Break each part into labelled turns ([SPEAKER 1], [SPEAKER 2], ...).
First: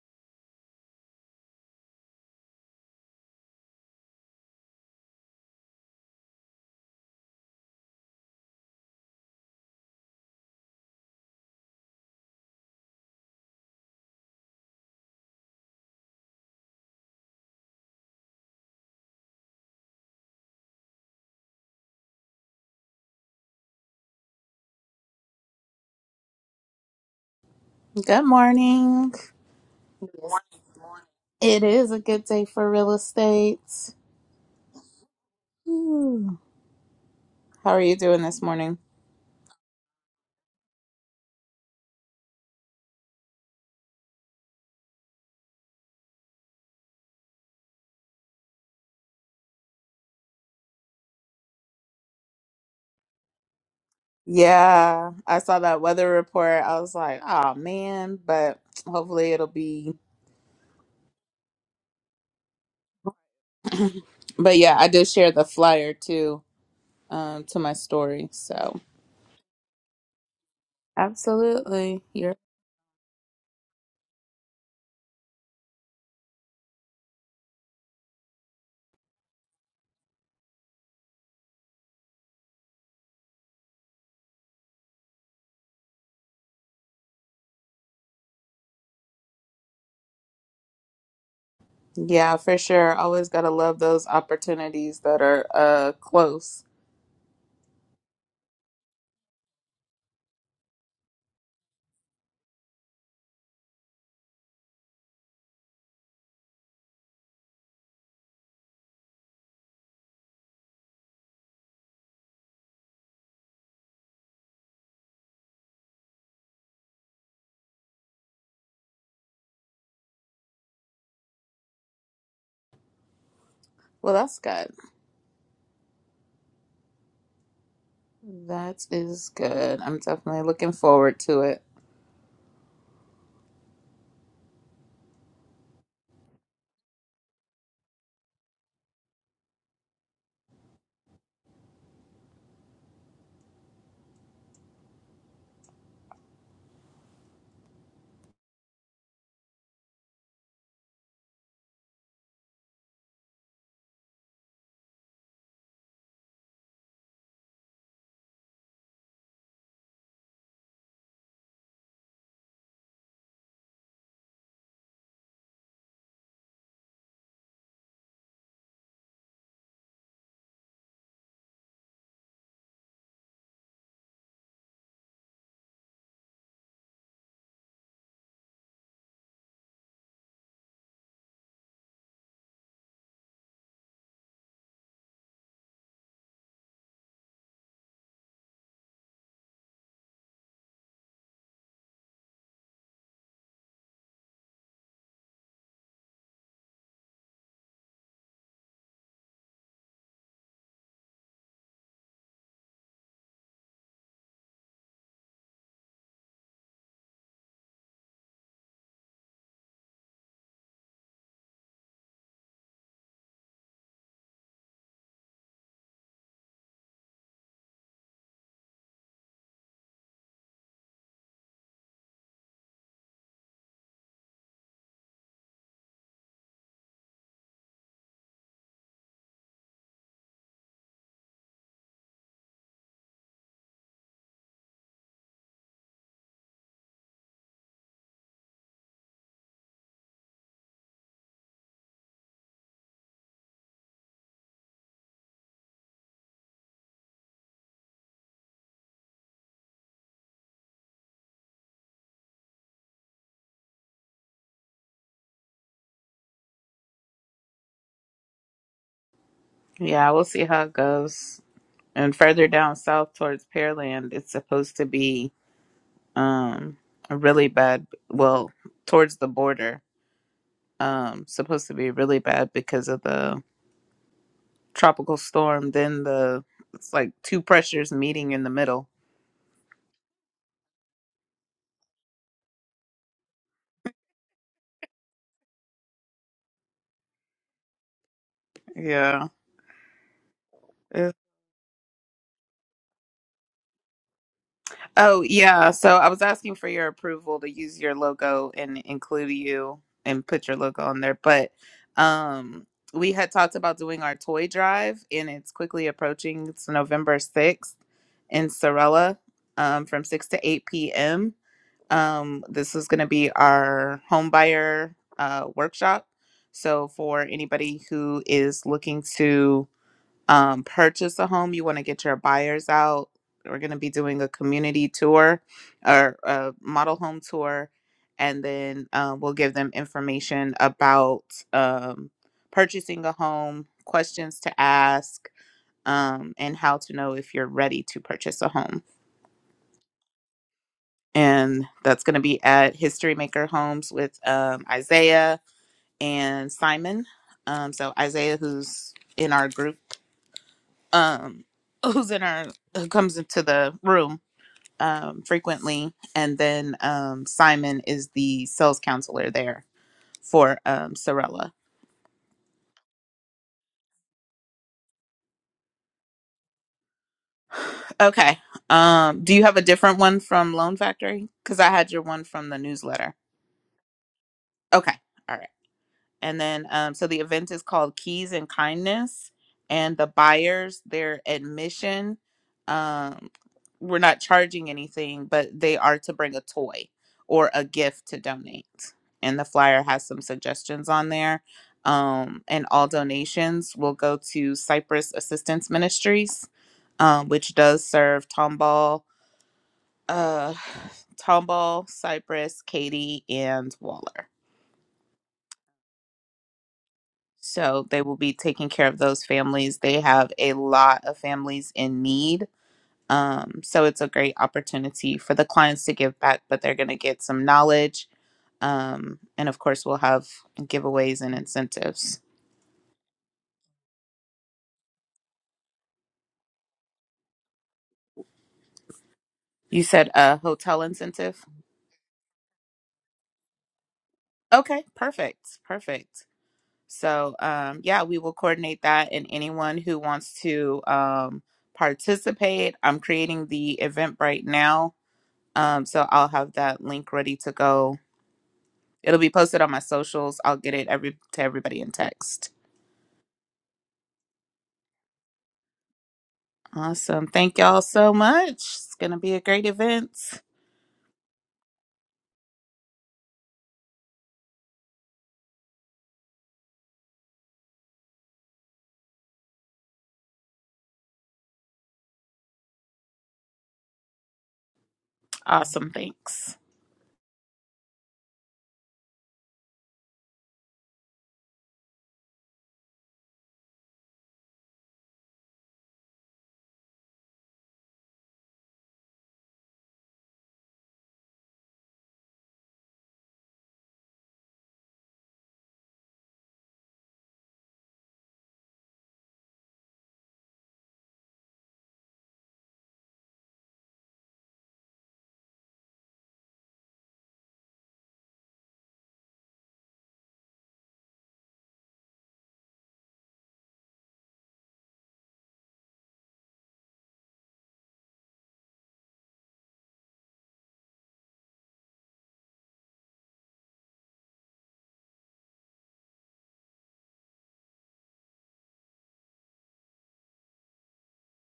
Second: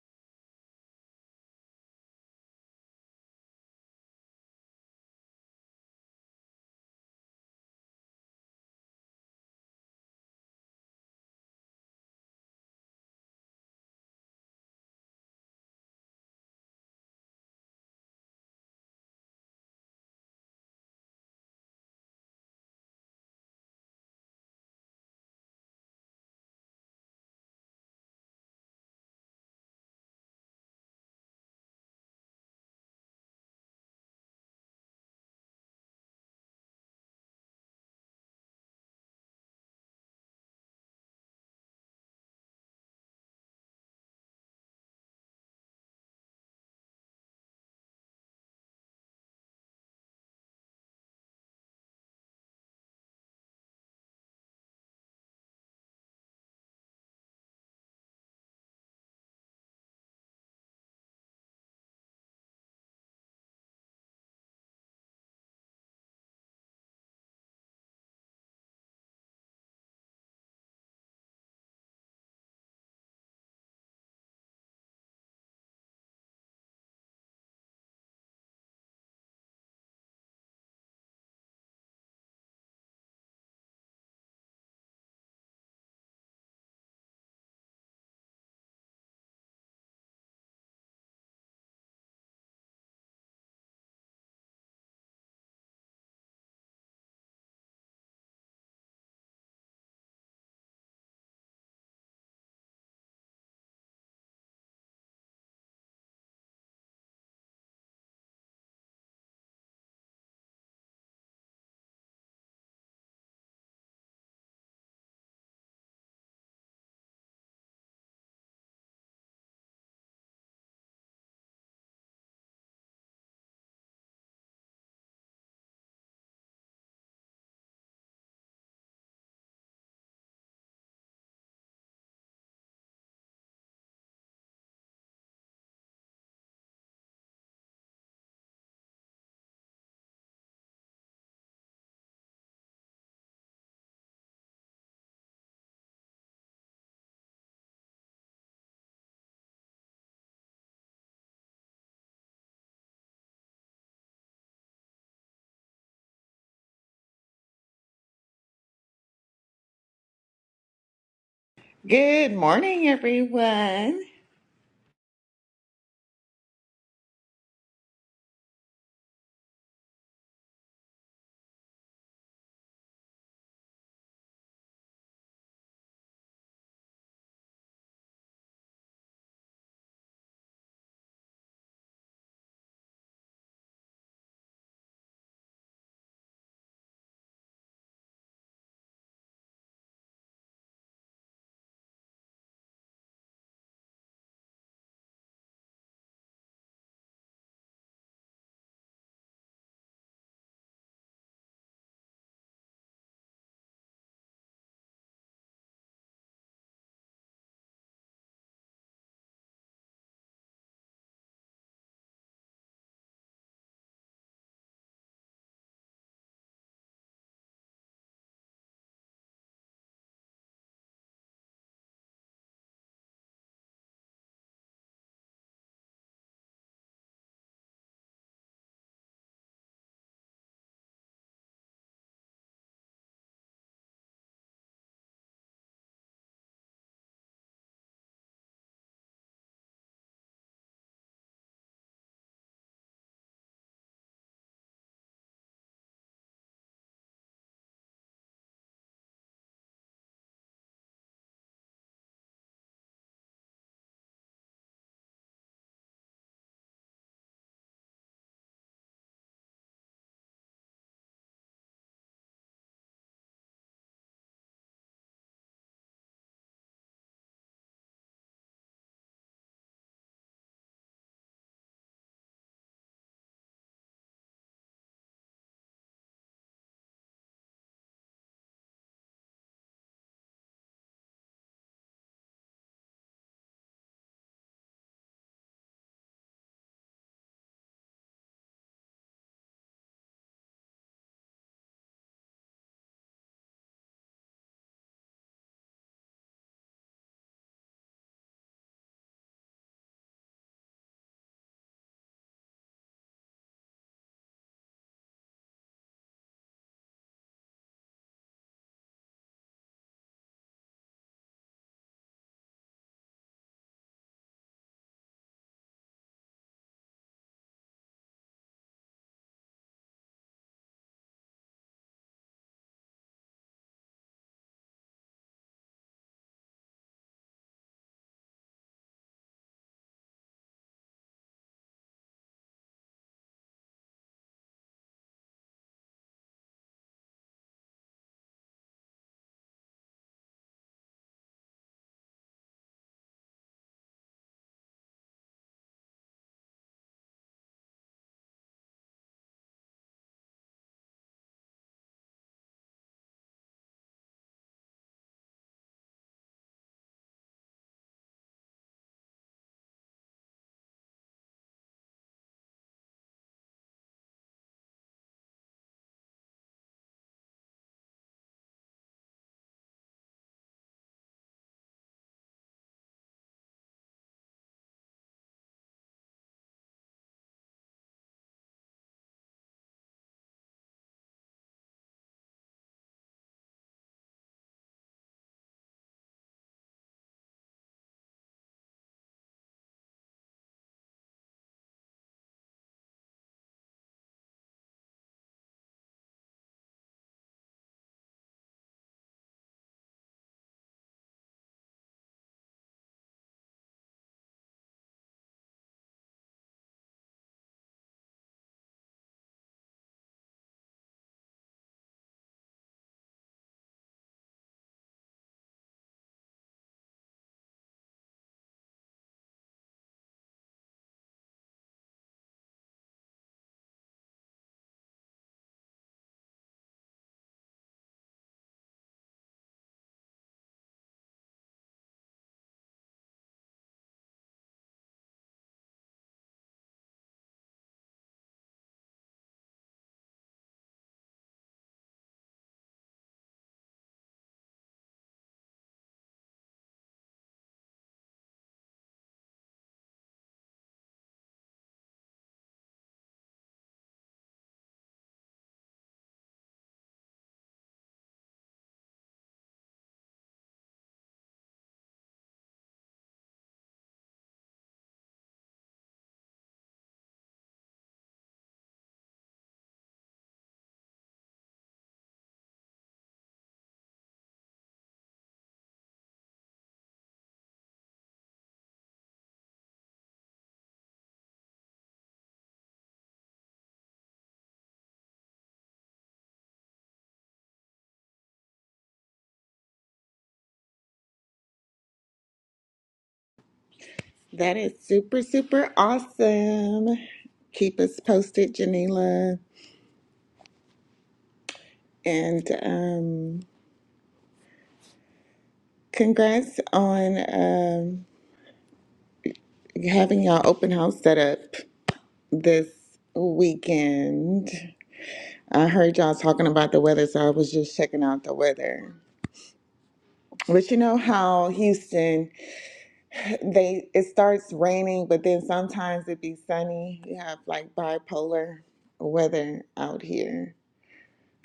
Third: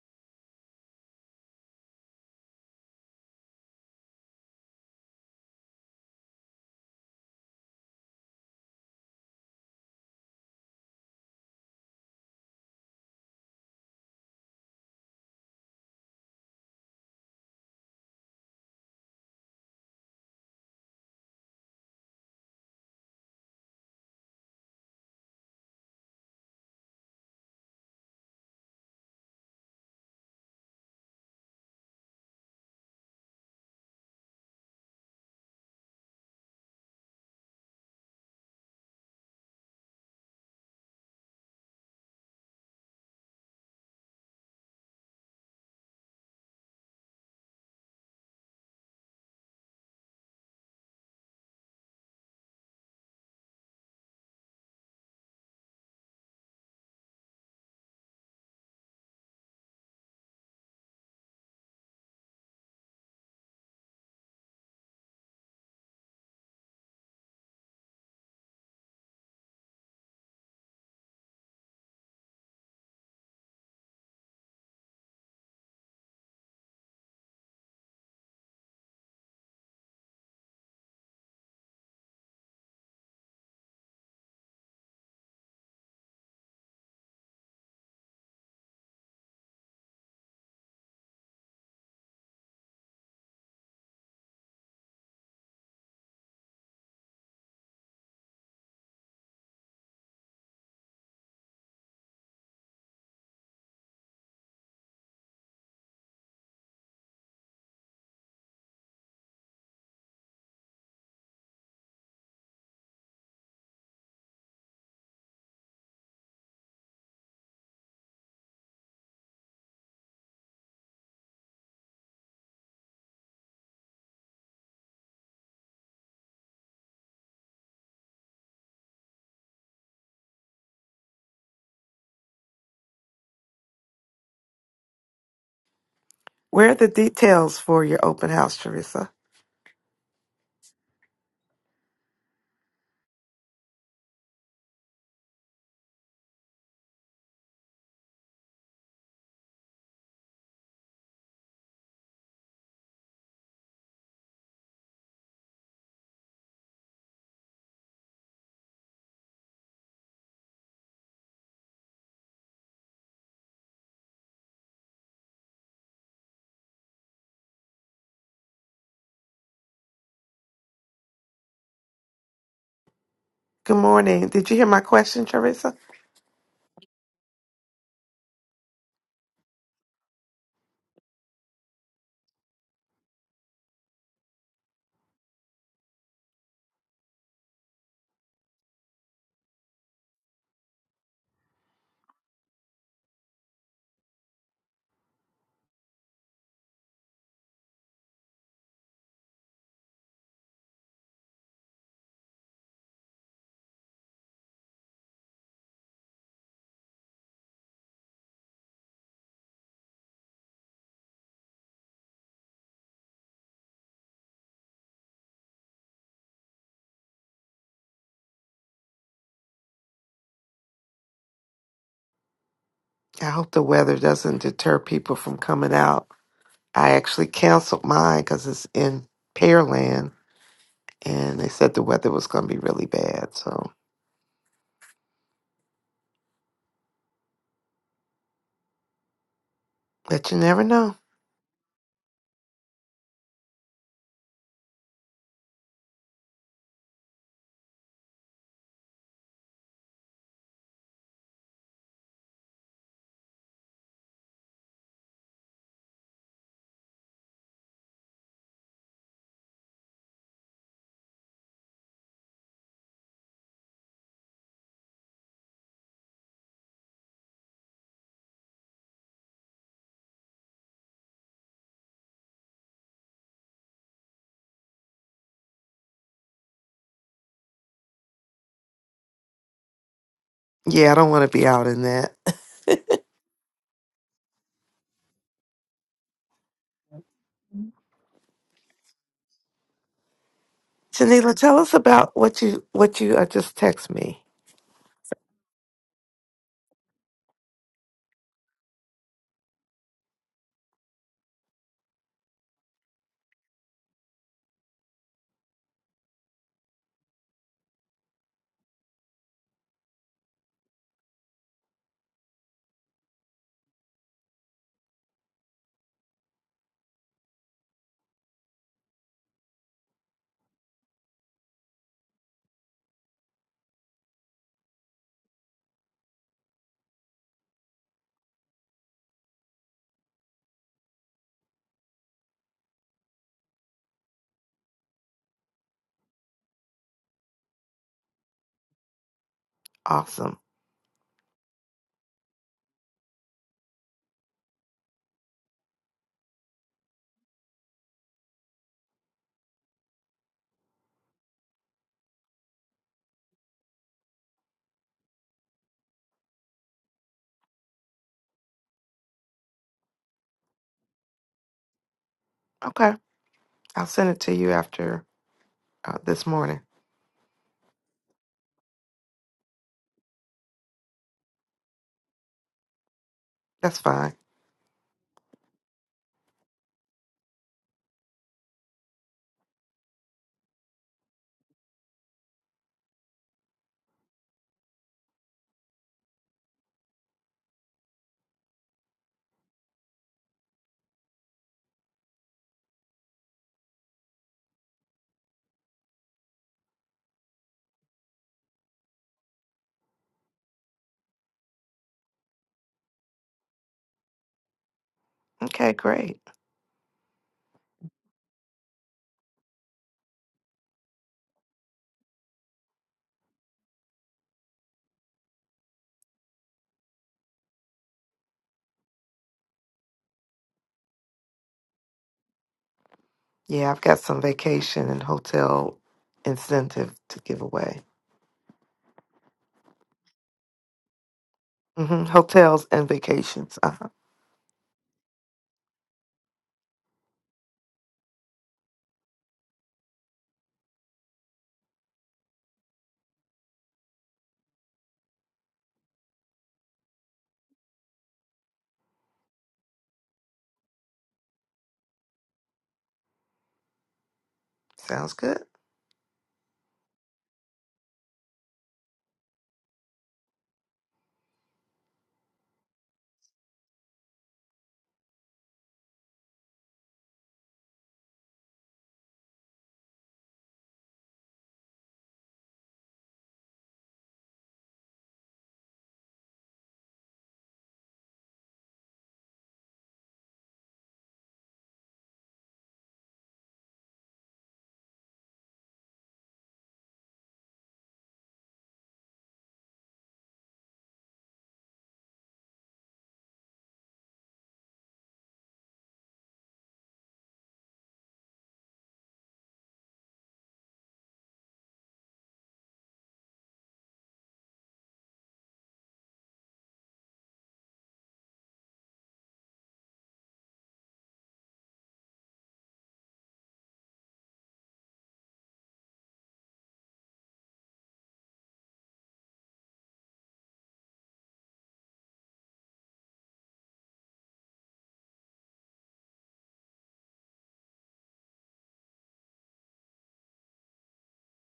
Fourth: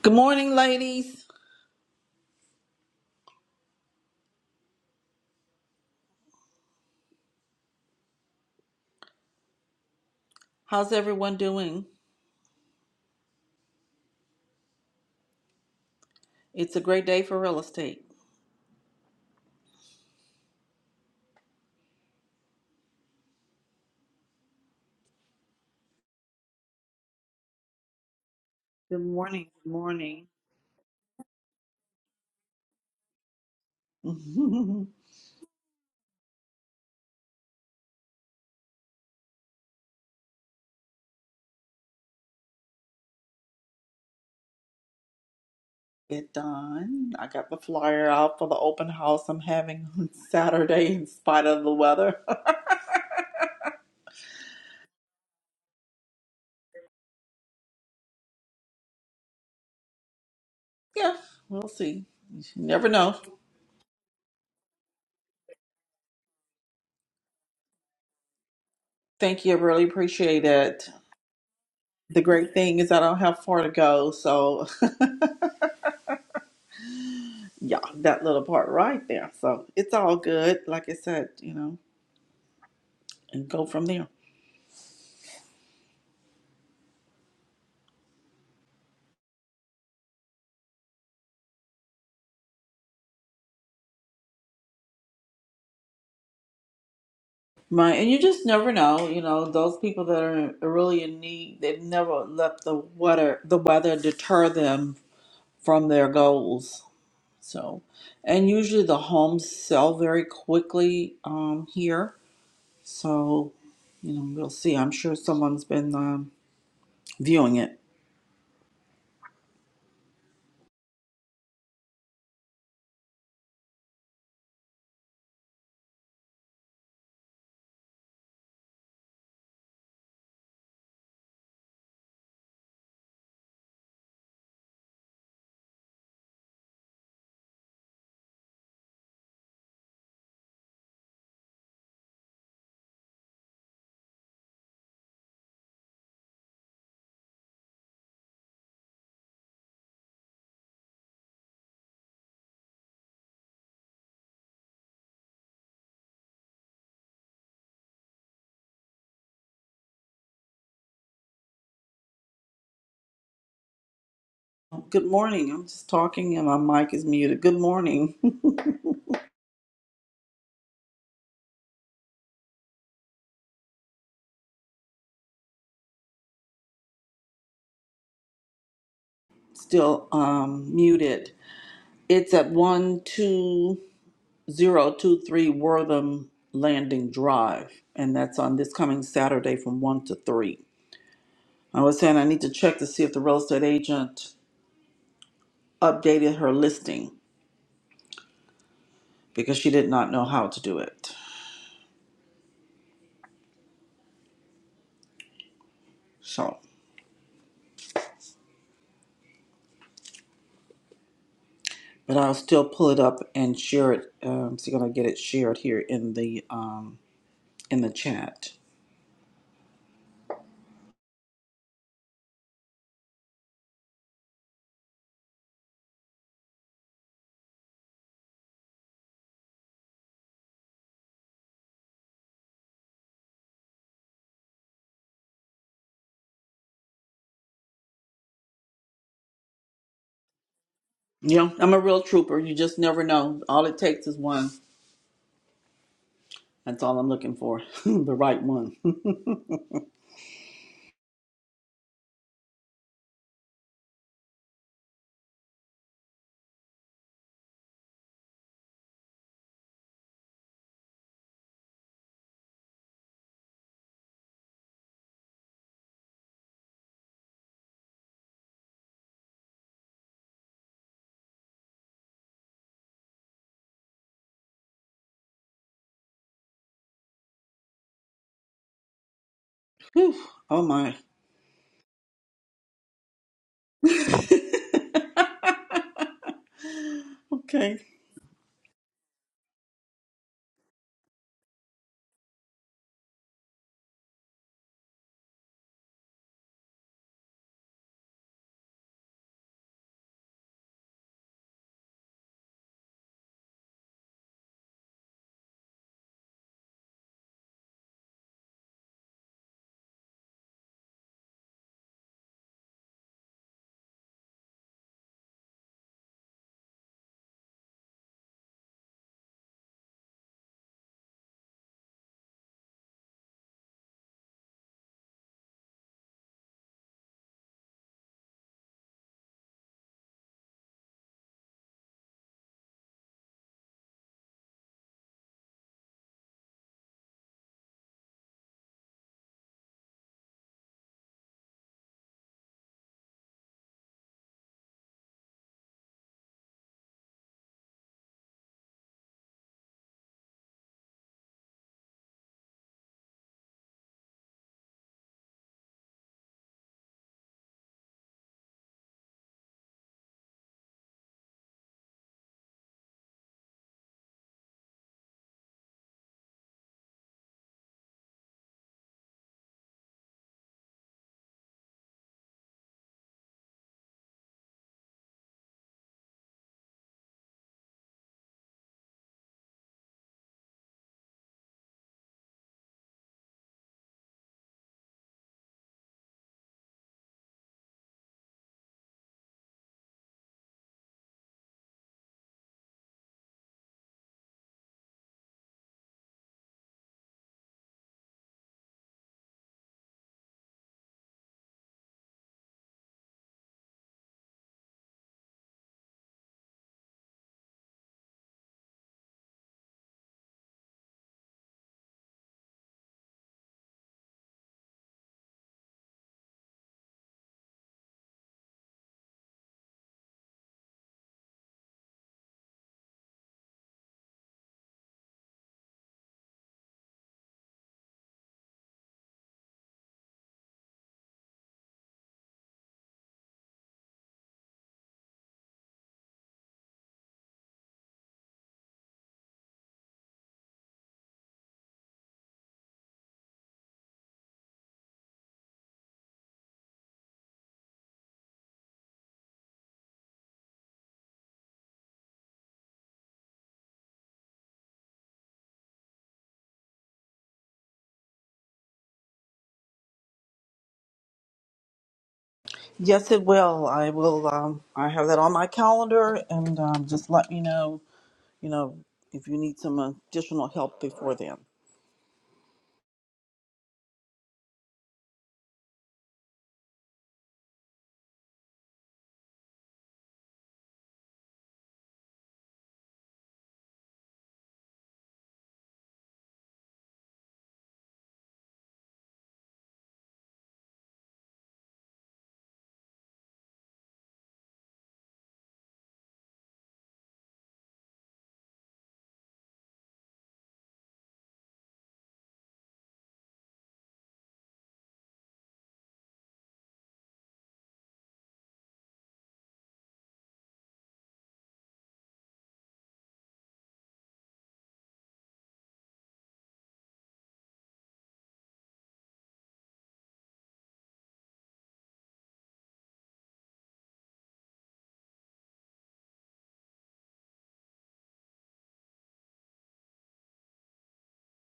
[SPEAKER 1] Good morning, ladies. How's everyone doing? It's a great day for real estate.
[SPEAKER 2] Good
[SPEAKER 1] Good
[SPEAKER 2] morning.
[SPEAKER 1] morning. Good morning.
[SPEAKER 2] It is a good day for real estate. Ooh. How are you doing this morning?
[SPEAKER 1] Get done. I got the flyer out for the open house I'm having on Saturday in spite of the weather.
[SPEAKER 2] Yeah, I saw that weather report. I was like, oh man, but hopefully it'll be.
[SPEAKER 1] yeah, we'll see. You never know.
[SPEAKER 2] But yeah, I did share the flyer too um, to my story. So
[SPEAKER 1] Thank you. I really appreciate it.
[SPEAKER 2] absolutely.
[SPEAKER 1] The
[SPEAKER 2] You're...
[SPEAKER 1] great thing is I don't have far to go. So, yeah, that little part right there. So, it's all good. Like I said, you know, and go from there.
[SPEAKER 2] Yeah, for sure. Always got to love those opportunities that are uh, close.
[SPEAKER 1] Right, and you just never know, you know, those people that are really in need, they've never let the weather the weather deter them from their goals. So, and usually the homes sell very quickly um, here. So, you know, we'll see. I'm sure someone's been um, viewing it.
[SPEAKER 2] Well, that's good. That is good. I'm definitely looking forward to it.
[SPEAKER 3] Where are the details for your open house, Teresa?
[SPEAKER 4] Good morning, everyone.
[SPEAKER 1] Good morning. I'm just talking and my mic is muted. Good morning.
[SPEAKER 3] Good morning. Did you hear my question, Teresa?
[SPEAKER 1] Still um, muted. It's at one two. Zero Two Three Wortham Landing Drive, and that's on this coming Saturday from 1 to 3. I was saying I need to check to see if the real estate agent updated her listing because she did not know how to do it. So, but I'll still pull it up and share it. Um, so gonna get it shared here in the um, in the chat.
[SPEAKER 3] I hope the weather doesn't deter people from coming out. I actually canceled mine because it's in Pearland and they said the weather was going to be really bad. So, but you never know.
[SPEAKER 1] Yeah, I'm a real trooper. You just never know. All it takes is one. That's all I'm looking for, the right one.
[SPEAKER 2] Yeah, we'll see how it goes. And further down south towards Pearland, it's supposed to be um really bad. Well, towards the border, um, supposed to be really bad because of the tropical storm. Then the it's like two pressures meeting in the middle.
[SPEAKER 1] Whew. Oh
[SPEAKER 3] Yeah, I
[SPEAKER 1] my.
[SPEAKER 3] don't want to be out in that.
[SPEAKER 1] Okay.
[SPEAKER 2] Yeah,
[SPEAKER 3] Janila, tell us about what you what you uh, just text me.
[SPEAKER 2] Oh, yeah. So I was asking for your approval to use your logo and include you and put your logo on there. But um, we had talked about doing our toy drive, and it's quickly approaching. It's November 6th in Sorella um, from 6 to 8 p.m. Um, this is going to be our home buyer uh, workshop. So for anybody who is looking to um, purchase a home, you want to get your buyers out. We're going to be doing a community tour or a model home tour, and then um, we'll give them information about um, purchasing a home, questions to ask, um, and how to know if you're ready to purchase a home.
[SPEAKER 3] Awesome.
[SPEAKER 2] And that's going to be at History Maker Homes with um, Isaiah and Simon. Um, so, Isaiah, who's in our group um who's in our who comes into the room um frequently and then um Simon is the sales counselor there for um Sorella.
[SPEAKER 3] Okay, I'll send it to you after uh, this morning.
[SPEAKER 2] Okay. Um do you have a different one from Loan Factory? Cuz I had your one from the newsletter.
[SPEAKER 3] That's fine.
[SPEAKER 2] Okay. All right. And then, um, so the event is called Keys and Kindness, and the buyers, their admission, um, we're not charging anything, but they are to bring a toy or a gift to donate. And the flyer has some suggestions on there. Um, and all donations will go to Cypress Assistance Ministries, um, which does serve Tomball, uh, Tomball, Cypress, Katy, and Waller.
[SPEAKER 3] Okay, great.
[SPEAKER 2] So they will be taking care of those families. They have a lot of families in need. Um, so it's a great opportunity for the clients to give back, but they're going to get some knowledge. Um, and of course, we'll have giveaways and incentives.
[SPEAKER 3] Yeah, I've got some vacation and hotel incentive to give away.
[SPEAKER 2] You said a hotel incentive?
[SPEAKER 3] hmm Hotels and vacations. Uh-huh.
[SPEAKER 2] Okay, perfect. Perfect. So, um, yeah, we will coordinate that. And anyone who wants to um, participate, I'm creating the event right now. Um, so I'll have that link ready to go It'll be posted on my socials. I'll get it every to everybody in text.
[SPEAKER 3] Sounds good.
[SPEAKER 2] Awesome. Thank y'all so much. It's gonna be a great event.
[SPEAKER 1] Yes, it will. I will. Um, I have that on my calendar, and um, just let me know. You know, if you need some additional help before then.
[SPEAKER 2] Awesome. Thanks.
[SPEAKER 4] That is super, super awesome. Keep us posted, Janila. And um, congrats on um, having y'all open house set up this weekend. I heard y'all talking about the weather, so I was just checking out the weather. But you know how Houston, they it starts raining, but then sometimes it be sunny. You have like bipolar weather out here.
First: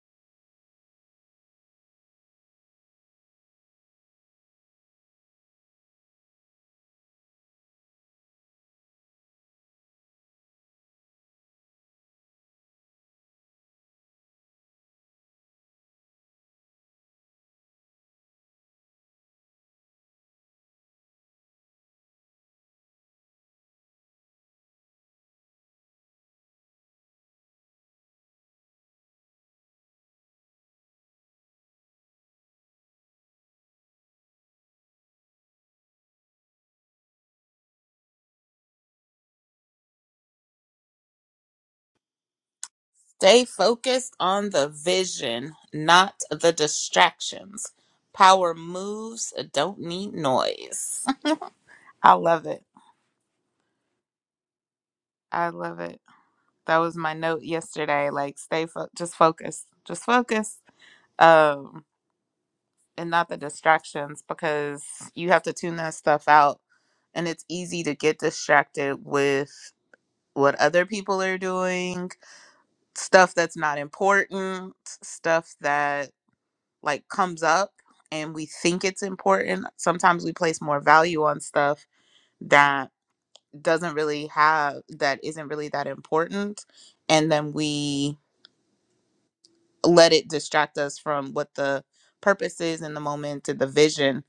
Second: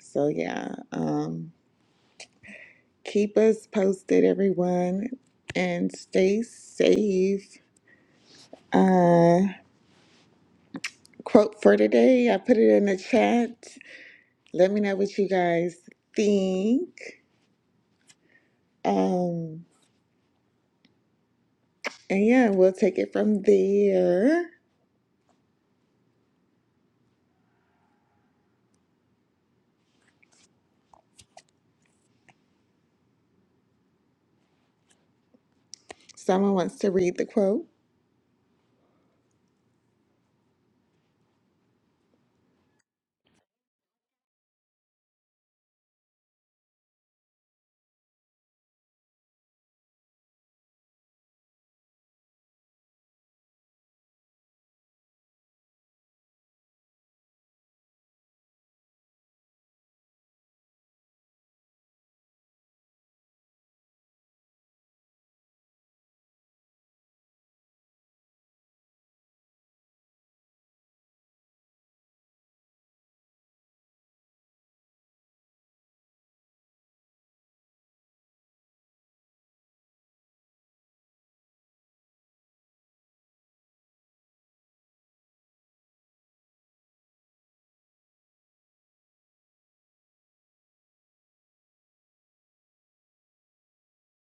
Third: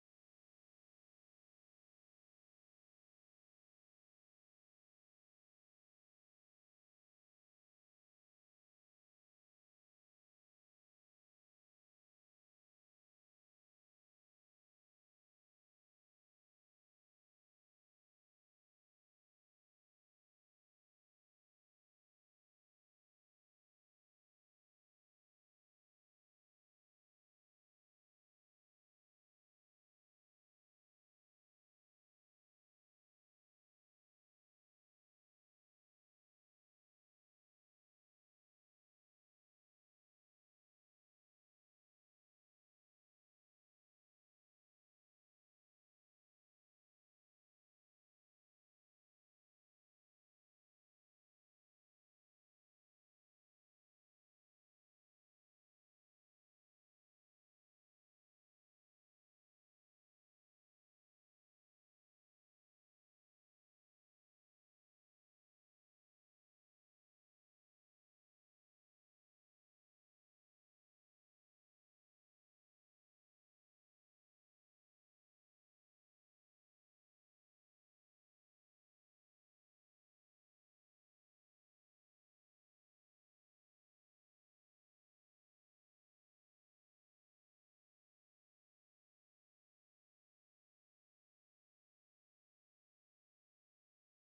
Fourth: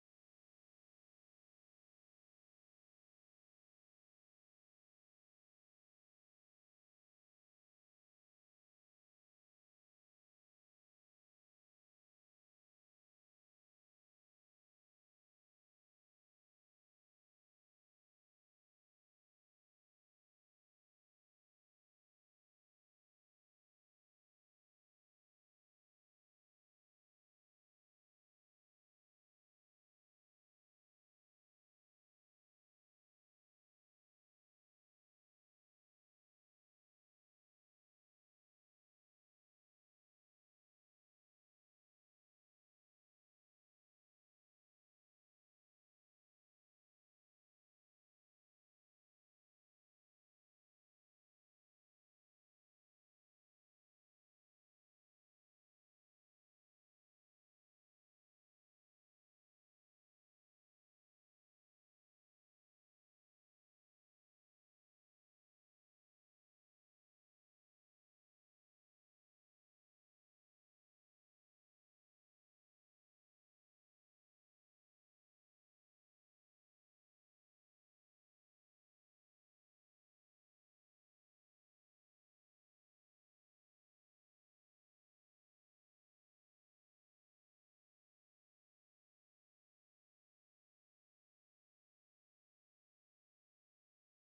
[SPEAKER 4] So yeah, um, keep us posted, everyone, and stay safe. Uh, quote for today, I put it in the chat. Let me know what you guys think. Um, and yeah, we'll take it from there. Someone wants to read the quote.
[SPEAKER 2] Stay focused on the vision, not the distractions. Power moves don't need noise. I love it. I love it. That was my note yesterday. Like, stay fo- just focus, just focus. Um. and not the distractions because you have to tune that stuff out and it's easy to get distracted with what other people are doing stuff that's not important stuff that like comes up and we think it's important sometimes we place more value on stuff that doesn't really have that isn't really that important and then we let it distract us from what the purpose is in the moment and the vision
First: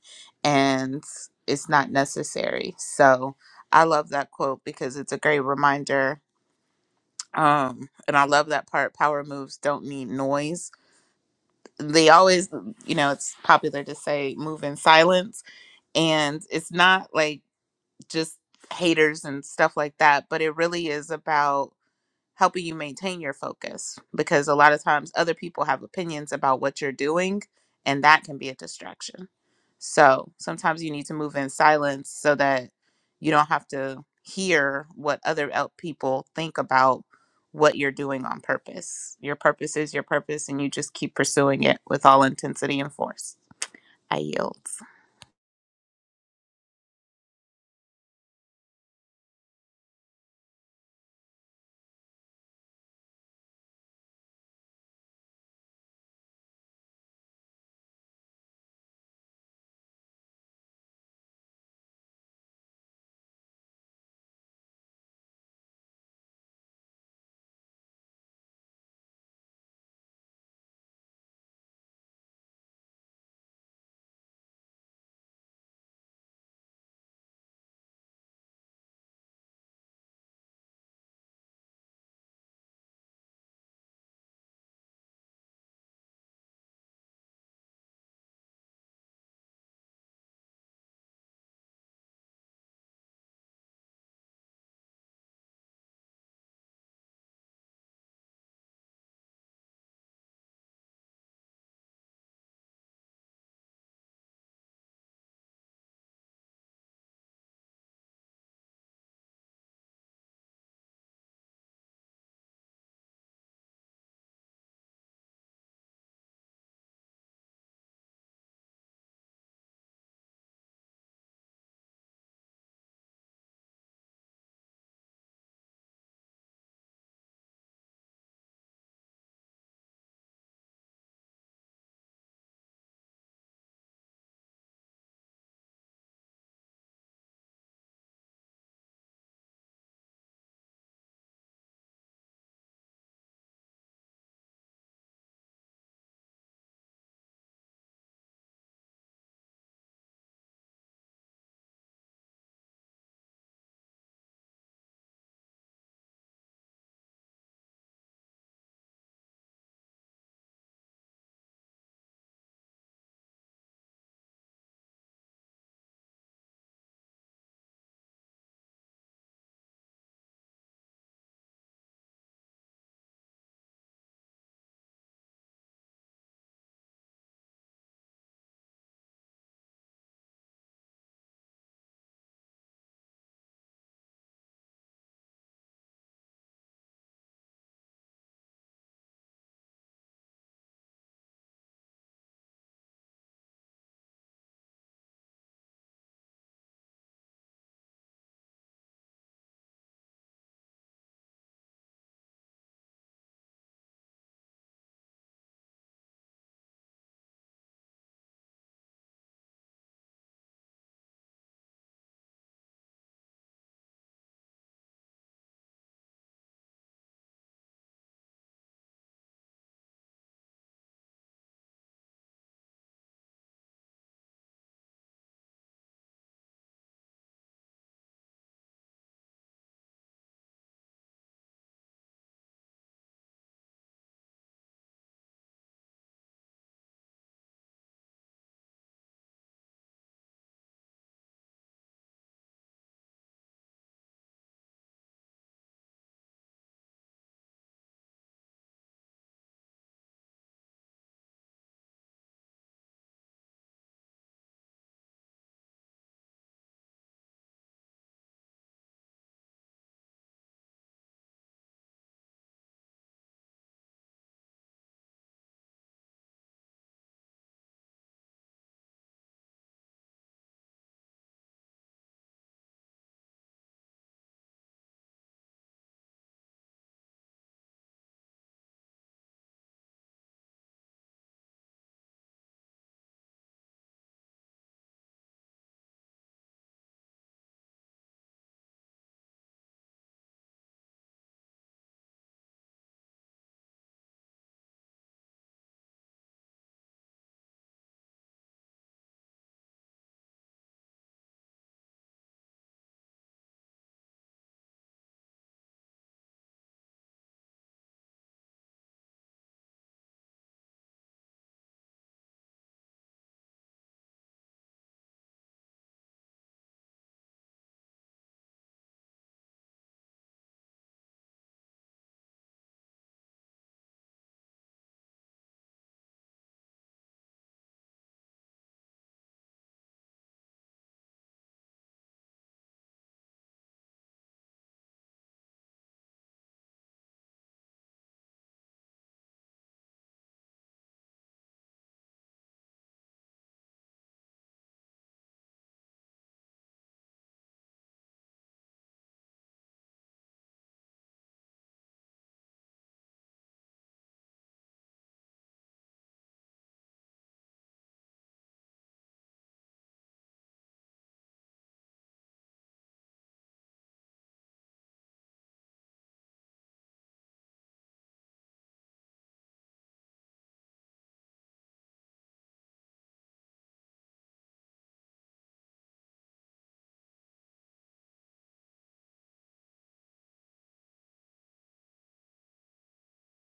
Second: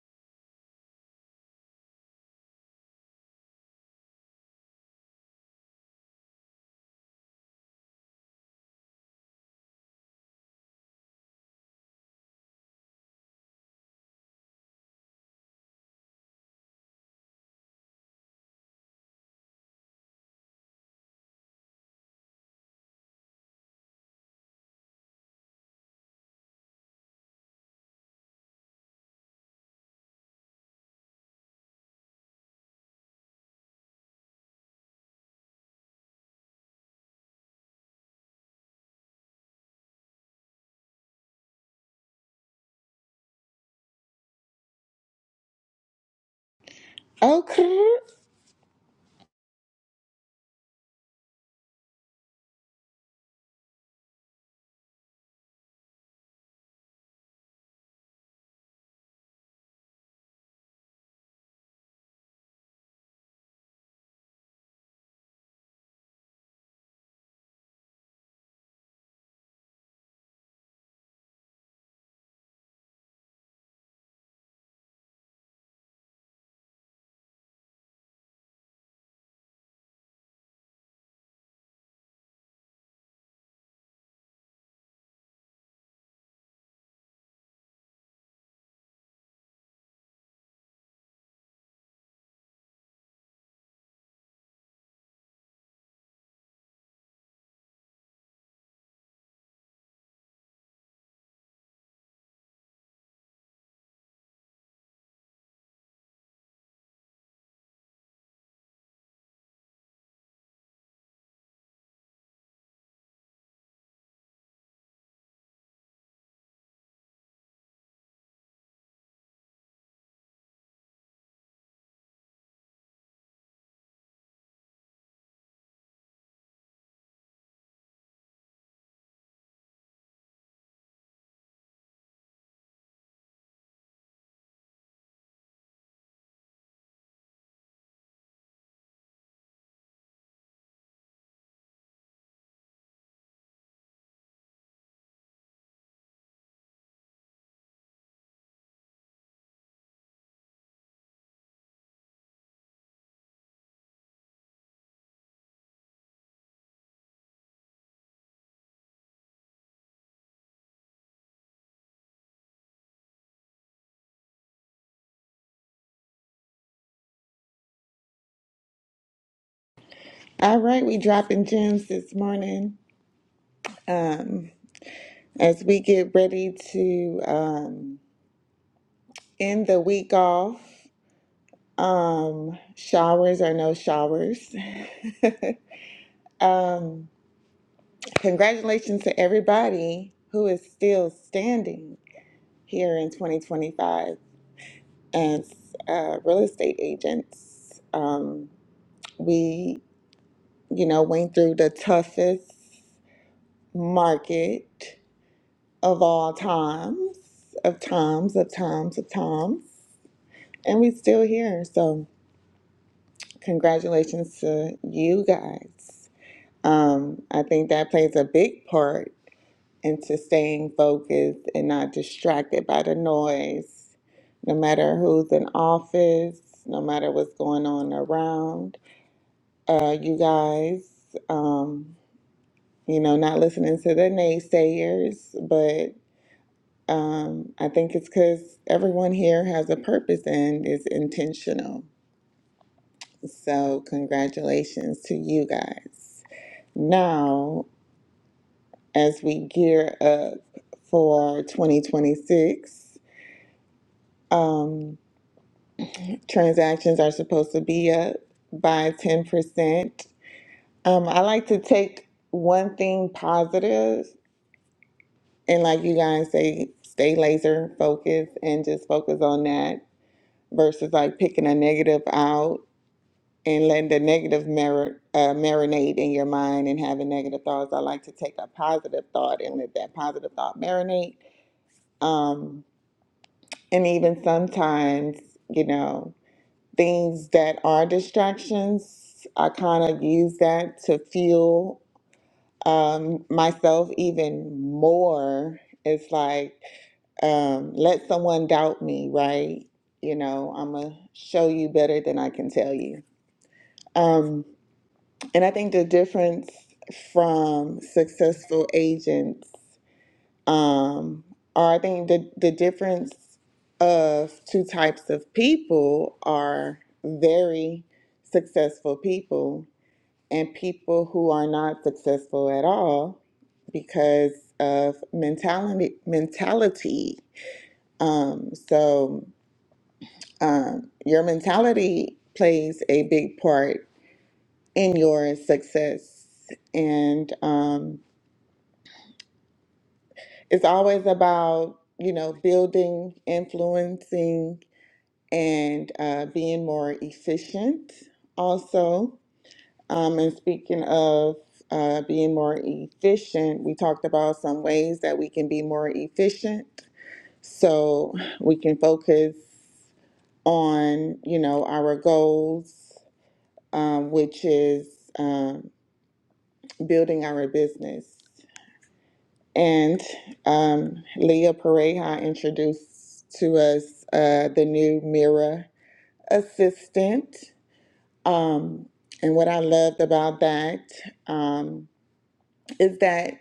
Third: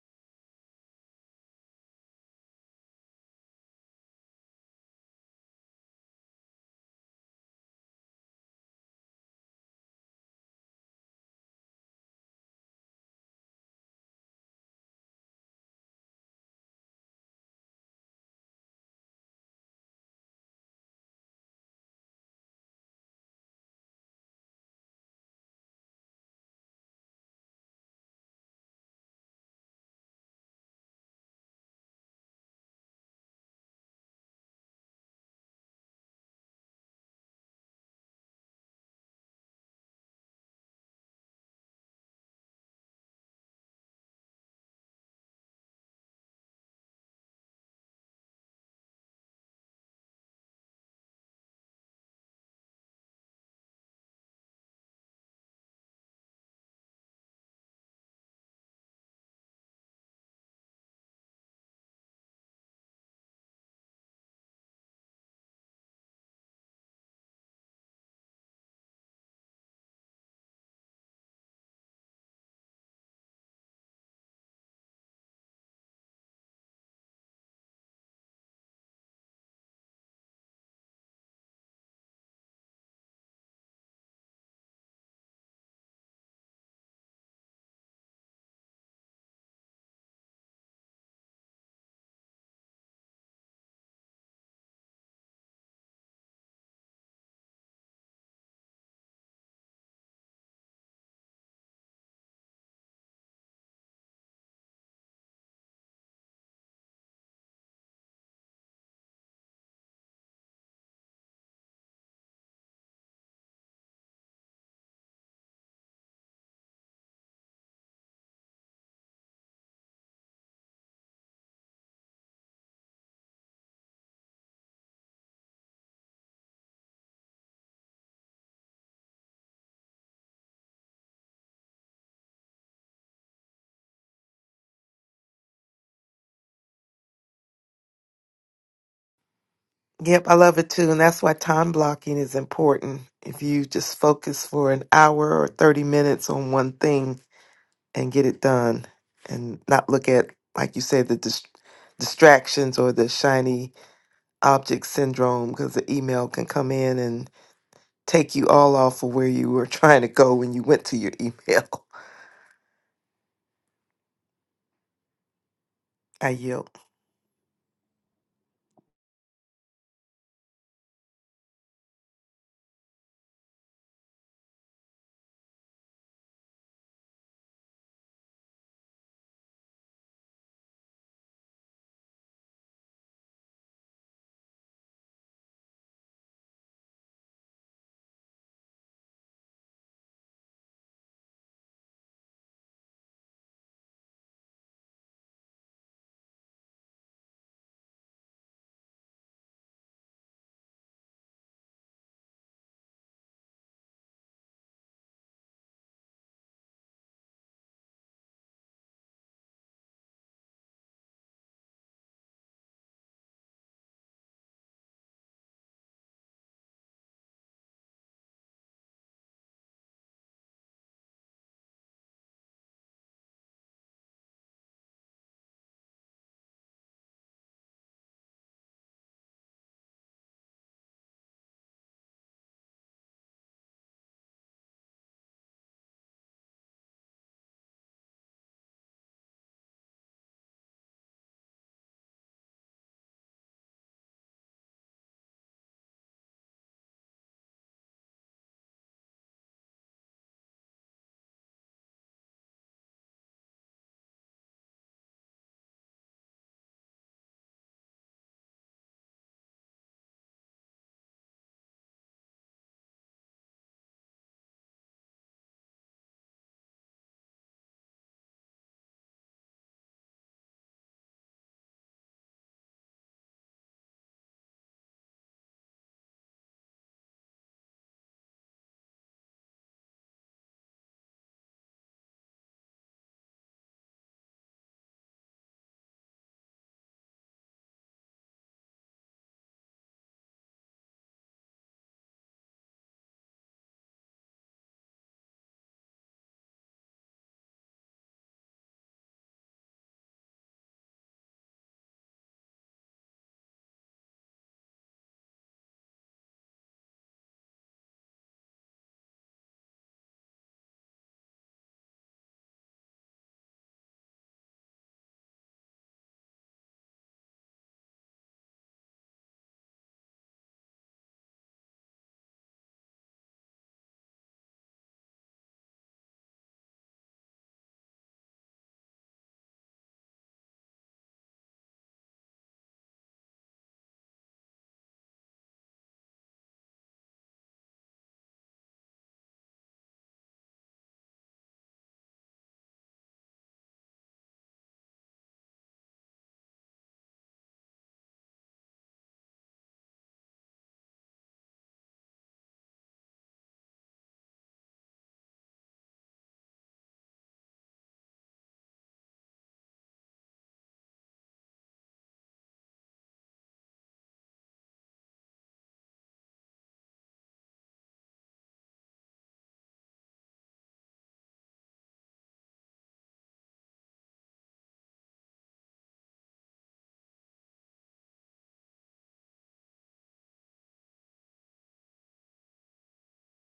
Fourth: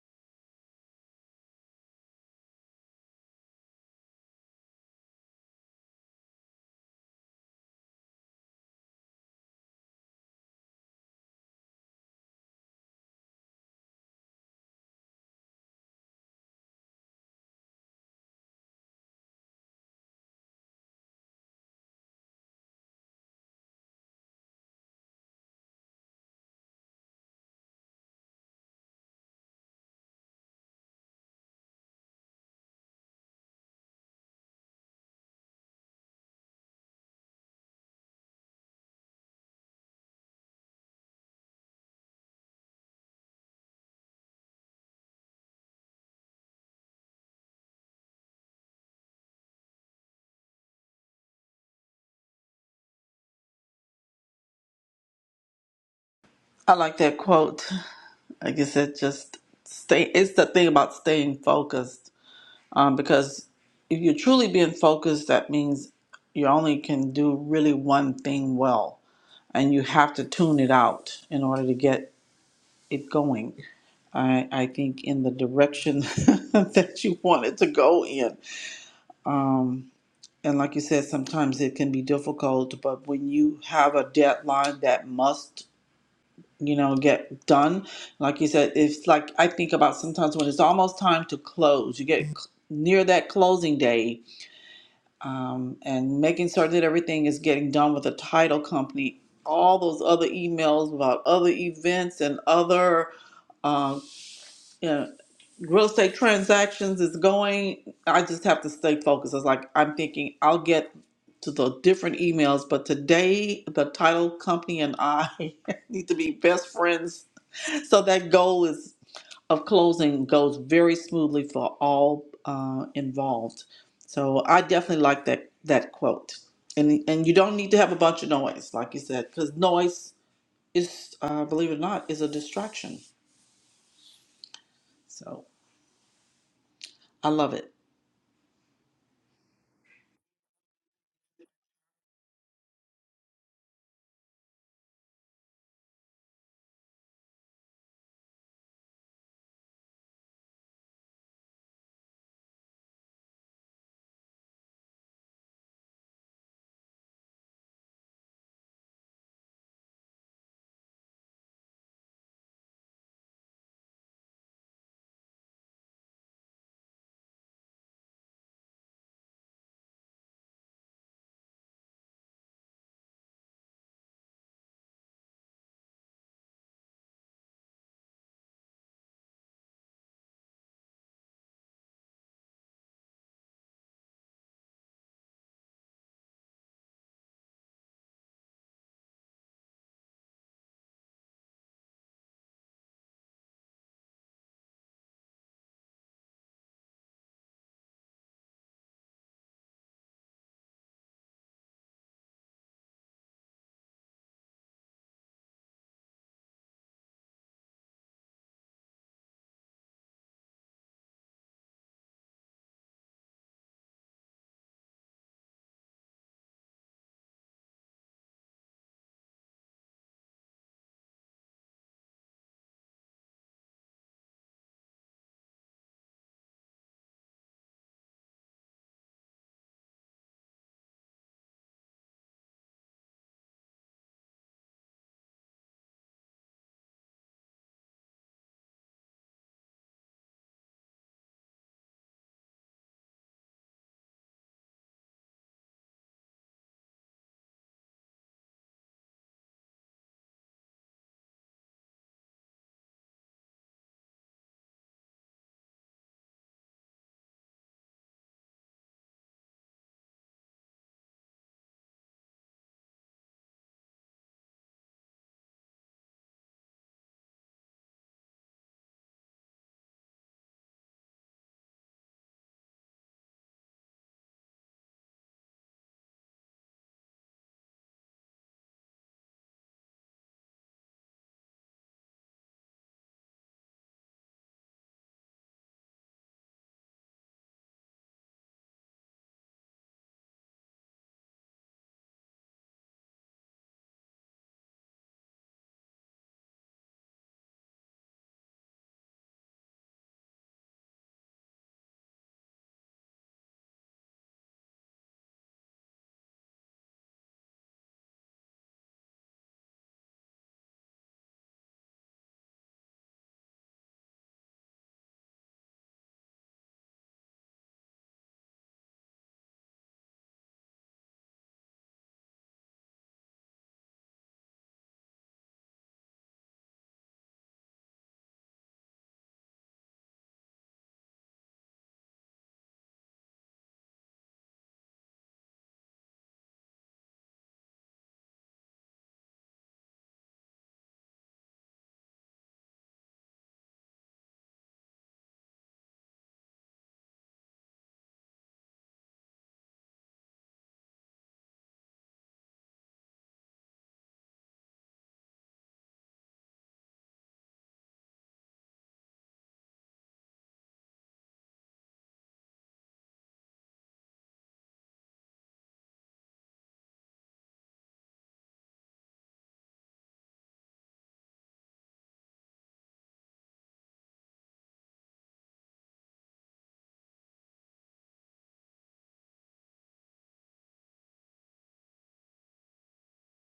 [SPEAKER 2] and it's not necessary so i love that quote because it's a great reminder um and i love that part power moves don't need noise they always you know it's popular to say move in silence and it's not like just haters and stuff like that but it really is about helping you maintain your focus because a lot of times other people have opinions about what you're doing and that can be a distraction. So sometimes you need to move in silence so that you don't have to hear what other el- people think about what you're doing on purpose. Your purpose is your purpose and you just keep pursuing it with all intensity and force. I yield.
[SPEAKER 4] Okay.
[SPEAKER 1] I like that quote. Like I guess it just stay. It's the thing about staying focused, um, because if you're truly being focused, that means you only can do really one thing well, and you have to tune it out in order to get it going. I, I think in the direction that you want it to go in. Um, and like you said, sometimes it can be difficult, but when you have a deadline that must, you know, get done, like you said, it's like I think about sometimes when it's almost time to close, you get c- near that closing day, um, and making sure that everything is getting done with the title company, all those other emails about other events and other. uh, yeah. Real estate transactions is going. I just have to stay focused. It's like I'm thinking I'll get to the different emails, but today the title company and I need to be best friends. So that goal is of closing goes very smoothly for all uh, involved. So I definitely like that that quote. And and you don't need to have a bunch of noise, like you said, because noise is, uh, believe it or not, is a distraction. So I love it.
[SPEAKER 3] Yep, I love it too. And that's why time blocking is important. If you just focus for an hour or 30 minutes on one thing and get it done and not look at, like you say, the dis- distractions or the shiny object syndrome, because the email can come in and take you all off of where you were trying to go when you went to your email. I yield.
[SPEAKER 4] All right, we dropping gems this morning. Um, as we get ready to um, end the week off. Um, showers or no showers. um, congratulations to everybody who is still standing here in 2025 as uh, real estate agents. Um, we, you know, went through the toughest market of all times, of times, of times, of times, and we still here. So, congratulations to you guys Um, I think that plays a big part into staying focused and not distracted by the noise, no matter who's in office, no matter what's going on around uh, you guys. Um, you know, not listening to the naysayers, but um, I think it's because everyone here has a purpose and is intentional. So, congratulations to you guys. Now, as we gear up for 2026. Um, transactions are supposed to be up by 10%. Um, I like to take one thing positive and, like you guys say, stay laser focused and just focus on that versus like picking a negative out and letting the negative mar- uh, marinate in your mind and having negative thoughts. I like to take a positive thought and let that positive thought marinate. Um, And even sometimes, you know, things that are distractions, I kind of use that to fuel um, myself even more. It's like, um, let someone doubt me, right? You know, I'm going to show you better than I can tell you. Um, and I think the difference from successful agents. Um, or I think the the difference of two types of people are very successful people and people who are not successful at all because of mentality mentality. Um, so um, your mentality plays a big part in your success and um, it's always about you know building influencing and uh, being more efficient also. Um, and speaking of uh, being more efficient, we talked about some ways that we can be more efficient. So we can focus on, you know, our goals, um, which is um, building our business. And um, Leah Pareja introduced to us uh, the new Mira assistant Um, and what I loved about that um, is that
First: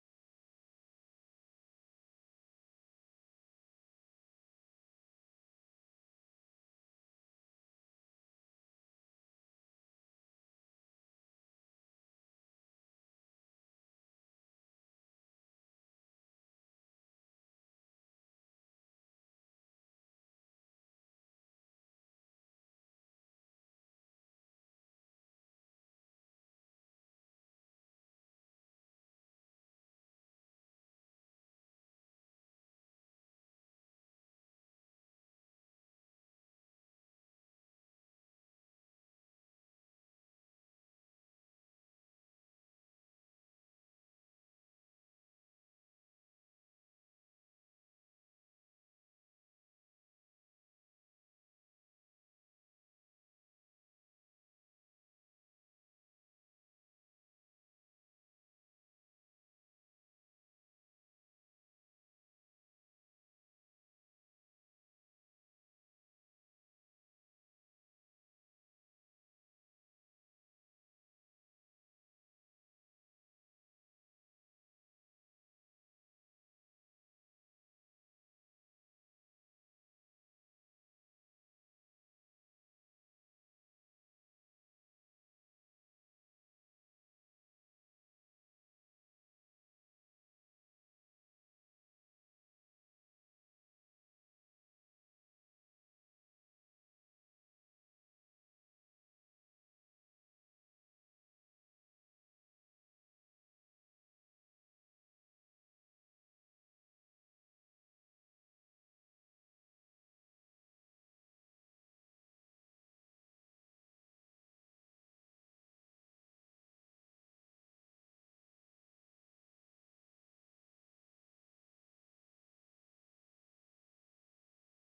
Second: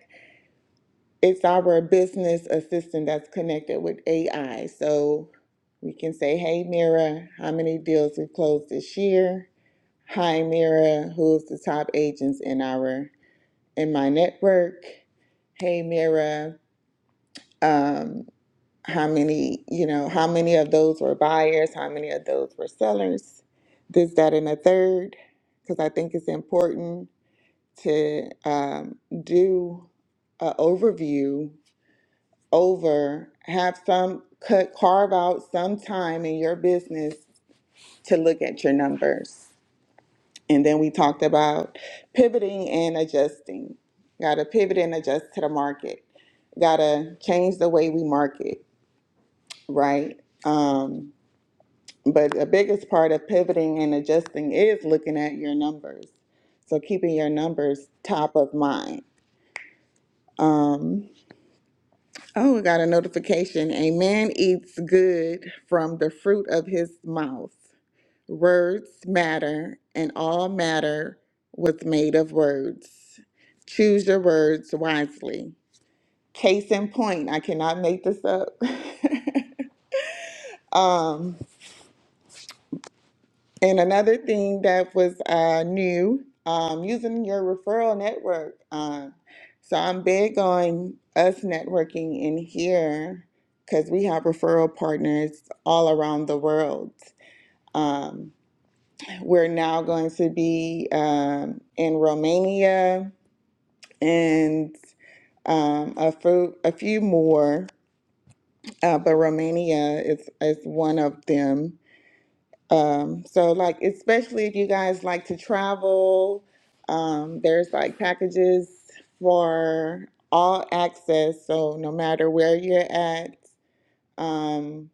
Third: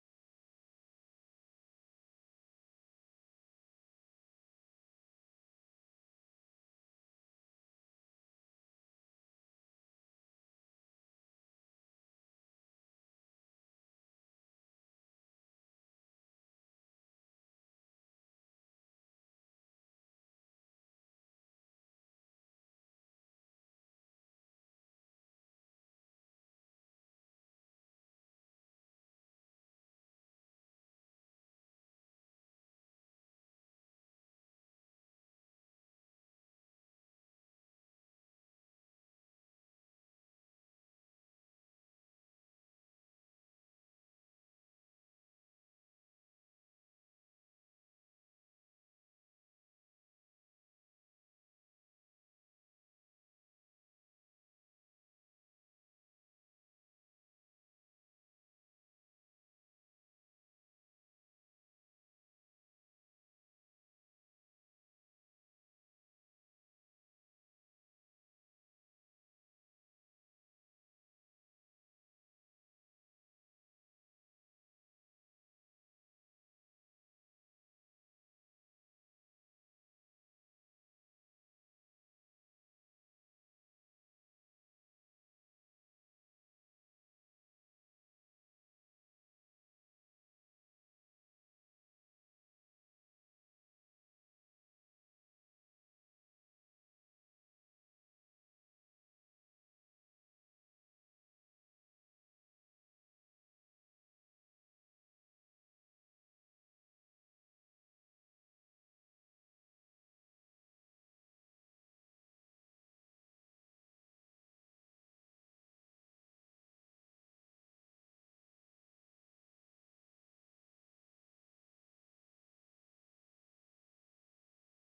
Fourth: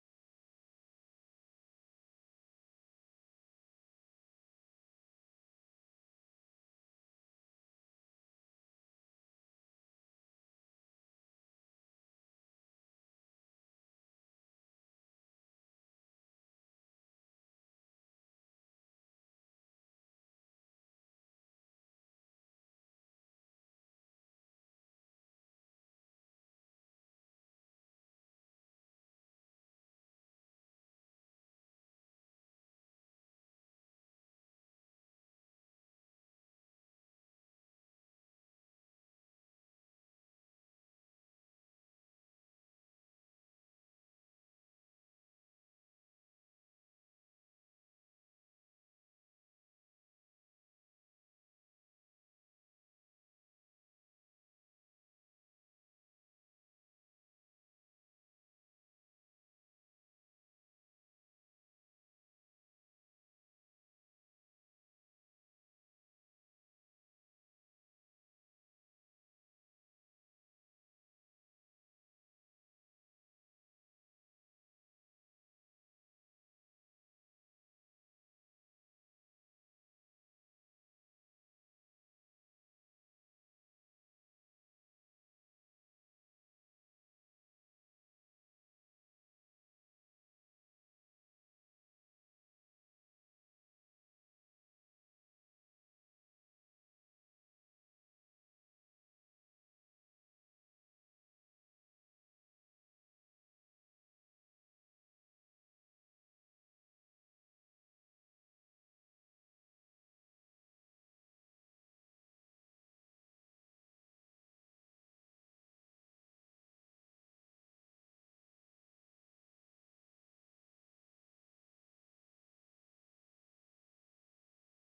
[SPEAKER 4] it's our business assistant that's connected with AI. So we can say, hey, Mira, how many deals we've closed this year? Hi, Mira, who's the top agents in our in my network? Hey, Mira, um, how many, you know, how many of those were buyers? How many of those were sellers? This, that, and a third, because I think it's important to um, do an overview over, have some cut, carve out some time in your business to look at your numbers. And then we talked about pivoting and adjusting. Got to pivot and adjust to the market. Got to change the way we market, right? Um, but the biggest part of pivoting and adjusting is looking at your numbers. So keeping your numbers top of mind. Um, Oh, I got a notification. A man eats good from the fruit of his mouth. Words matter, and all matter was made of words. Choose your words wisely. Case in point, I cannot make this up. um, And another thing that was uh, new, um, using your referral network. Um, so I'm big on us networking in here because we have referral partners all around the world. Um, we're now going to be um, in Romania and um, a, few, a few more, uh, but Romania is, is one of them. Um, so like especially if you guys like to travel, um, there's like packages for all access. So no matter where you're at, um,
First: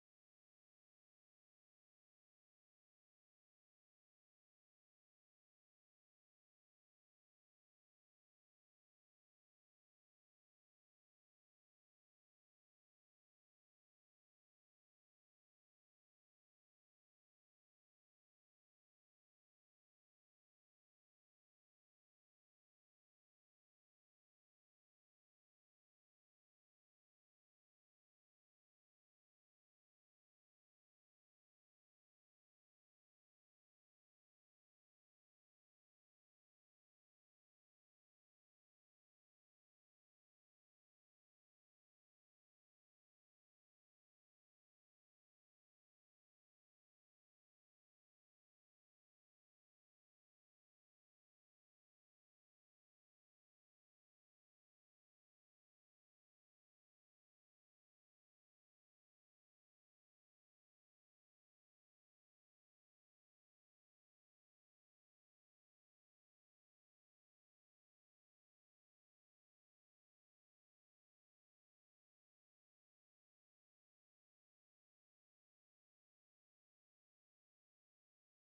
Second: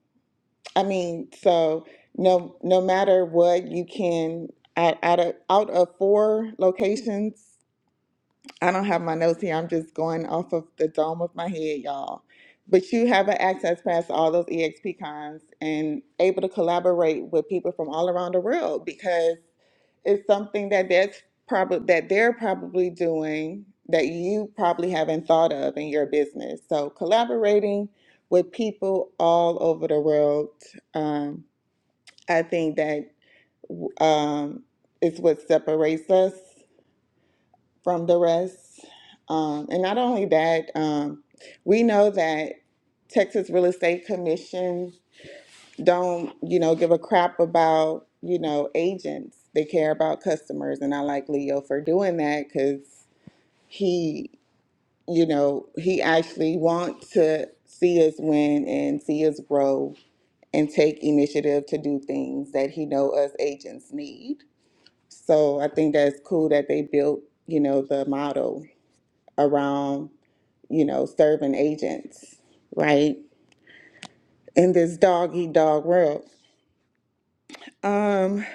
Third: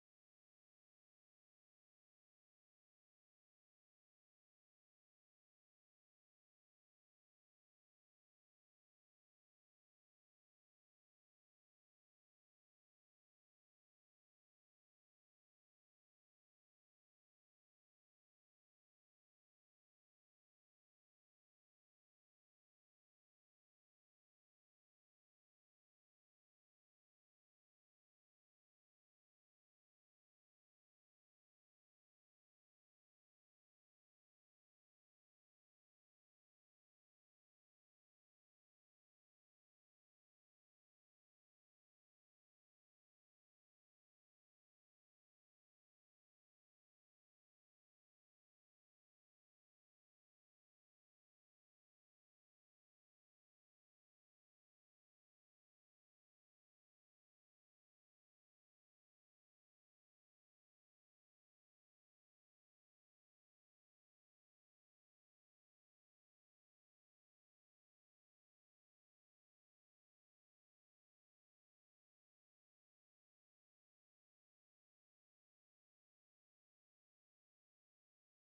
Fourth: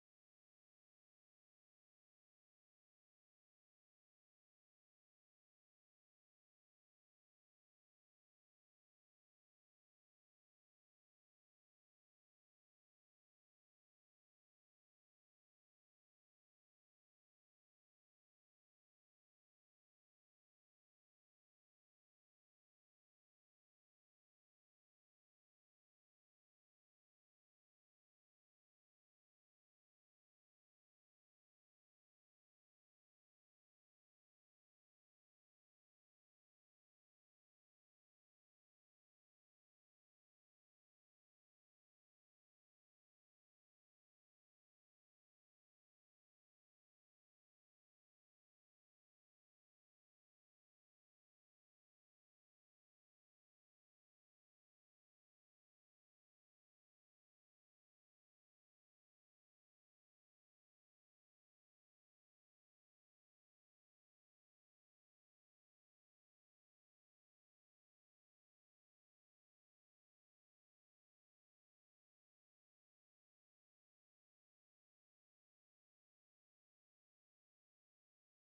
[SPEAKER 4] I mean, so no no matter what you can out out of out of four locations I don't have my notes here. I'm just going off of the dome of my head, y'all. But you have an access pass to all those EXP cons and able to collaborate with people from all around the world because it's something that that's probably that they're probably doing that you probably haven't thought of in your business. So collaborating with people all over the world, um, I think that um, is what separates us from the rest. Um, and not only that, um, we know that Texas Real Estate Commission don't, you know, give a crap about, you know, agents. They care about customers, and I like Leo for doing that because he, you know, he actually wants to see us win and see us grow and take initiative to do things that he know us agents need. So I think that's cool that they built, you know, the model around you know, serving agents, right? In this dog eat dog world. Um,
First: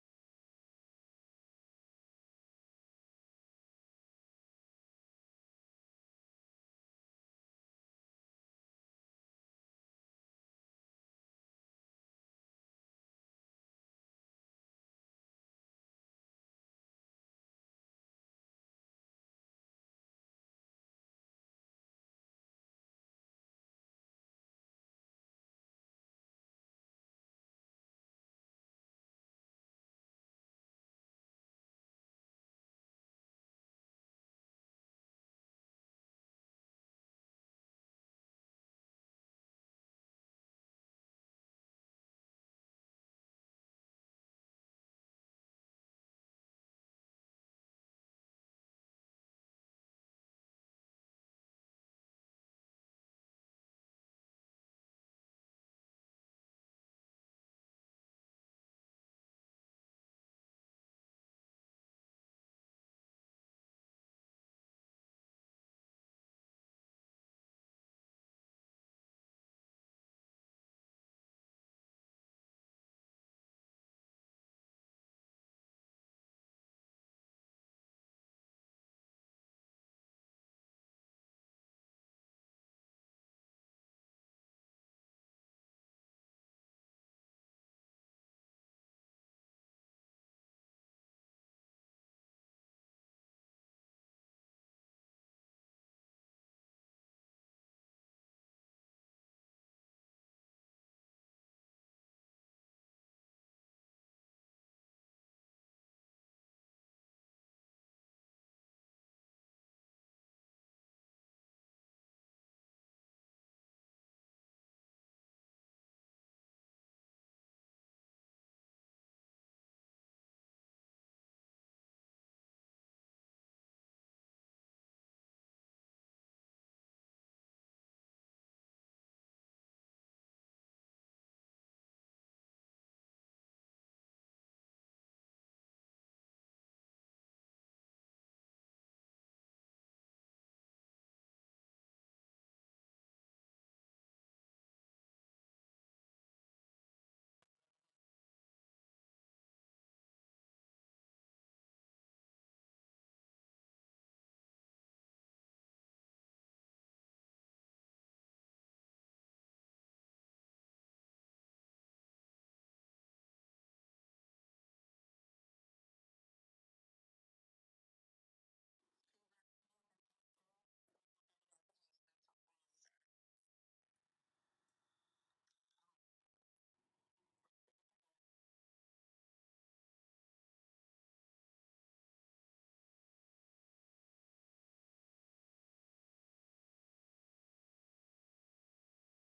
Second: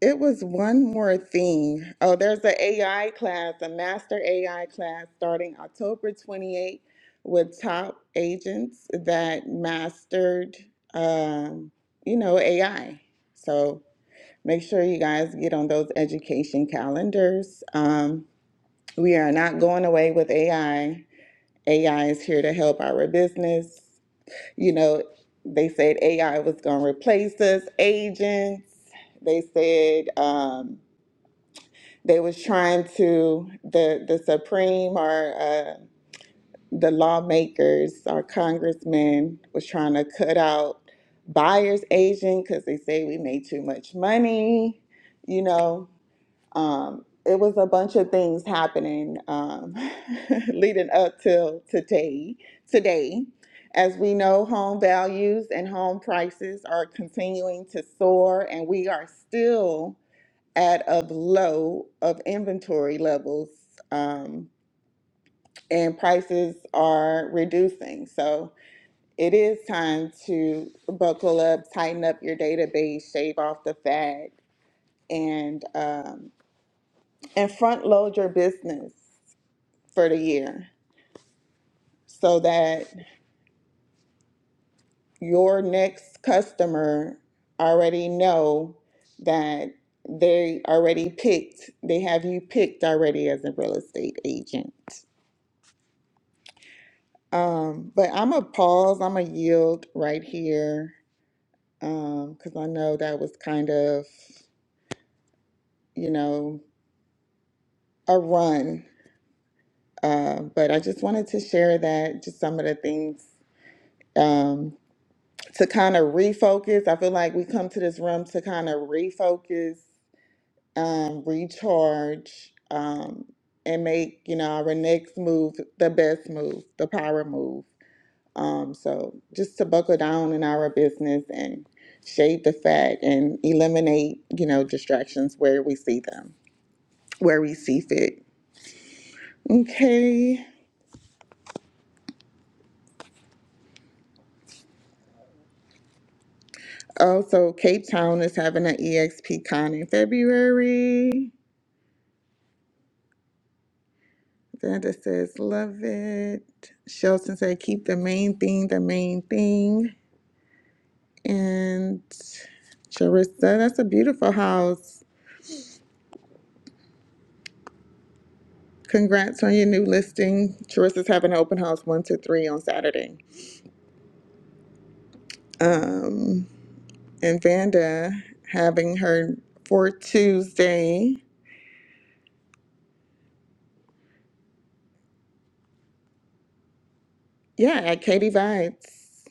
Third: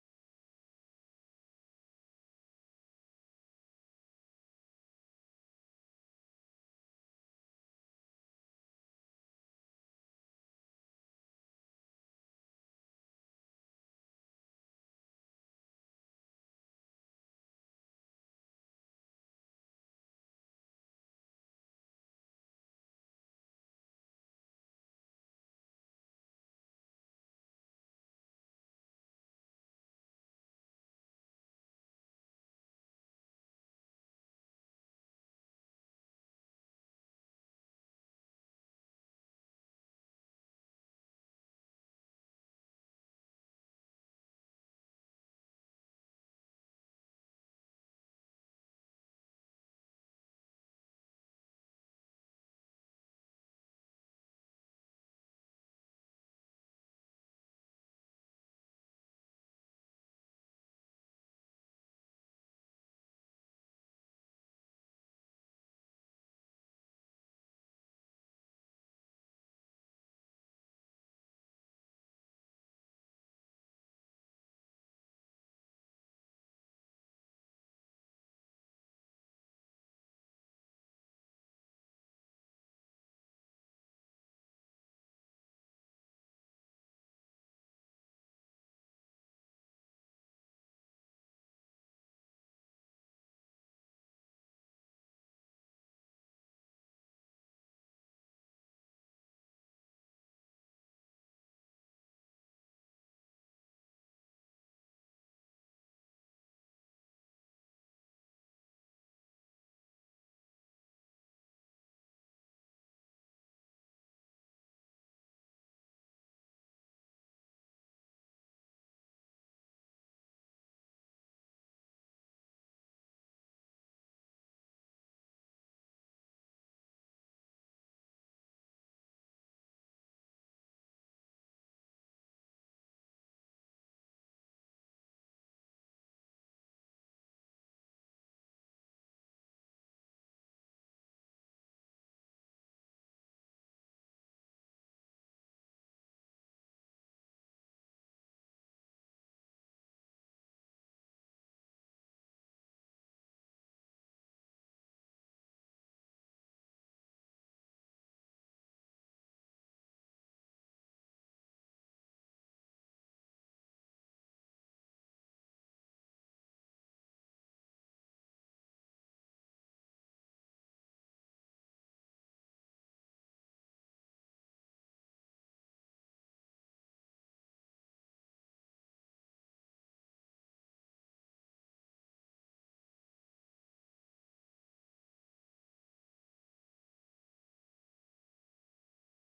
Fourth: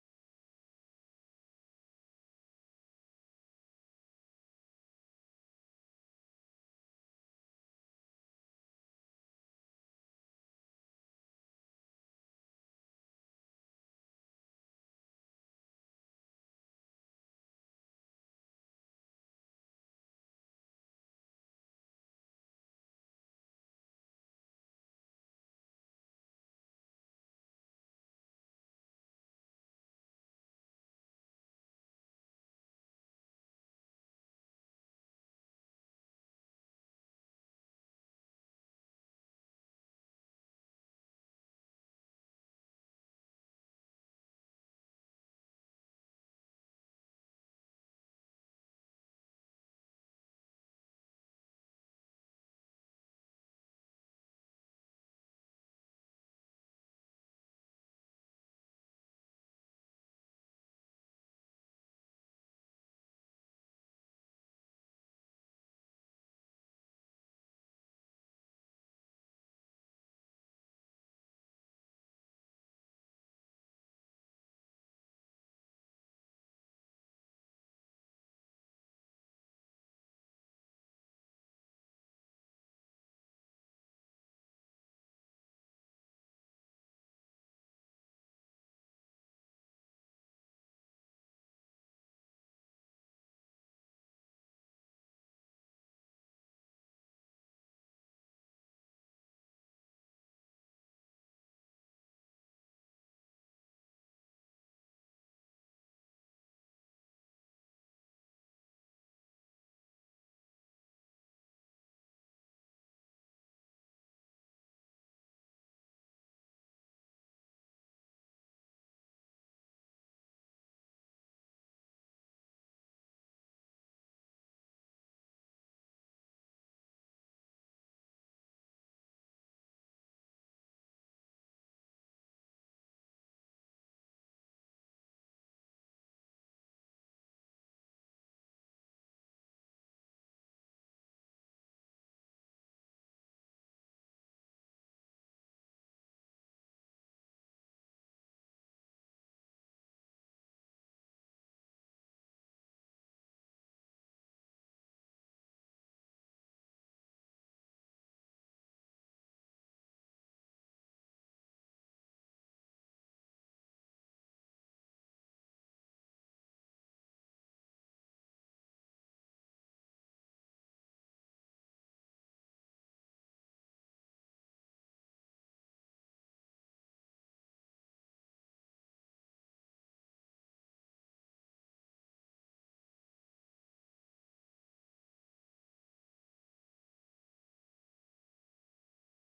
[SPEAKER 4] it was one more thing. Oh, there's an a AI class, a master AI class starting October 28 with top agents that mastered, um, you know, AI. So make sure you guys get on those education calendars. Um, we are not going away with AI. AI is here to help our business. You know, they said AI was going to replace us agents. They said um, they was trying to the the Supreme or uh, the lawmakers or congressmen was trying to cut out buyers agent because they say we made too much money. You know, um, it was a bunch of things happening um, leading up till today. Today, as we know, home values and home prices are continuing to soar, and we are still at a low of inventory levels, um, and prices are reducing. So it is time to buckle up, tighten up your database, shave off the fat, and um, and front load your business. for the year so that your next customer already know that they already picked they have you picked already as a real estate agent um but i'm a pause i'm a yield right here um because i know that was kind of you know a run uh, but i just wanted to share that just some of the things um, to kind of refocus. I feel like we come to this room to kind of refocus, um, recharge, um, and make, you know, our next move the best move, the power move. Um, so just to buckle down in our business and shade the fat and eliminate, you know, distractions where we see them, where we see fit. Okay. Also, Cape Town is having an EXP con in February. Glenda says, love it. Shelton said, keep the main thing the main thing. And Charissa, that's a beautiful house. Congrats on your new listing. Charissa's having an open house one to three on Saturday. Um, and Vanda having her for Tuesday. Yeah, at Katie Vibes.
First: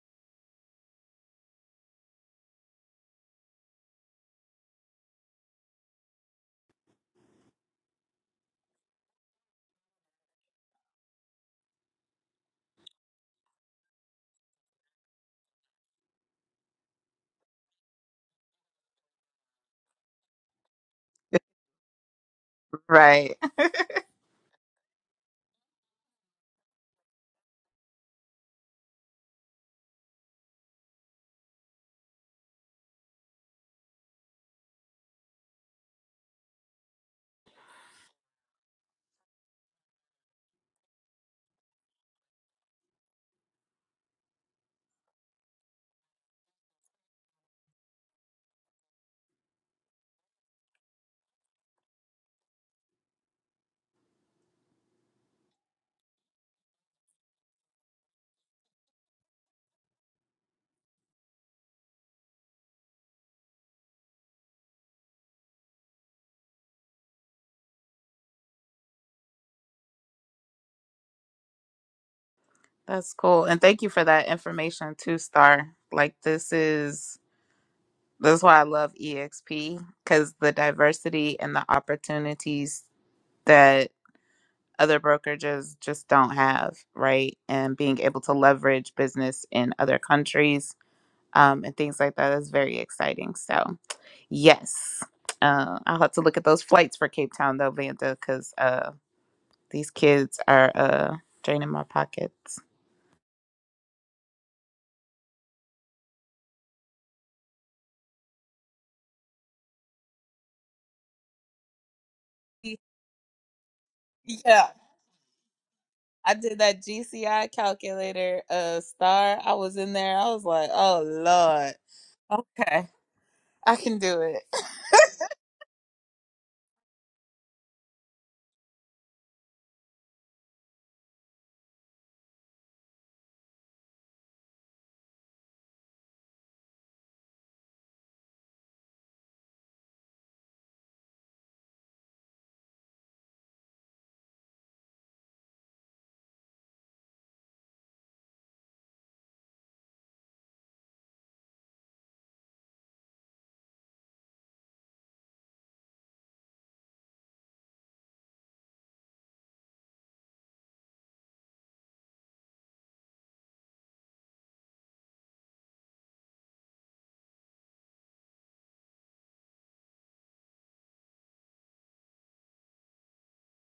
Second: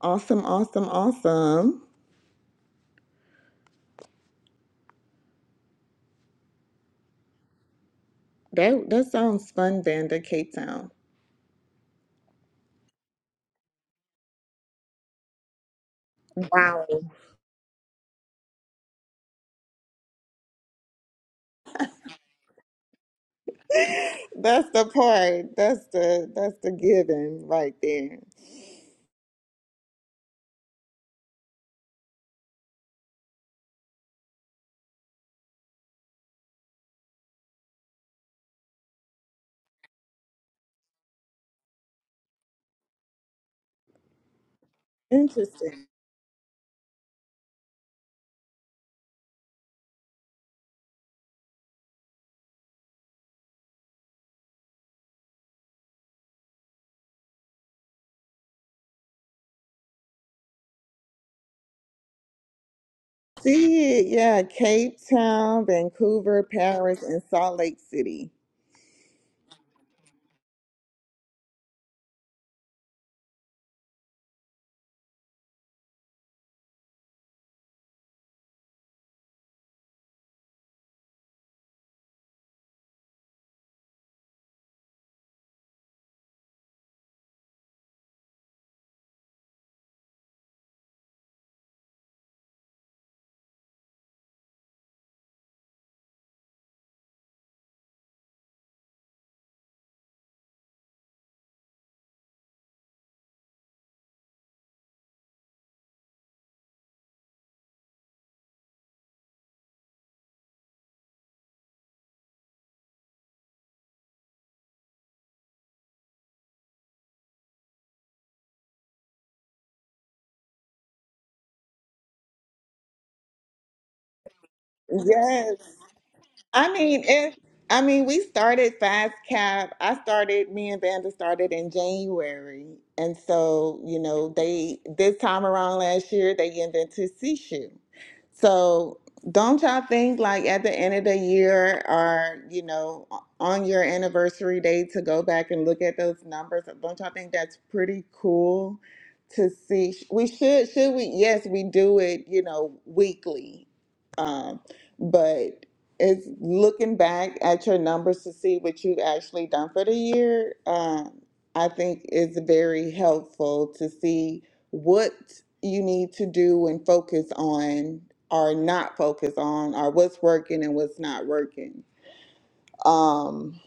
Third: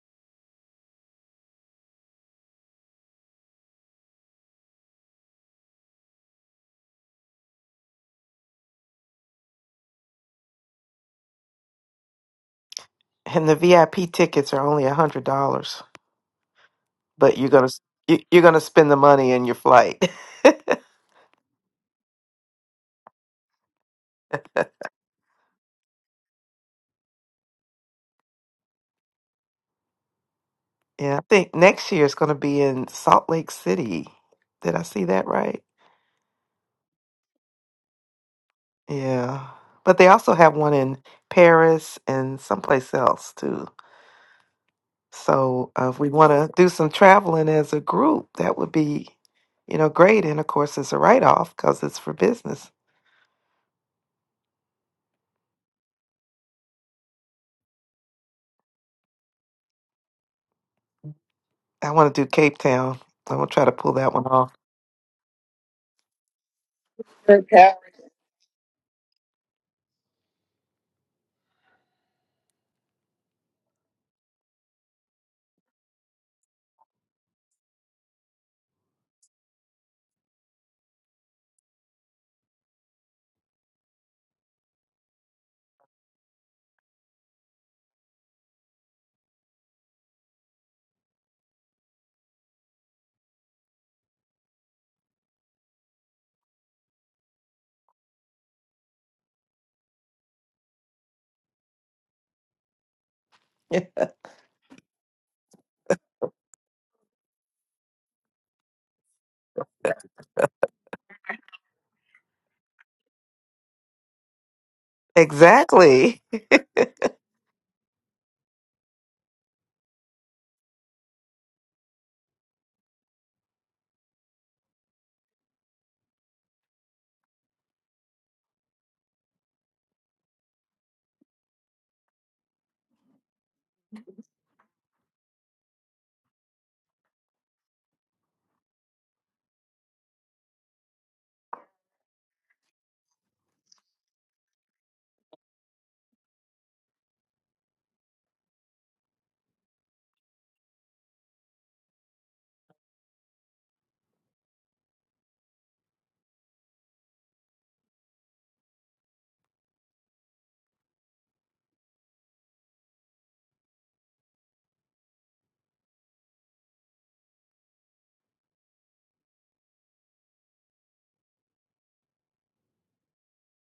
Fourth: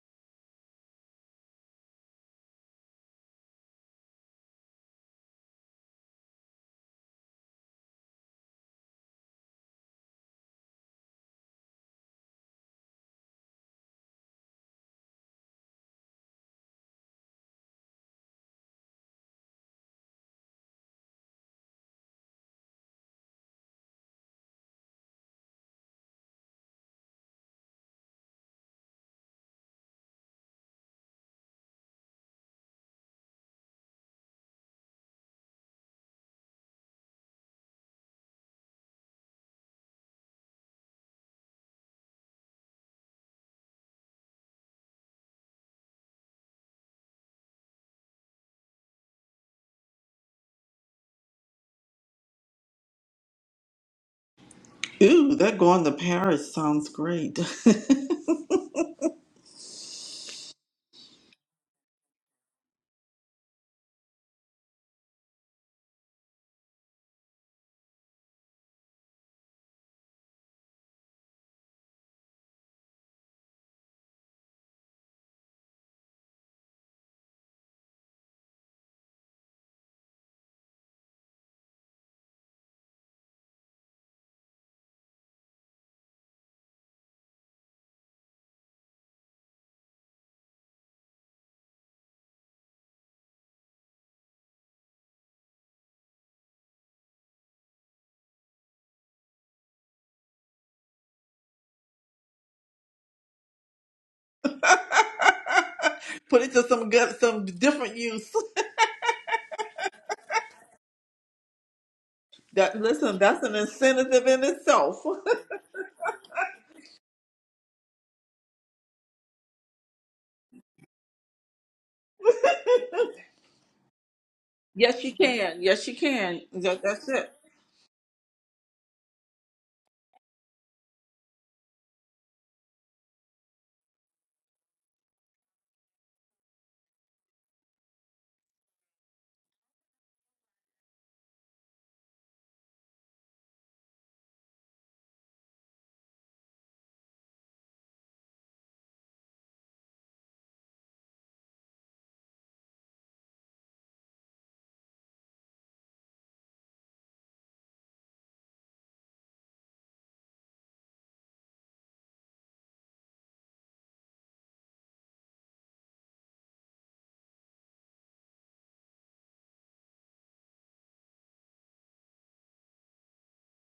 [SPEAKER 4] Awesome, awesome, awesome. That that sounds fun, Vanda, Cape Town.
[SPEAKER 3] and the VIP tickets are only a hundred dollars,
[SPEAKER 4] Wow.
[SPEAKER 3] but you're gonna you- you're gonna spend the money in your flight.
[SPEAKER 2] Right.
[SPEAKER 4] That's the part. That's the that's the given right there.
[SPEAKER 3] yeah, I think next year it's gonna be in Salt Lake City. Did I see that right? Yeah, but they also have one in Paris and someplace else too. So
[SPEAKER 4] Interesting.
[SPEAKER 3] uh, if we want to do some traveling as a group, that would be you know great. And of course, it's a write off because it's for business.
[SPEAKER 1] Ooh, that going to Paris sounds great.
[SPEAKER 3] I want to do Cape Town. I'm gonna try to pull
[SPEAKER 4] See it,
[SPEAKER 3] that one
[SPEAKER 4] yeah.
[SPEAKER 3] off.
[SPEAKER 4] Cape Town, Vancouver, Paris, and Salt
[SPEAKER 3] Okay.
[SPEAKER 4] Lake City.
[SPEAKER 2] That's cool. And thank you for that information too, Star. Like this is That's why I love EXP because the diversity and the opportunities that other brokerages just don't have, right? And being able to leverage business in other countries um, and things like that is very exciting. So, yes, uh, I'll have to look at those flights for Cape Town though, Vanda, because uh, these kids are uh, draining my pockets.
[SPEAKER 1] Put it to some good, some different use. That listen, that's an incentive in
[SPEAKER 2] Yeah,
[SPEAKER 1] itself.
[SPEAKER 3] exactly.
[SPEAKER 2] I did that GCI calculator uh star. I was in there. I was like, oh Lord. Okay, I can do it.
[SPEAKER 1] Yes, you can.
[SPEAKER 4] Yes,
[SPEAKER 1] Yes, you can.
[SPEAKER 4] I
[SPEAKER 1] That,
[SPEAKER 4] mean,
[SPEAKER 1] that's it.
[SPEAKER 4] if I mean, we started Fast Cap. I started. Me and Vanda started in January, and so you know, they this time around last year they invented Sishu. So don't y'all think like at the end of the year or you know on your anniversary day to go back and look at those numbers? Don't y'all think that's pretty cool? To see, we should should we? Yes, we do it. You know, weekly. Um, but it's looking back at your numbers to see what you've actually done for the year. Um, I think is very helpful to see what you need to do and focus on or not focus on or what's working and what's not working. Um,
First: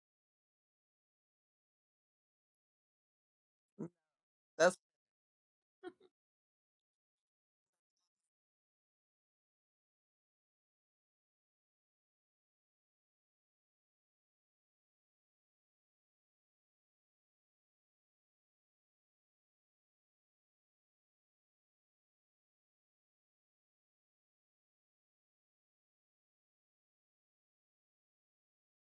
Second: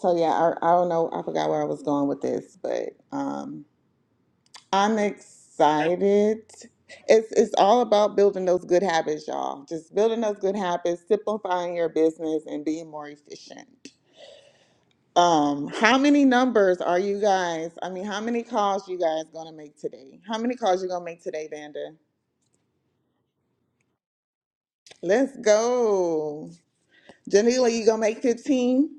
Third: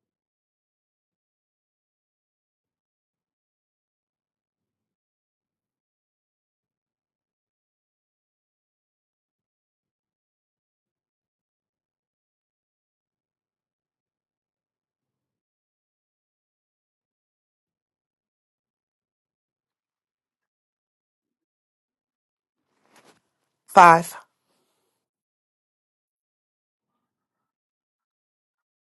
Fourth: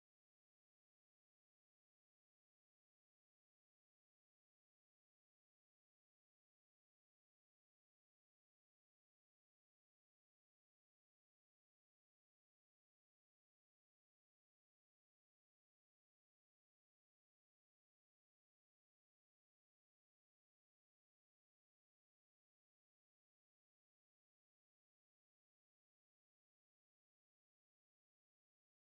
[SPEAKER 4] so yeah, I, I don't know. I forgot where I was going with this, but, um,
[SPEAKER 2] That's-
[SPEAKER 4] I'm excited. It's it's all about building those good habits, y'all. Just building those good habits, simplifying your business and being more efficient. Um, how many numbers are you guys? I mean, how many calls you guys gonna make today? How many calls you gonna make today, Vanda? Let's go. Janila, you gonna make 15?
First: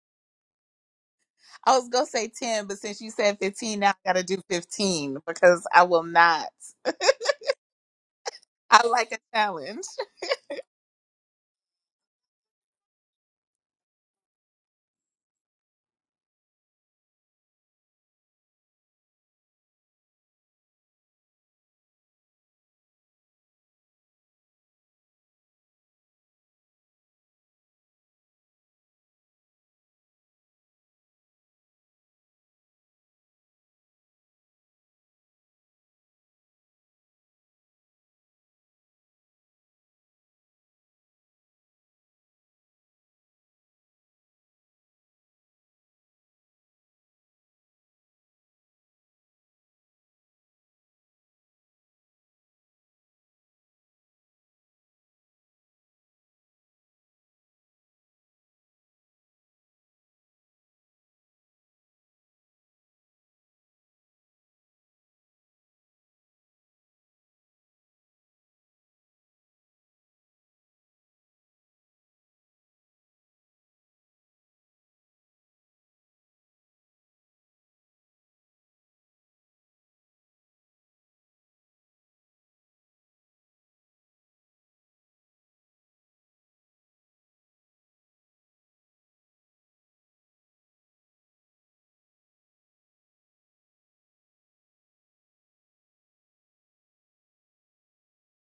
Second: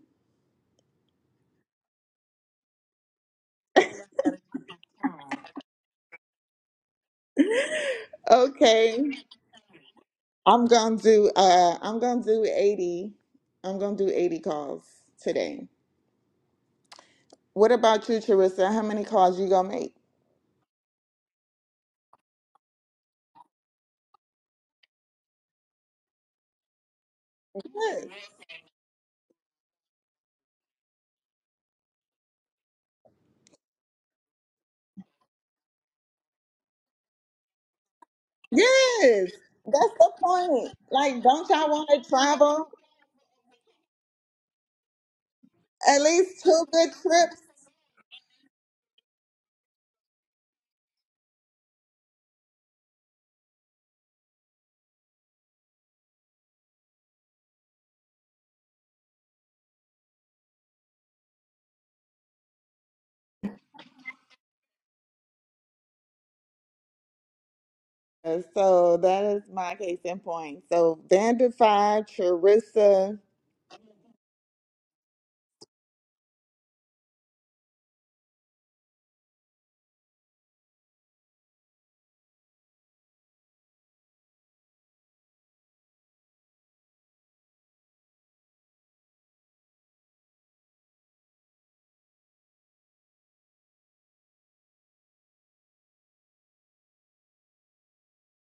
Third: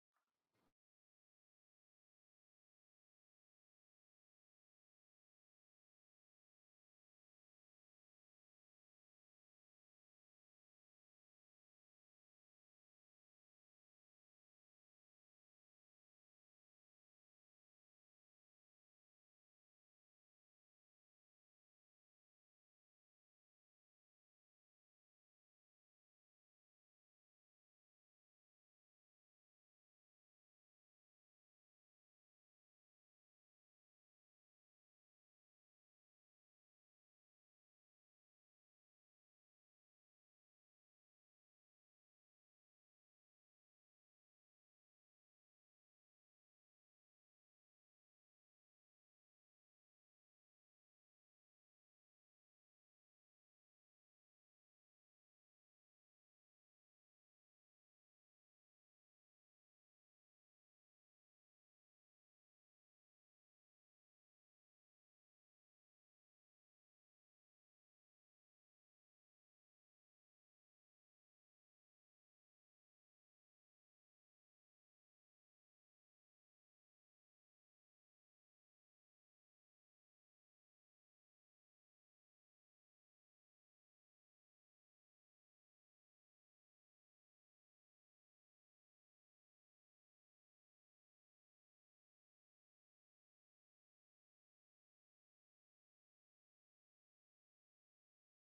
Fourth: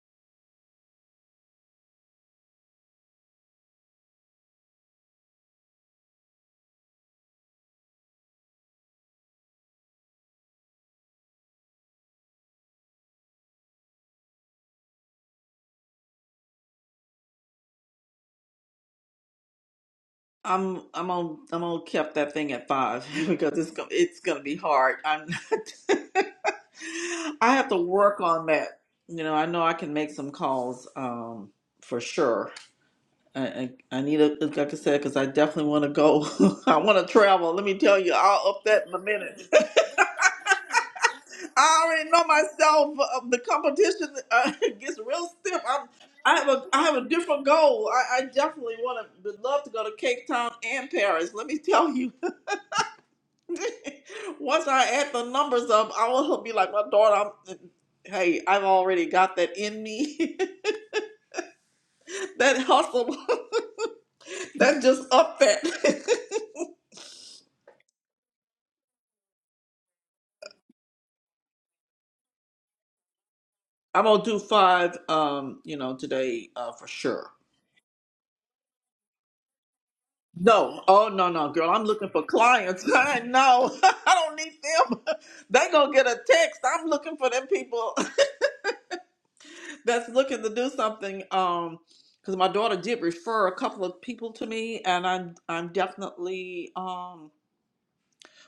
[SPEAKER 2] I was gonna say ten, but since you said fifteen, now I gotta do fifteen because I will not. I
[SPEAKER 4] Okay.
[SPEAKER 2] like a challenge.
[SPEAKER 4] I'm gonna do uh I'm gonna do 80. I'm gonna do 80 calls today. What about you, Charissa? How many calls you gonna make?
[SPEAKER 1] I'm I'm on I'm on kept that thing at five because it's gonna it's gonna be hard. I'm not. I have to
[SPEAKER 4] Yes.
[SPEAKER 1] work on that. You know, I know I can make some calls um, for sure. I, I, I need a like I said because I definitely want to go. I want to travel. Let me tell you, I'll up that in a
[SPEAKER 4] Yes.
[SPEAKER 1] minute.
[SPEAKER 4] That's the point. Like, don't y'all
[SPEAKER 1] I
[SPEAKER 4] want to
[SPEAKER 1] already know
[SPEAKER 4] travel?
[SPEAKER 1] myself. Uh, the competition uh, gets real stiff. I'm,
[SPEAKER 4] At
[SPEAKER 1] I
[SPEAKER 4] least
[SPEAKER 1] have a
[SPEAKER 4] two
[SPEAKER 1] I
[SPEAKER 4] good
[SPEAKER 1] have a
[SPEAKER 4] trips.
[SPEAKER 1] different goal. I, I definitely want to would love to go to Cape Town and Paris. Let me tell you. Once I add the numbers up, I will be like my daughter. I'm, hey, I've already got that in me. that hustle. that just up that.
[SPEAKER 4] Uh, So that is my case in point. So Vanderfy, Charissa.
[SPEAKER 1] I'm gonna do five, um, you know, today uh, for sure. No, oh no, no, girl, I'm looking for clients. I know, I don't need them. they gonna get a text. I'm looking for them people that's looking to do something. Um, because my daughter did refer a couple of people to me, and I'm I'm definitely um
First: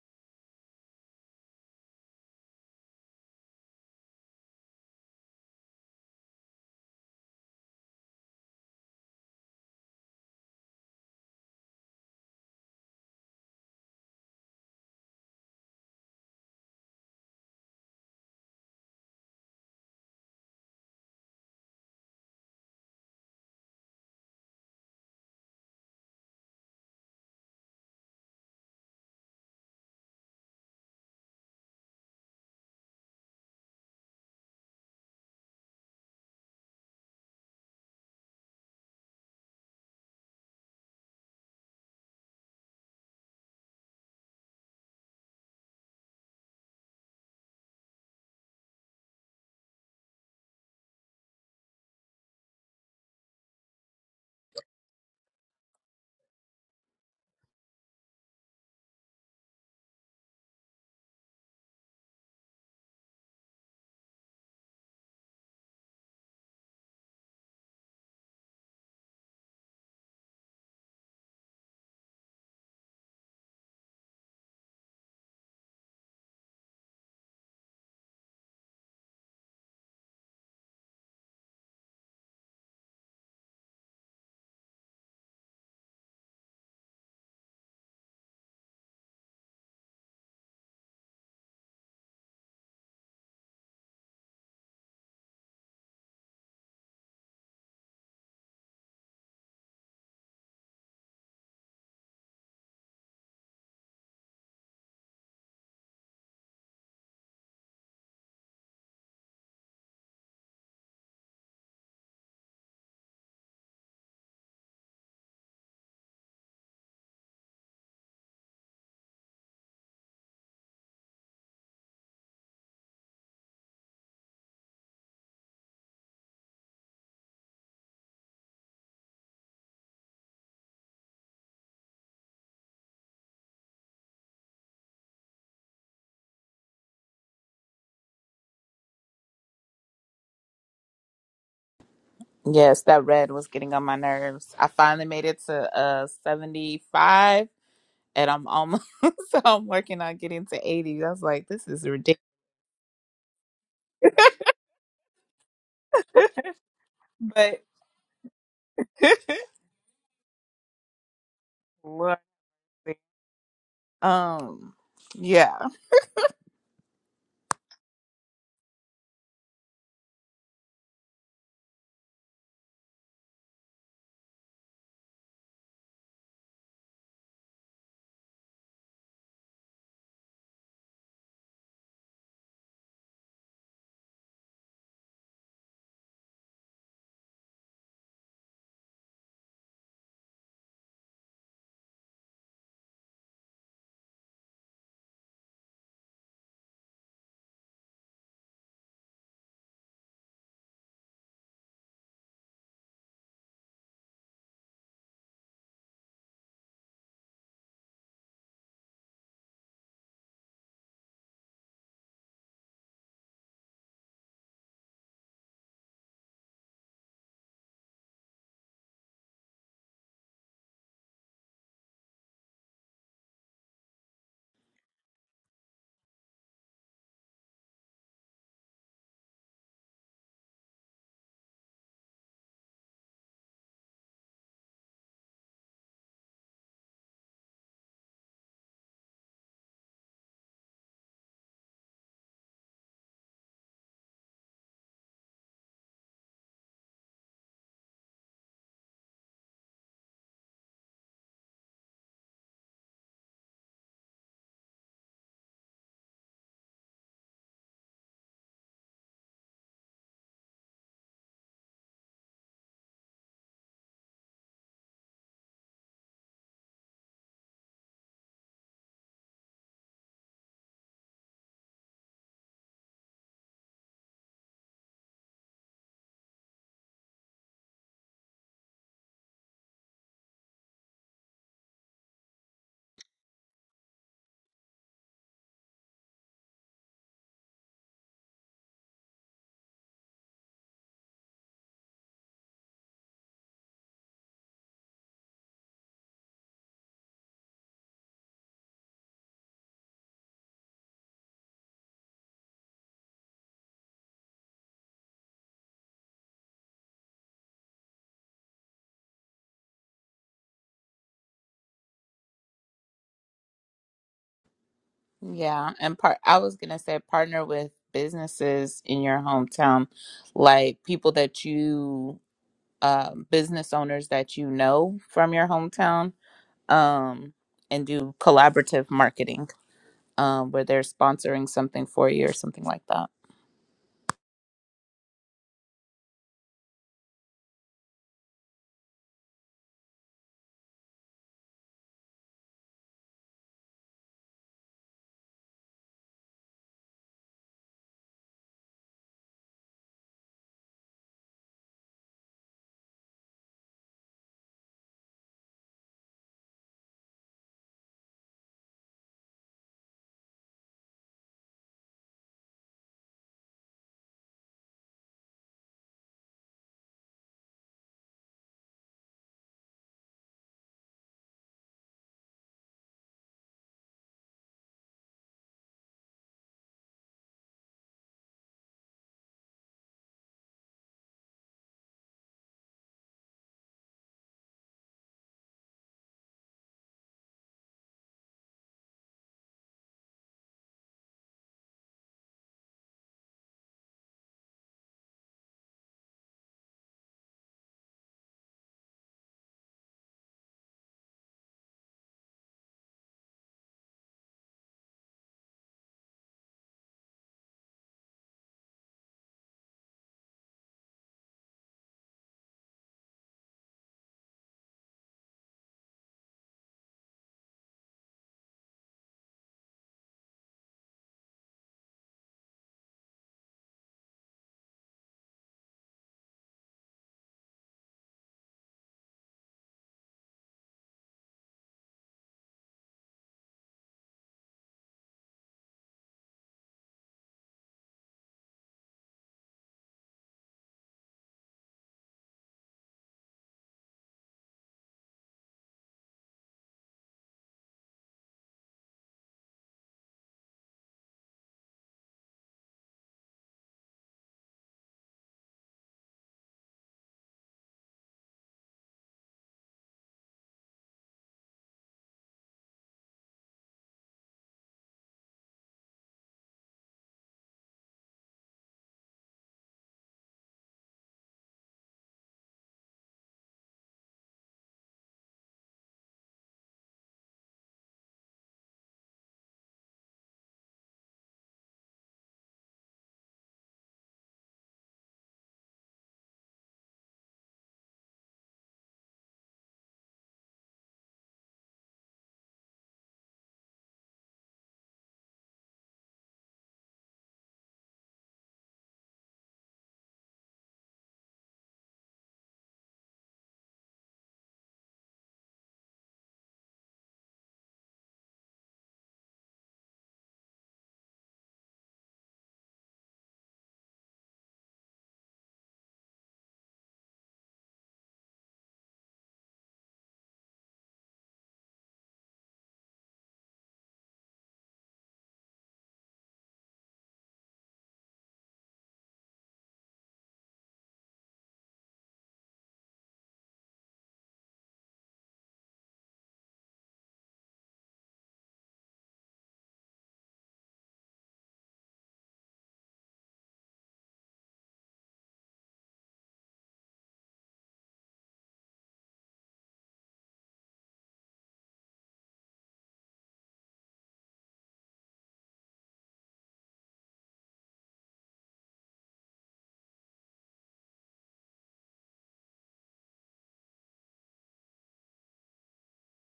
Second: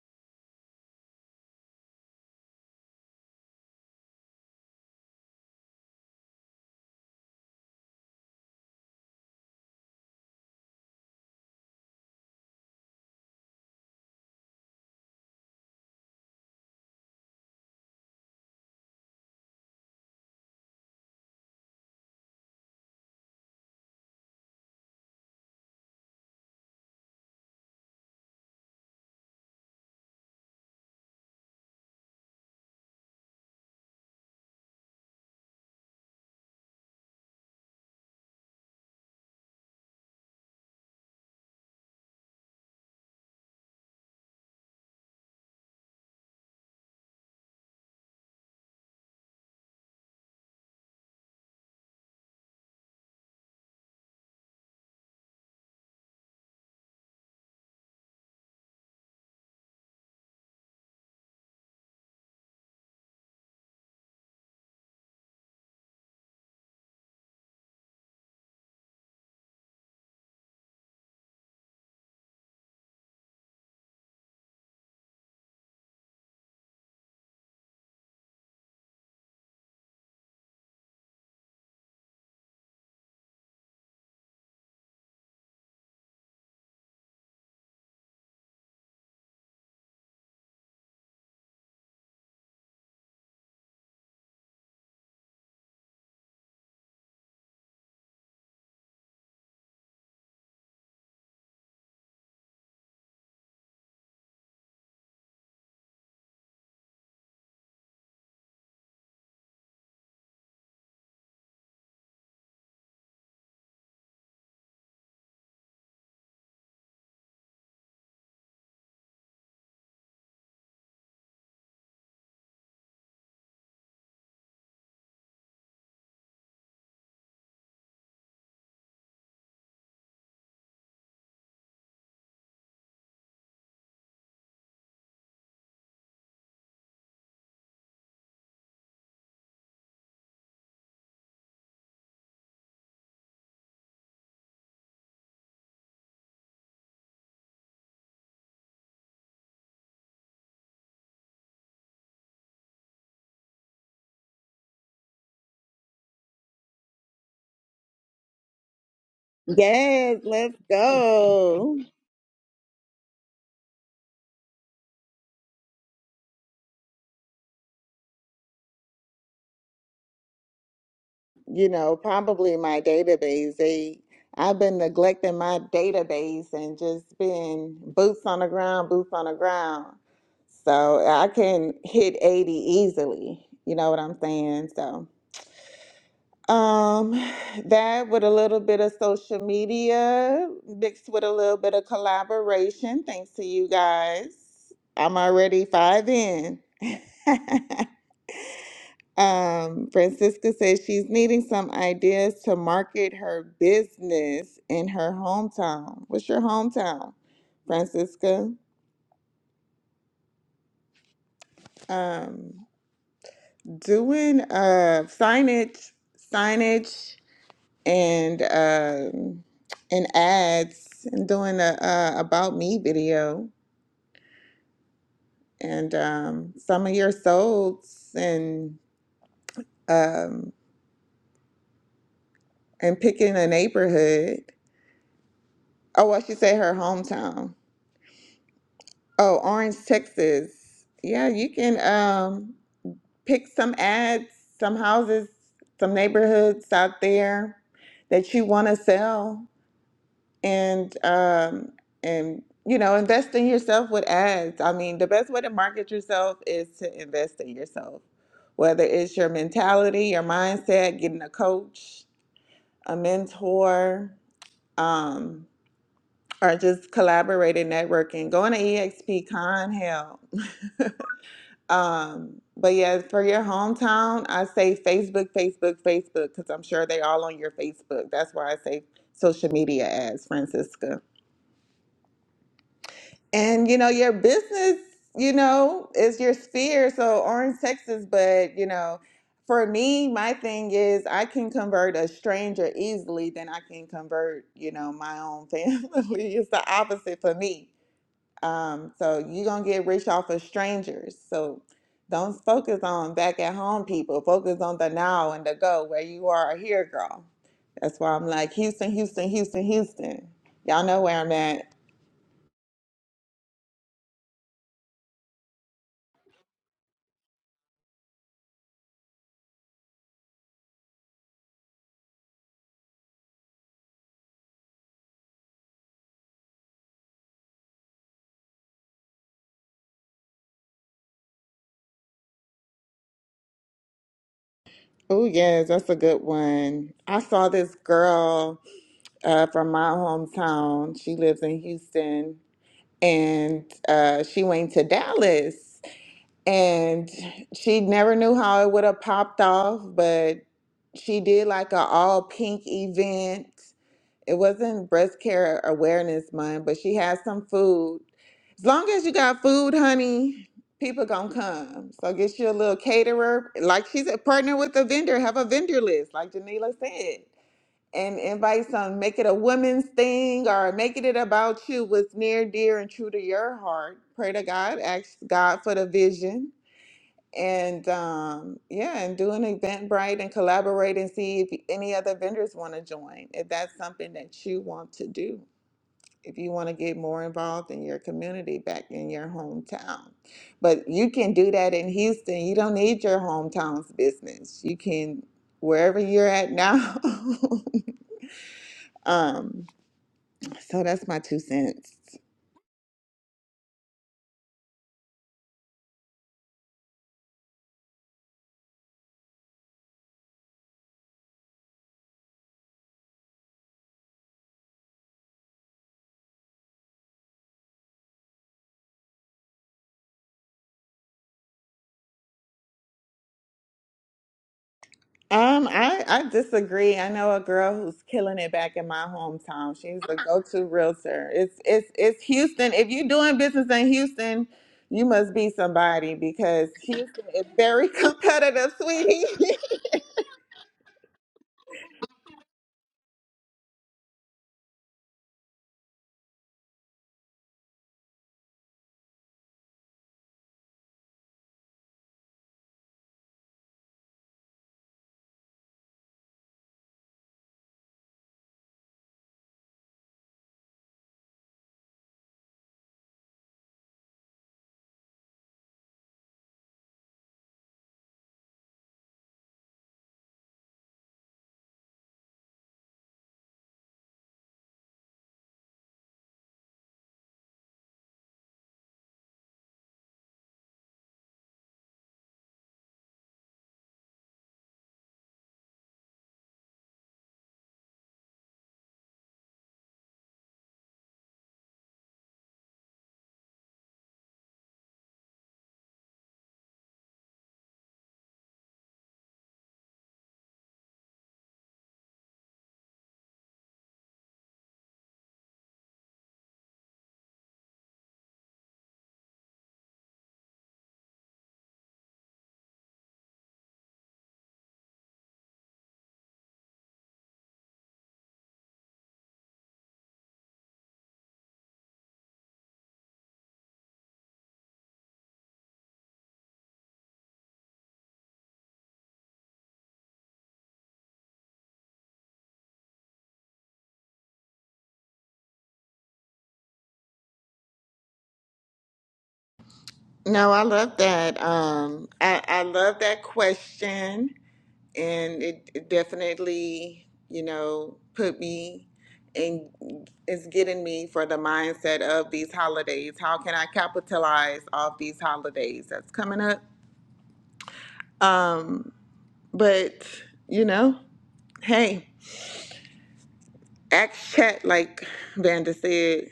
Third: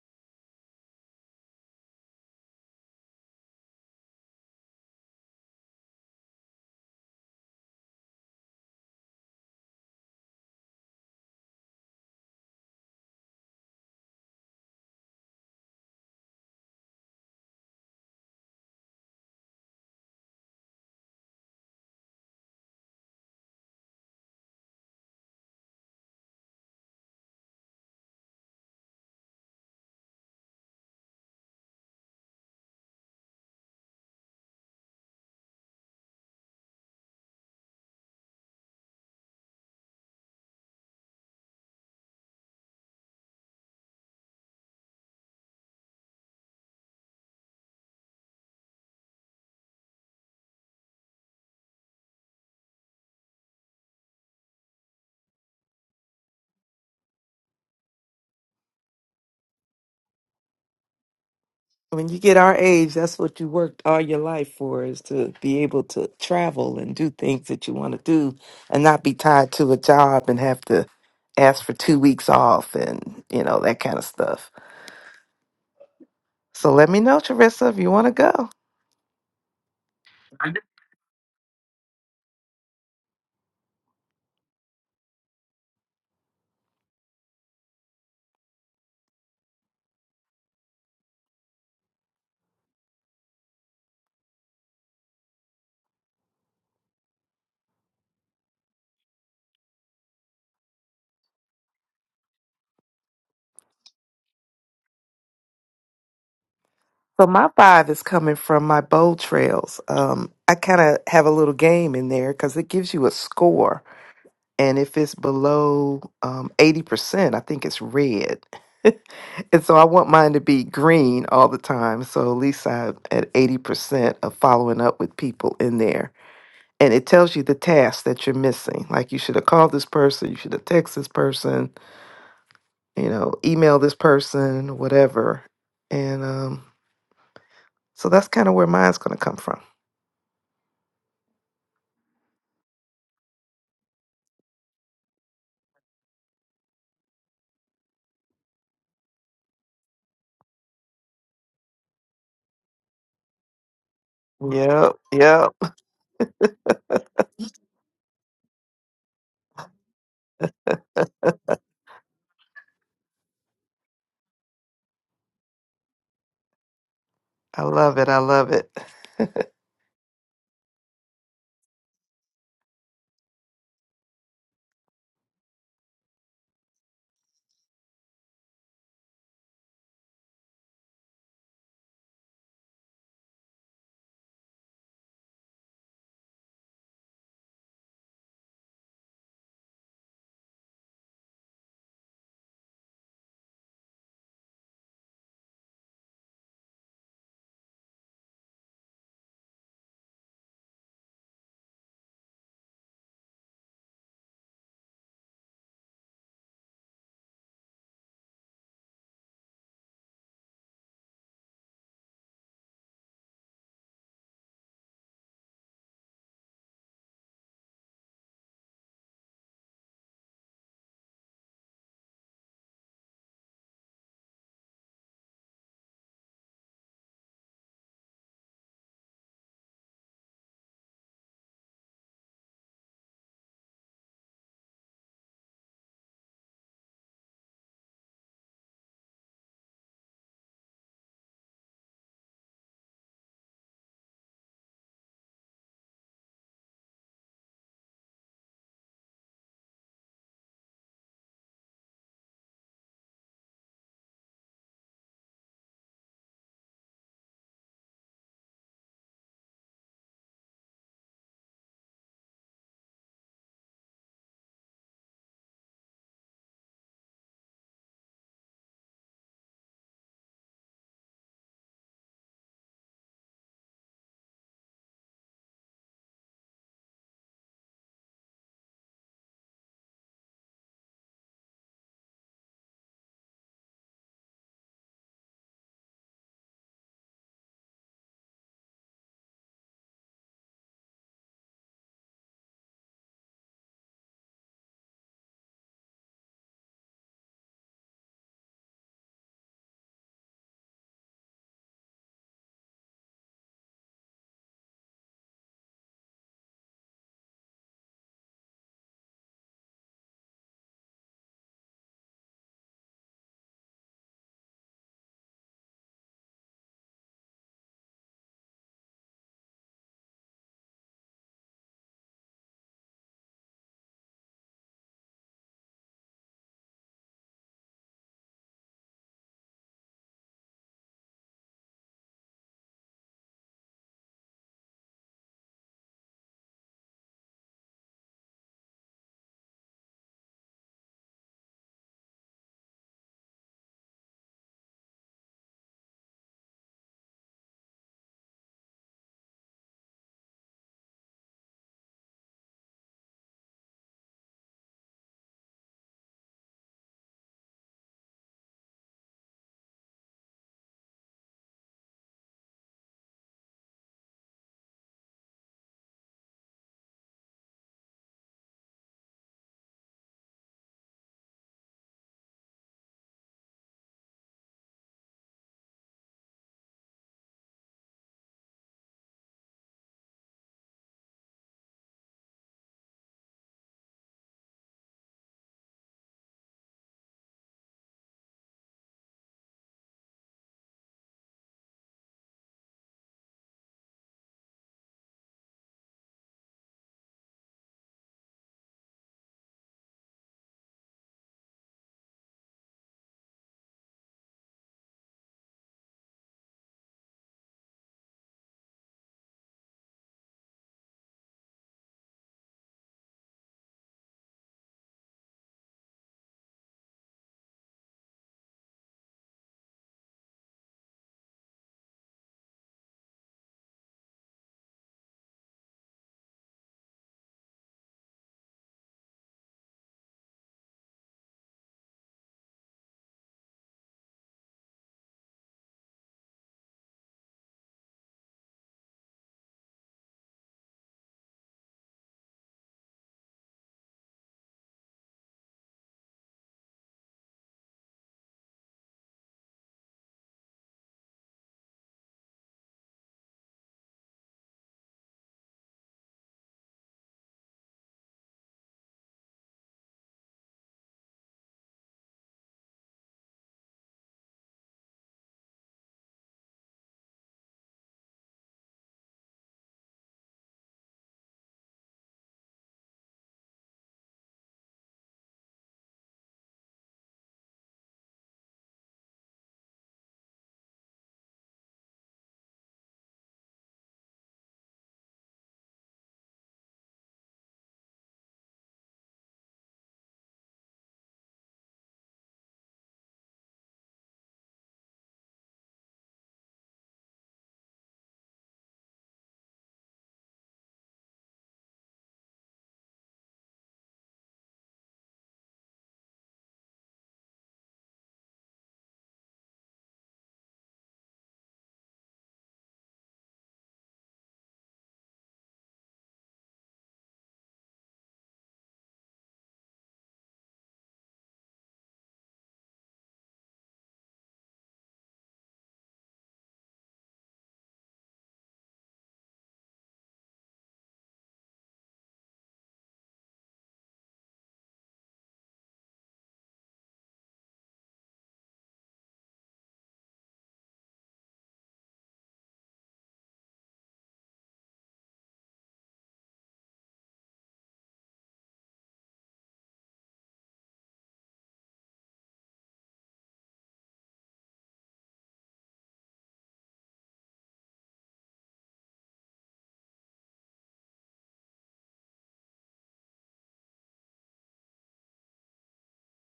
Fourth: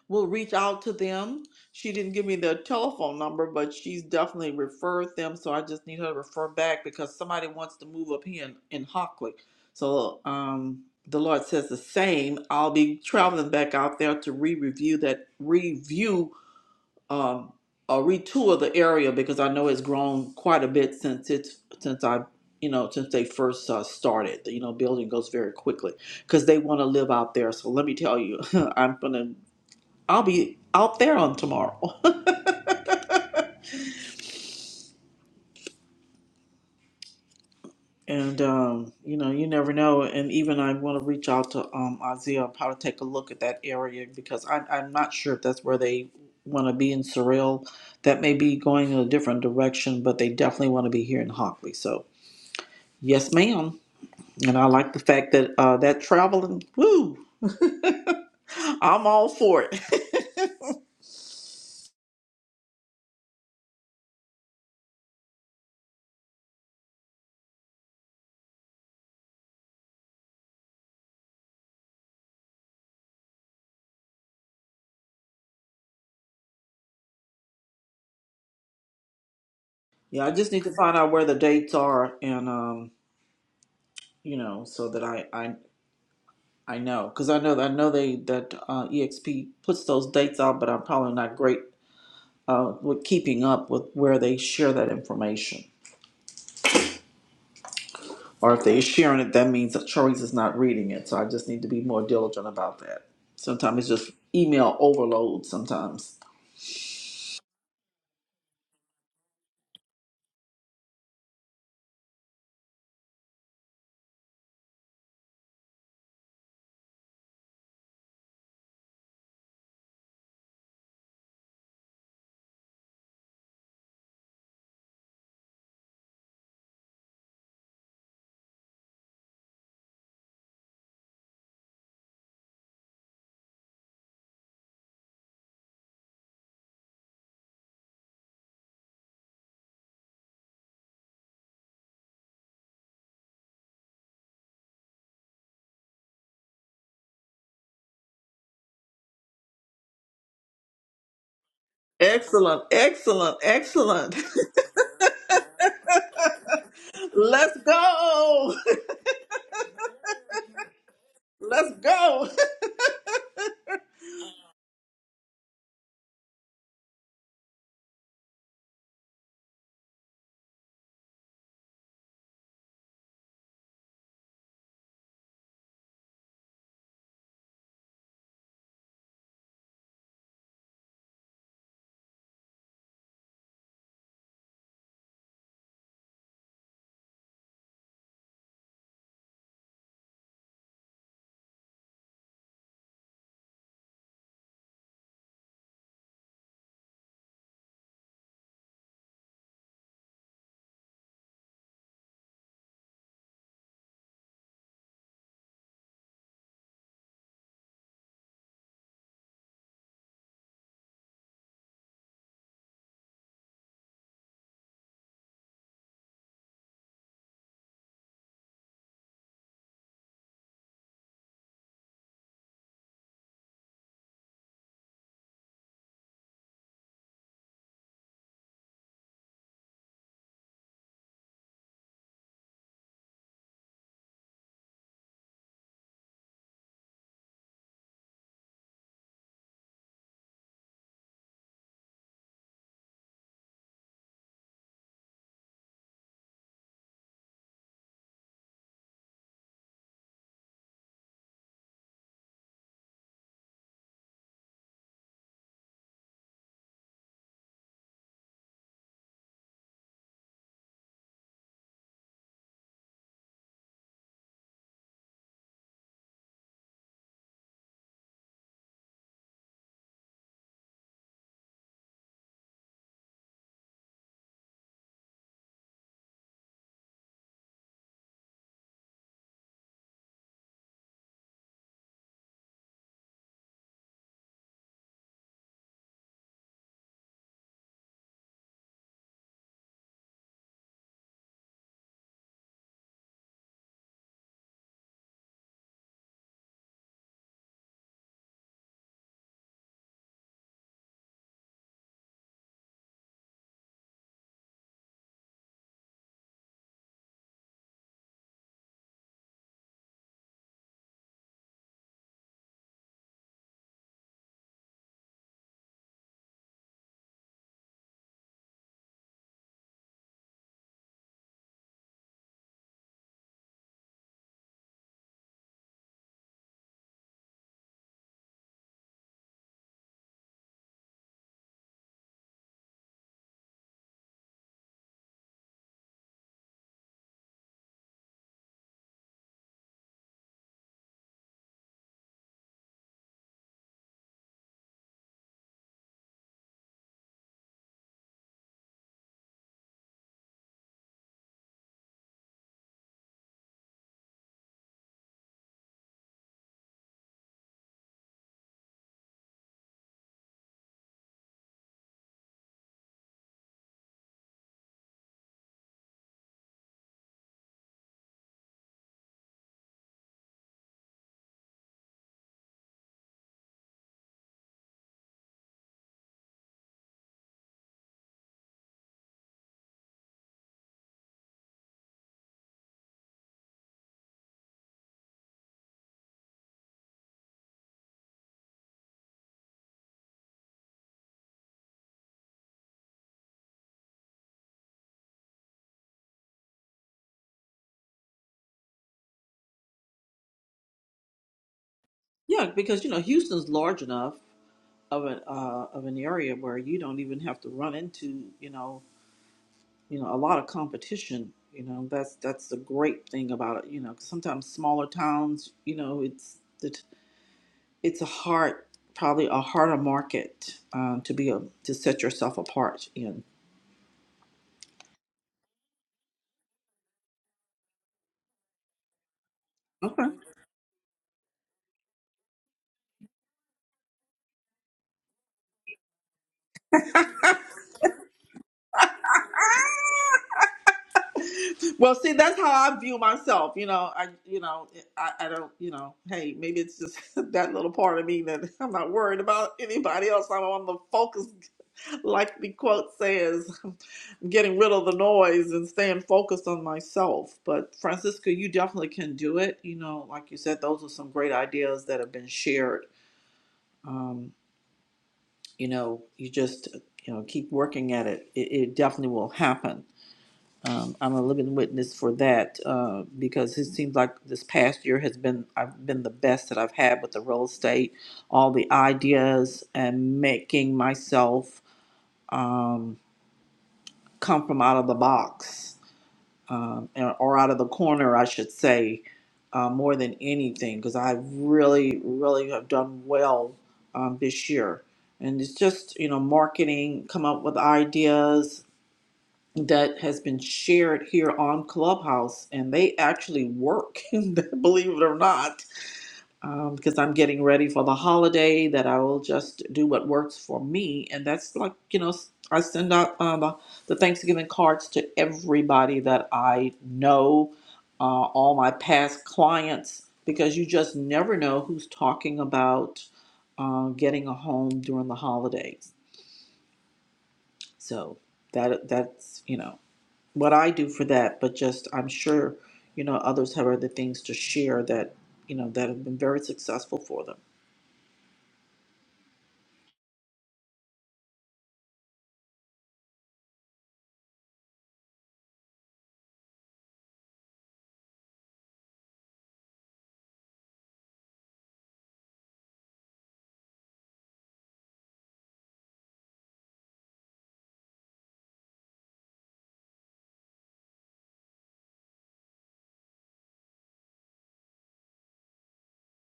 [SPEAKER 1] We'll reach out to them. She didn't give me their telephone number, but she's definitely referred them. So I just need her to refer back because somebody wants to move up here in, in Hockley. So um, the Lord says the same. I'll be traveling back out there to re-review that review um, or retour the area because I know it's grown quite a bit since it's since I you know since they first uh, started. You know, building goes very quickly because they want to live out there. So let me tell you, I'm gonna. I'll be out there on tomorrow. and um, you know, you never know. And even I want to reach out to um Isaiah and probably take a look at that area because I'm I'm not sure if that's where they want to be in Surreal. That may be going in a different direction, but they definitely want to be here in Hockley. So yes, ma'am. And I like the fact that uh that traveling, woo, I'm all for it.
[SPEAKER 3] When you get our age, that's what you worked all your life for is to be able to travel and do things that you want to do and not be tied to a job and have to ask for two weeks off and, you know, that kind of stuff. So let me know, Teresa, if you want to go.
[SPEAKER 1] Yeah, I just need to find out where the dates are and um, you know, so that I I I know, because I know I know they that uh, EXP puts those dates out, but I'm probably not great uh, with keeping up with where they share that information. Or if they're sharing it, that means that Charisse is not reading it. So I just need to be more diligent about that. Sometimes it's just email overload. Sometimes.
[SPEAKER 3] So my vibe is coming from my bowl trails. Um, I kind of have a little game in there because it gives you a score. and if it's below um, 80% i think it's red and so i want mine to be green all the time so at least i'm at 80% of following up with people in there and it tells you the tasks that you're missing like you should have called this person you should have texted this person you know email this person whatever and um, so that's kind of where mine's going to come from.
[SPEAKER 2] Yes, that red was getting on my nerves. I finally made it to uh seventy-five, and I'm almost. so I'm working on getting to eighty. I was like, this is ridiculous,
[SPEAKER 1] Excellent, excellent, excellent.
[SPEAKER 3] Yep, yep.
[SPEAKER 1] Let's
[SPEAKER 2] but
[SPEAKER 1] go.
[SPEAKER 4] Yes, let's
[SPEAKER 1] Let's
[SPEAKER 4] go.
[SPEAKER 2] Lord,
[SPEAKER 1] go.
[SPEAKER 2] um, yeah.
[SPEAKER 3] I love it. I love it.
[SPEAKER 4] You know, probably my database. They I've been neglecting my database and just been boots on the ground, boots on the ground. So I can hit 80 easily. You know what I'm saying? So Um, that with a little bit of social media mixed with a little bit of collaboration, thanks to you guys. I'm already five in. Um, Francisca says she's needing some ideas to market her business in her hometown. What's your hometown, Francisca? Um, doing uh signage, signage. and um, and ads and doing a, a about me video and um, some of your solds and um, and picking a neighborhood. Oh, I should say her hometown. Oh, Orange, Texas. Yeah, you can um, pick some ads, some houses, some neighborhoods out there that you want to sell and um and you know invest in yourself with ads i mean the best way to market yourself is to invest in yourself whether it's your mentality your mindset getting a coach a mentor um or just collaborating networking going to exp con hell um but yeah for your hometown i say facebook facebook facebook because i'm sure they're all on your facebook that's why i say social media ads francisca And you know, your business, you know, is your sphere. So Orange, Texas, but you know, for me, my thing is I can convert a stranger easily than I can convert, you know, my own family. it's the opposite for me. Um, so you're gonna get rich off of strangers. So don't focus on back at home people. Focus on the now and the go where you are here, girl. That's why I'm like Houston, Houston, Houston, Houston. Y'all know where I'm at.
[SPEAKER 2] Yeah, and part I was gonna say partner with businesses in your hometown, like people that you um business owners that you know from your hometown, um, and do collaborative marketing, um, where they're sponsoring something for you or something like that.
[SPEAKER 4] Oh, yes, that's a good one. I saw this girl uh, from my hometown. She lives in Houston and uh, she went to Dallas and she never knew how it would have popped off, but she did like a all pink event it wasn't breast care awareness month, but she had some food. As long as you got food, honey, people gonna come. So get you a little caterer. Like she's a partner with a vendor, have a vendor list, like Janila said. And invite some, make it a women's thing or making it about you, what's near, dear, and true to your heart. Pray to God, ask God for the vision and um, yeah, and do an Eventbrite and collaborate and see if any other vendors want to join. If that's something that you want to do, if you want to get more involved in your community back in your hometown, but you can do that in Houston. You don't need your hometown's business. You can wherever you're at now. um, so that's my two cents.
[SPEAKER 1] Yeah, because you know Houston's large enough of an uh, of an area where you don't even have to run into you know you know a lot of competition. You know that's that's the great thing about it. You know, 'cause sometimes smaller towns, you know, it's it's it's a hard probably a harder market uh, to be a to set yourself apart in.
[SPEAKER 4] Um, I, I disagree. I know a girl who's killing it back in my hometown. She's the go-to realtor. It's it's it's Houston. If you're doing business in Houston, you must be somebody because Houston is very competitive, sweetie.
[SPEAKER 1] well, see, that's how I view myself. You know, I, you know, I, I don't, you know, hey, maybe it's just that little part of me that I'm not worried about anybody else. I'm on the focus, like the quote says, getting rid of the noise and staying focused on myself. But Francisca, you definitely can do it. You know, like you said, those are some great ideas that have been shared. Um, you know, you just, you know, keep working at it. It, it definitely will happen. Um, I'm a living witness for that uh, because it seems like this past year has been I've been the best that I've had with the real estate, all the ideas and making myself um, come from out of the box um, or or out of the corner, I should say, uh, more than anything because I really, really have done well um, this year. And it's just you know marketing, come up with ideas, that has been shared here on Clubhouse, and they actually work, believe it or not, um, because I'm getting ready for the holiday that I will just do what works for me. And that's like, you know, I send out um, the the Thanksgiving cards to everybody that I know, uh, all my past clients, because you just never know who's talking about uh, getting a home during the holidays. So that that's, you know what I do for that, but just I'm sure, you know, others have other things to share that, you know, that have been very successful for them.
[SPEAKER 4] No, I love that. Um, I, I love that question. and it, it definitely you know put me and is getting me for the mindset of these holidays how can i capitalize off these holidays that's coming up um but you know hey ask chat like vanda said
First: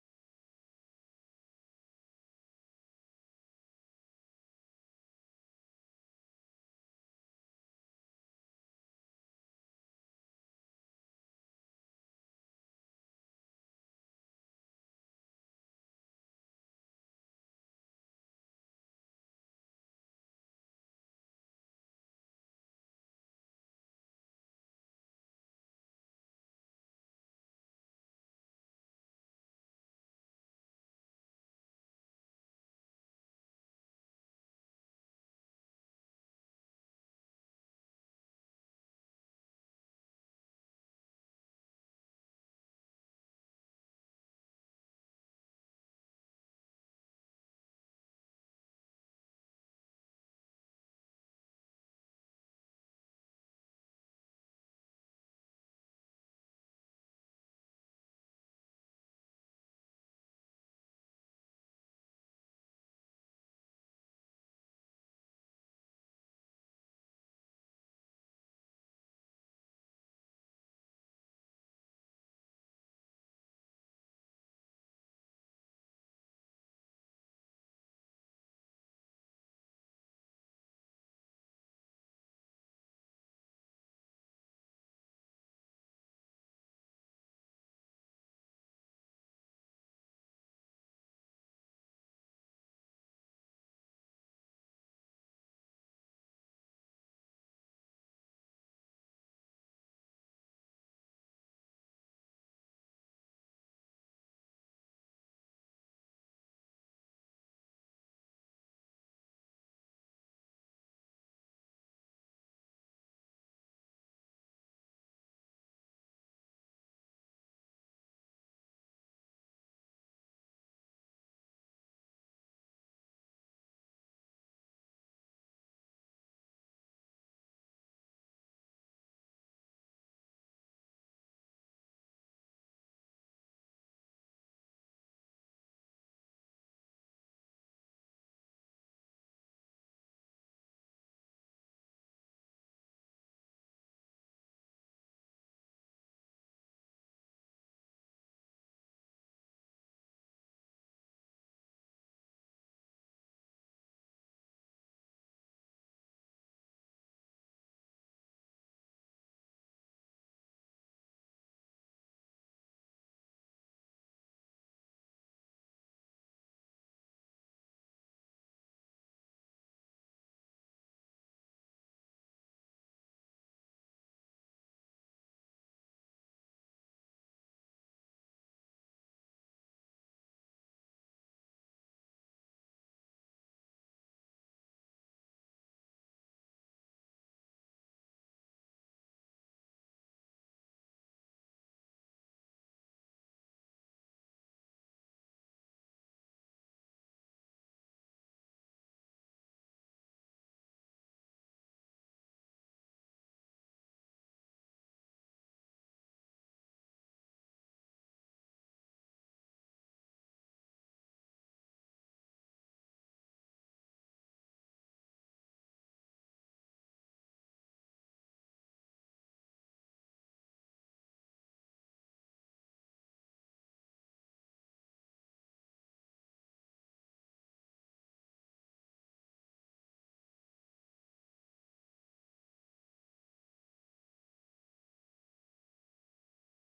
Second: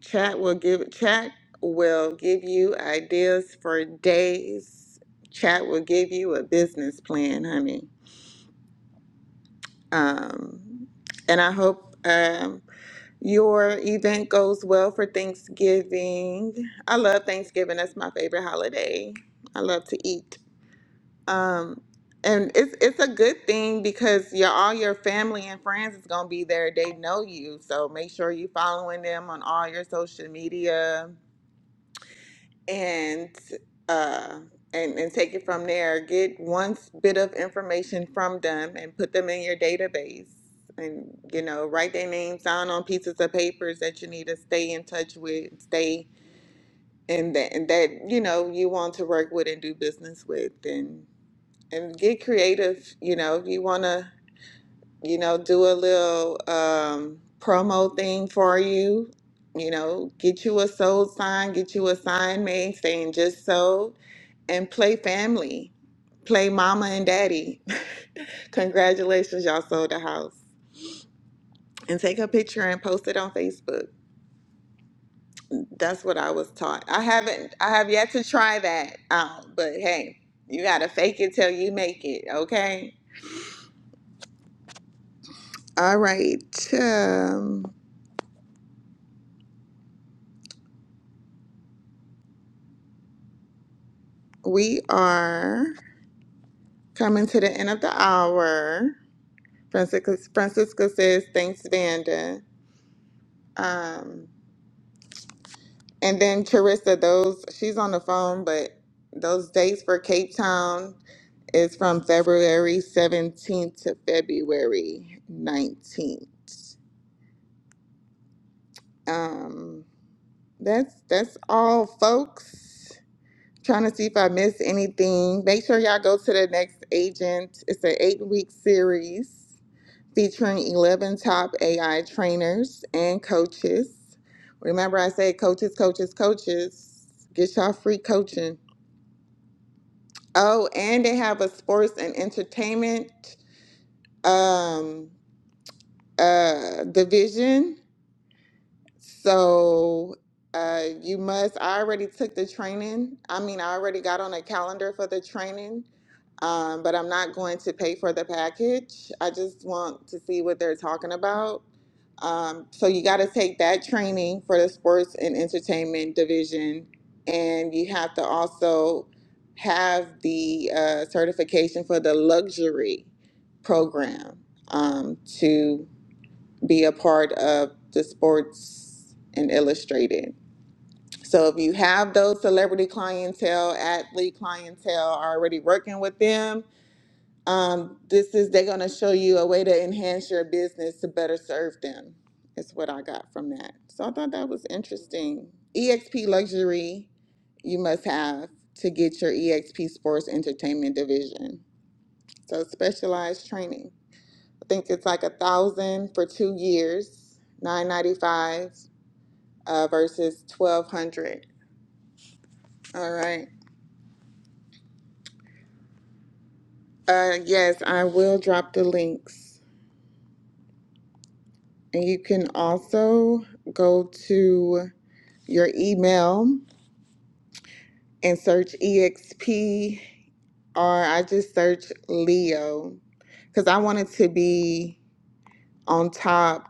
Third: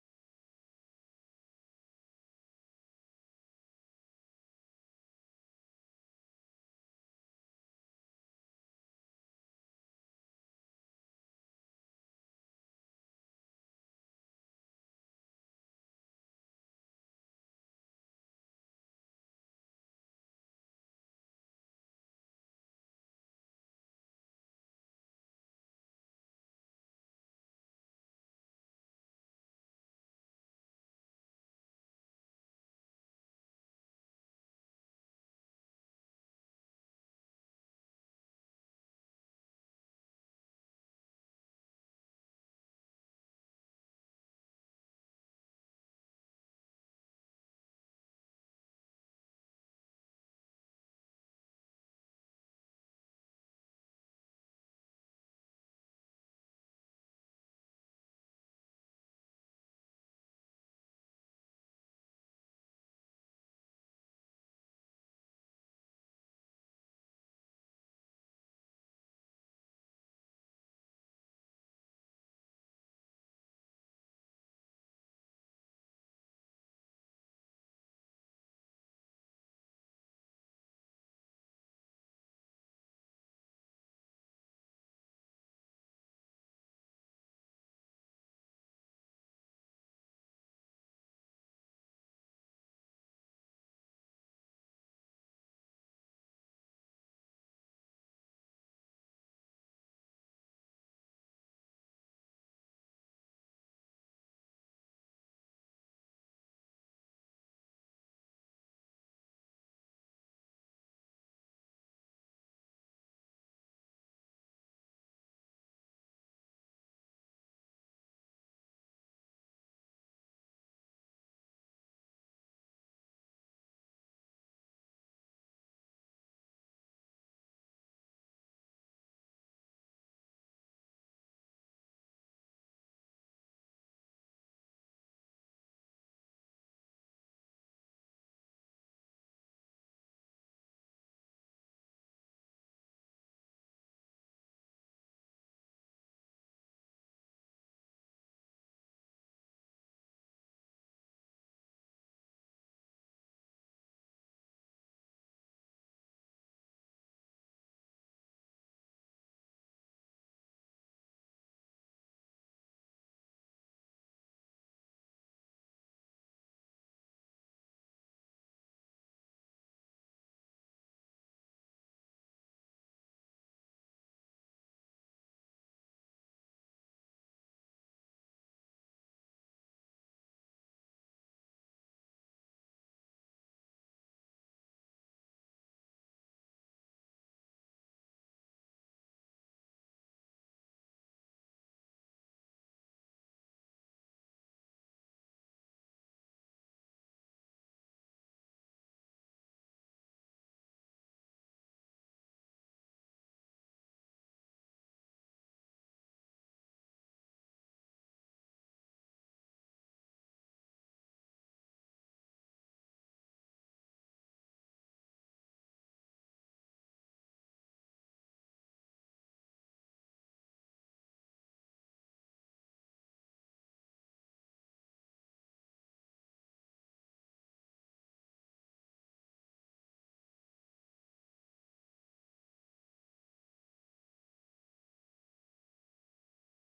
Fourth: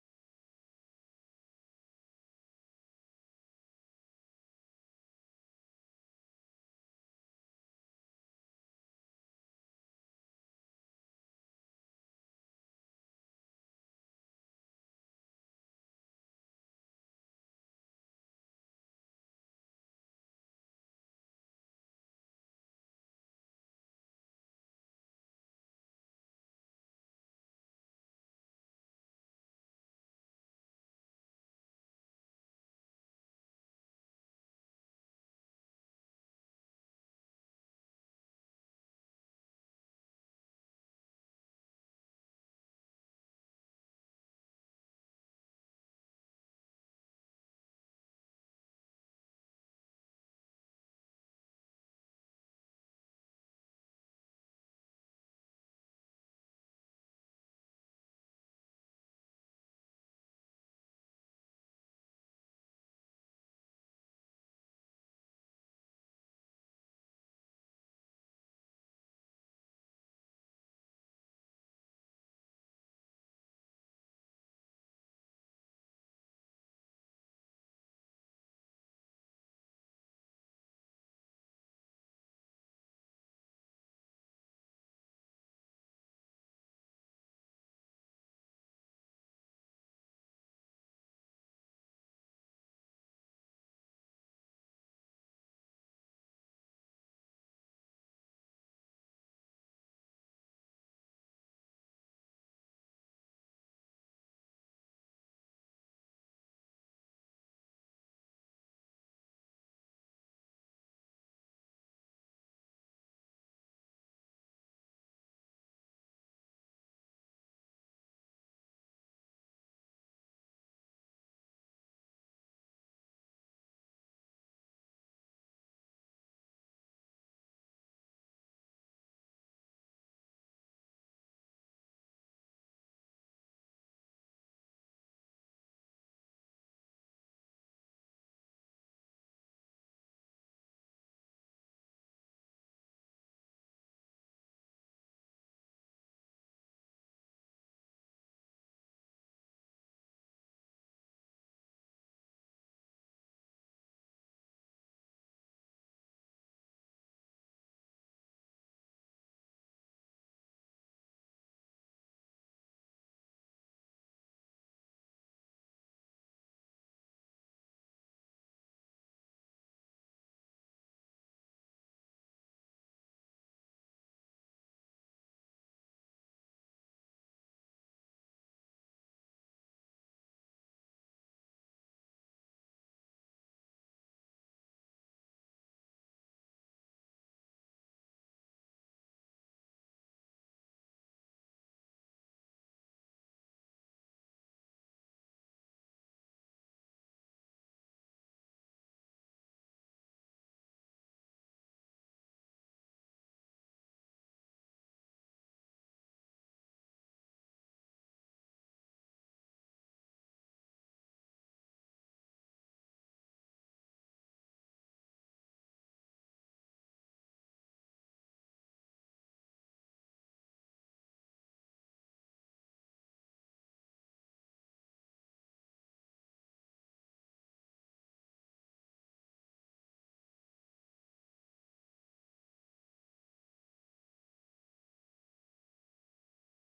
[SPEAKER 4] chat will give chat will give you ideas for days chat will give you a business plan honey um and i hope um Your event goes well for Thanksgiving. I love Thanksgiving. That's my favorite holiday. I love to eat. Um, and it's it's a good thing because your all your family and friends is gonna be there. They know you, so make sure you following them on all your social media and uh and, and take it from there. Get one bit of information from them and put them in your database. And you know, write their names down on pieces of papers that you need to stay in touch with, stay and that and that you know you want to work with and do business with, and and get creative. You know, if you want to, you know, do a little um, promo thing for you. You know, get you a sold sign, get you a sign made saying just so and play family. Play mama and daddy. Congratulations, y'all sold the house. And take a picture and post it on Facebook. That's what I was taught. I haven't I have yet to try that out, but hey, you gotta fake it till you make it, okay? All right. Um, we are coming to the end of the hour. Francisca Francisca says, thanks, Vanda. Um, And then Charissa, those she's on the phone, but those dates for Cape Town is from February 17th to February 19th. Um, that's that's all, folks. Trying to see if I missed anything. Make sure y'all go to the next agent. It's an eight-week series featuring 11 top AI trainers and coaches. Remember, I said coaches, coaches, coaches. Get y'all free coaching Oh, and they have a sports and entertainment um, uh, division. So uh, you must, I already took the training. I mean, I already got on a calendar for the training, um, but I'm not going to pay for the package. I just want to see what they're talking about. Um, so you got to take that training for the sports and entertainment division, and you have to also have the uh, certification for the luxury program um, to be a part of the sports and illustrated. So if you have those celebrity clientele, athlete clientele, are already working with them, um, this is they're gonna show you a way to enhance your business to better serve them. Is what I got from that. So I thought that was interesting. EXP luxury you must have to get your EXP sports entertainment division. So specialized training. I think it's like a thousand for two years, nine ninety five uh, versus twelve hundred. All right. Uh, yes, I will drop the links, and you can also go to your email and search EXP, or I just search Leo because I wanted to be on top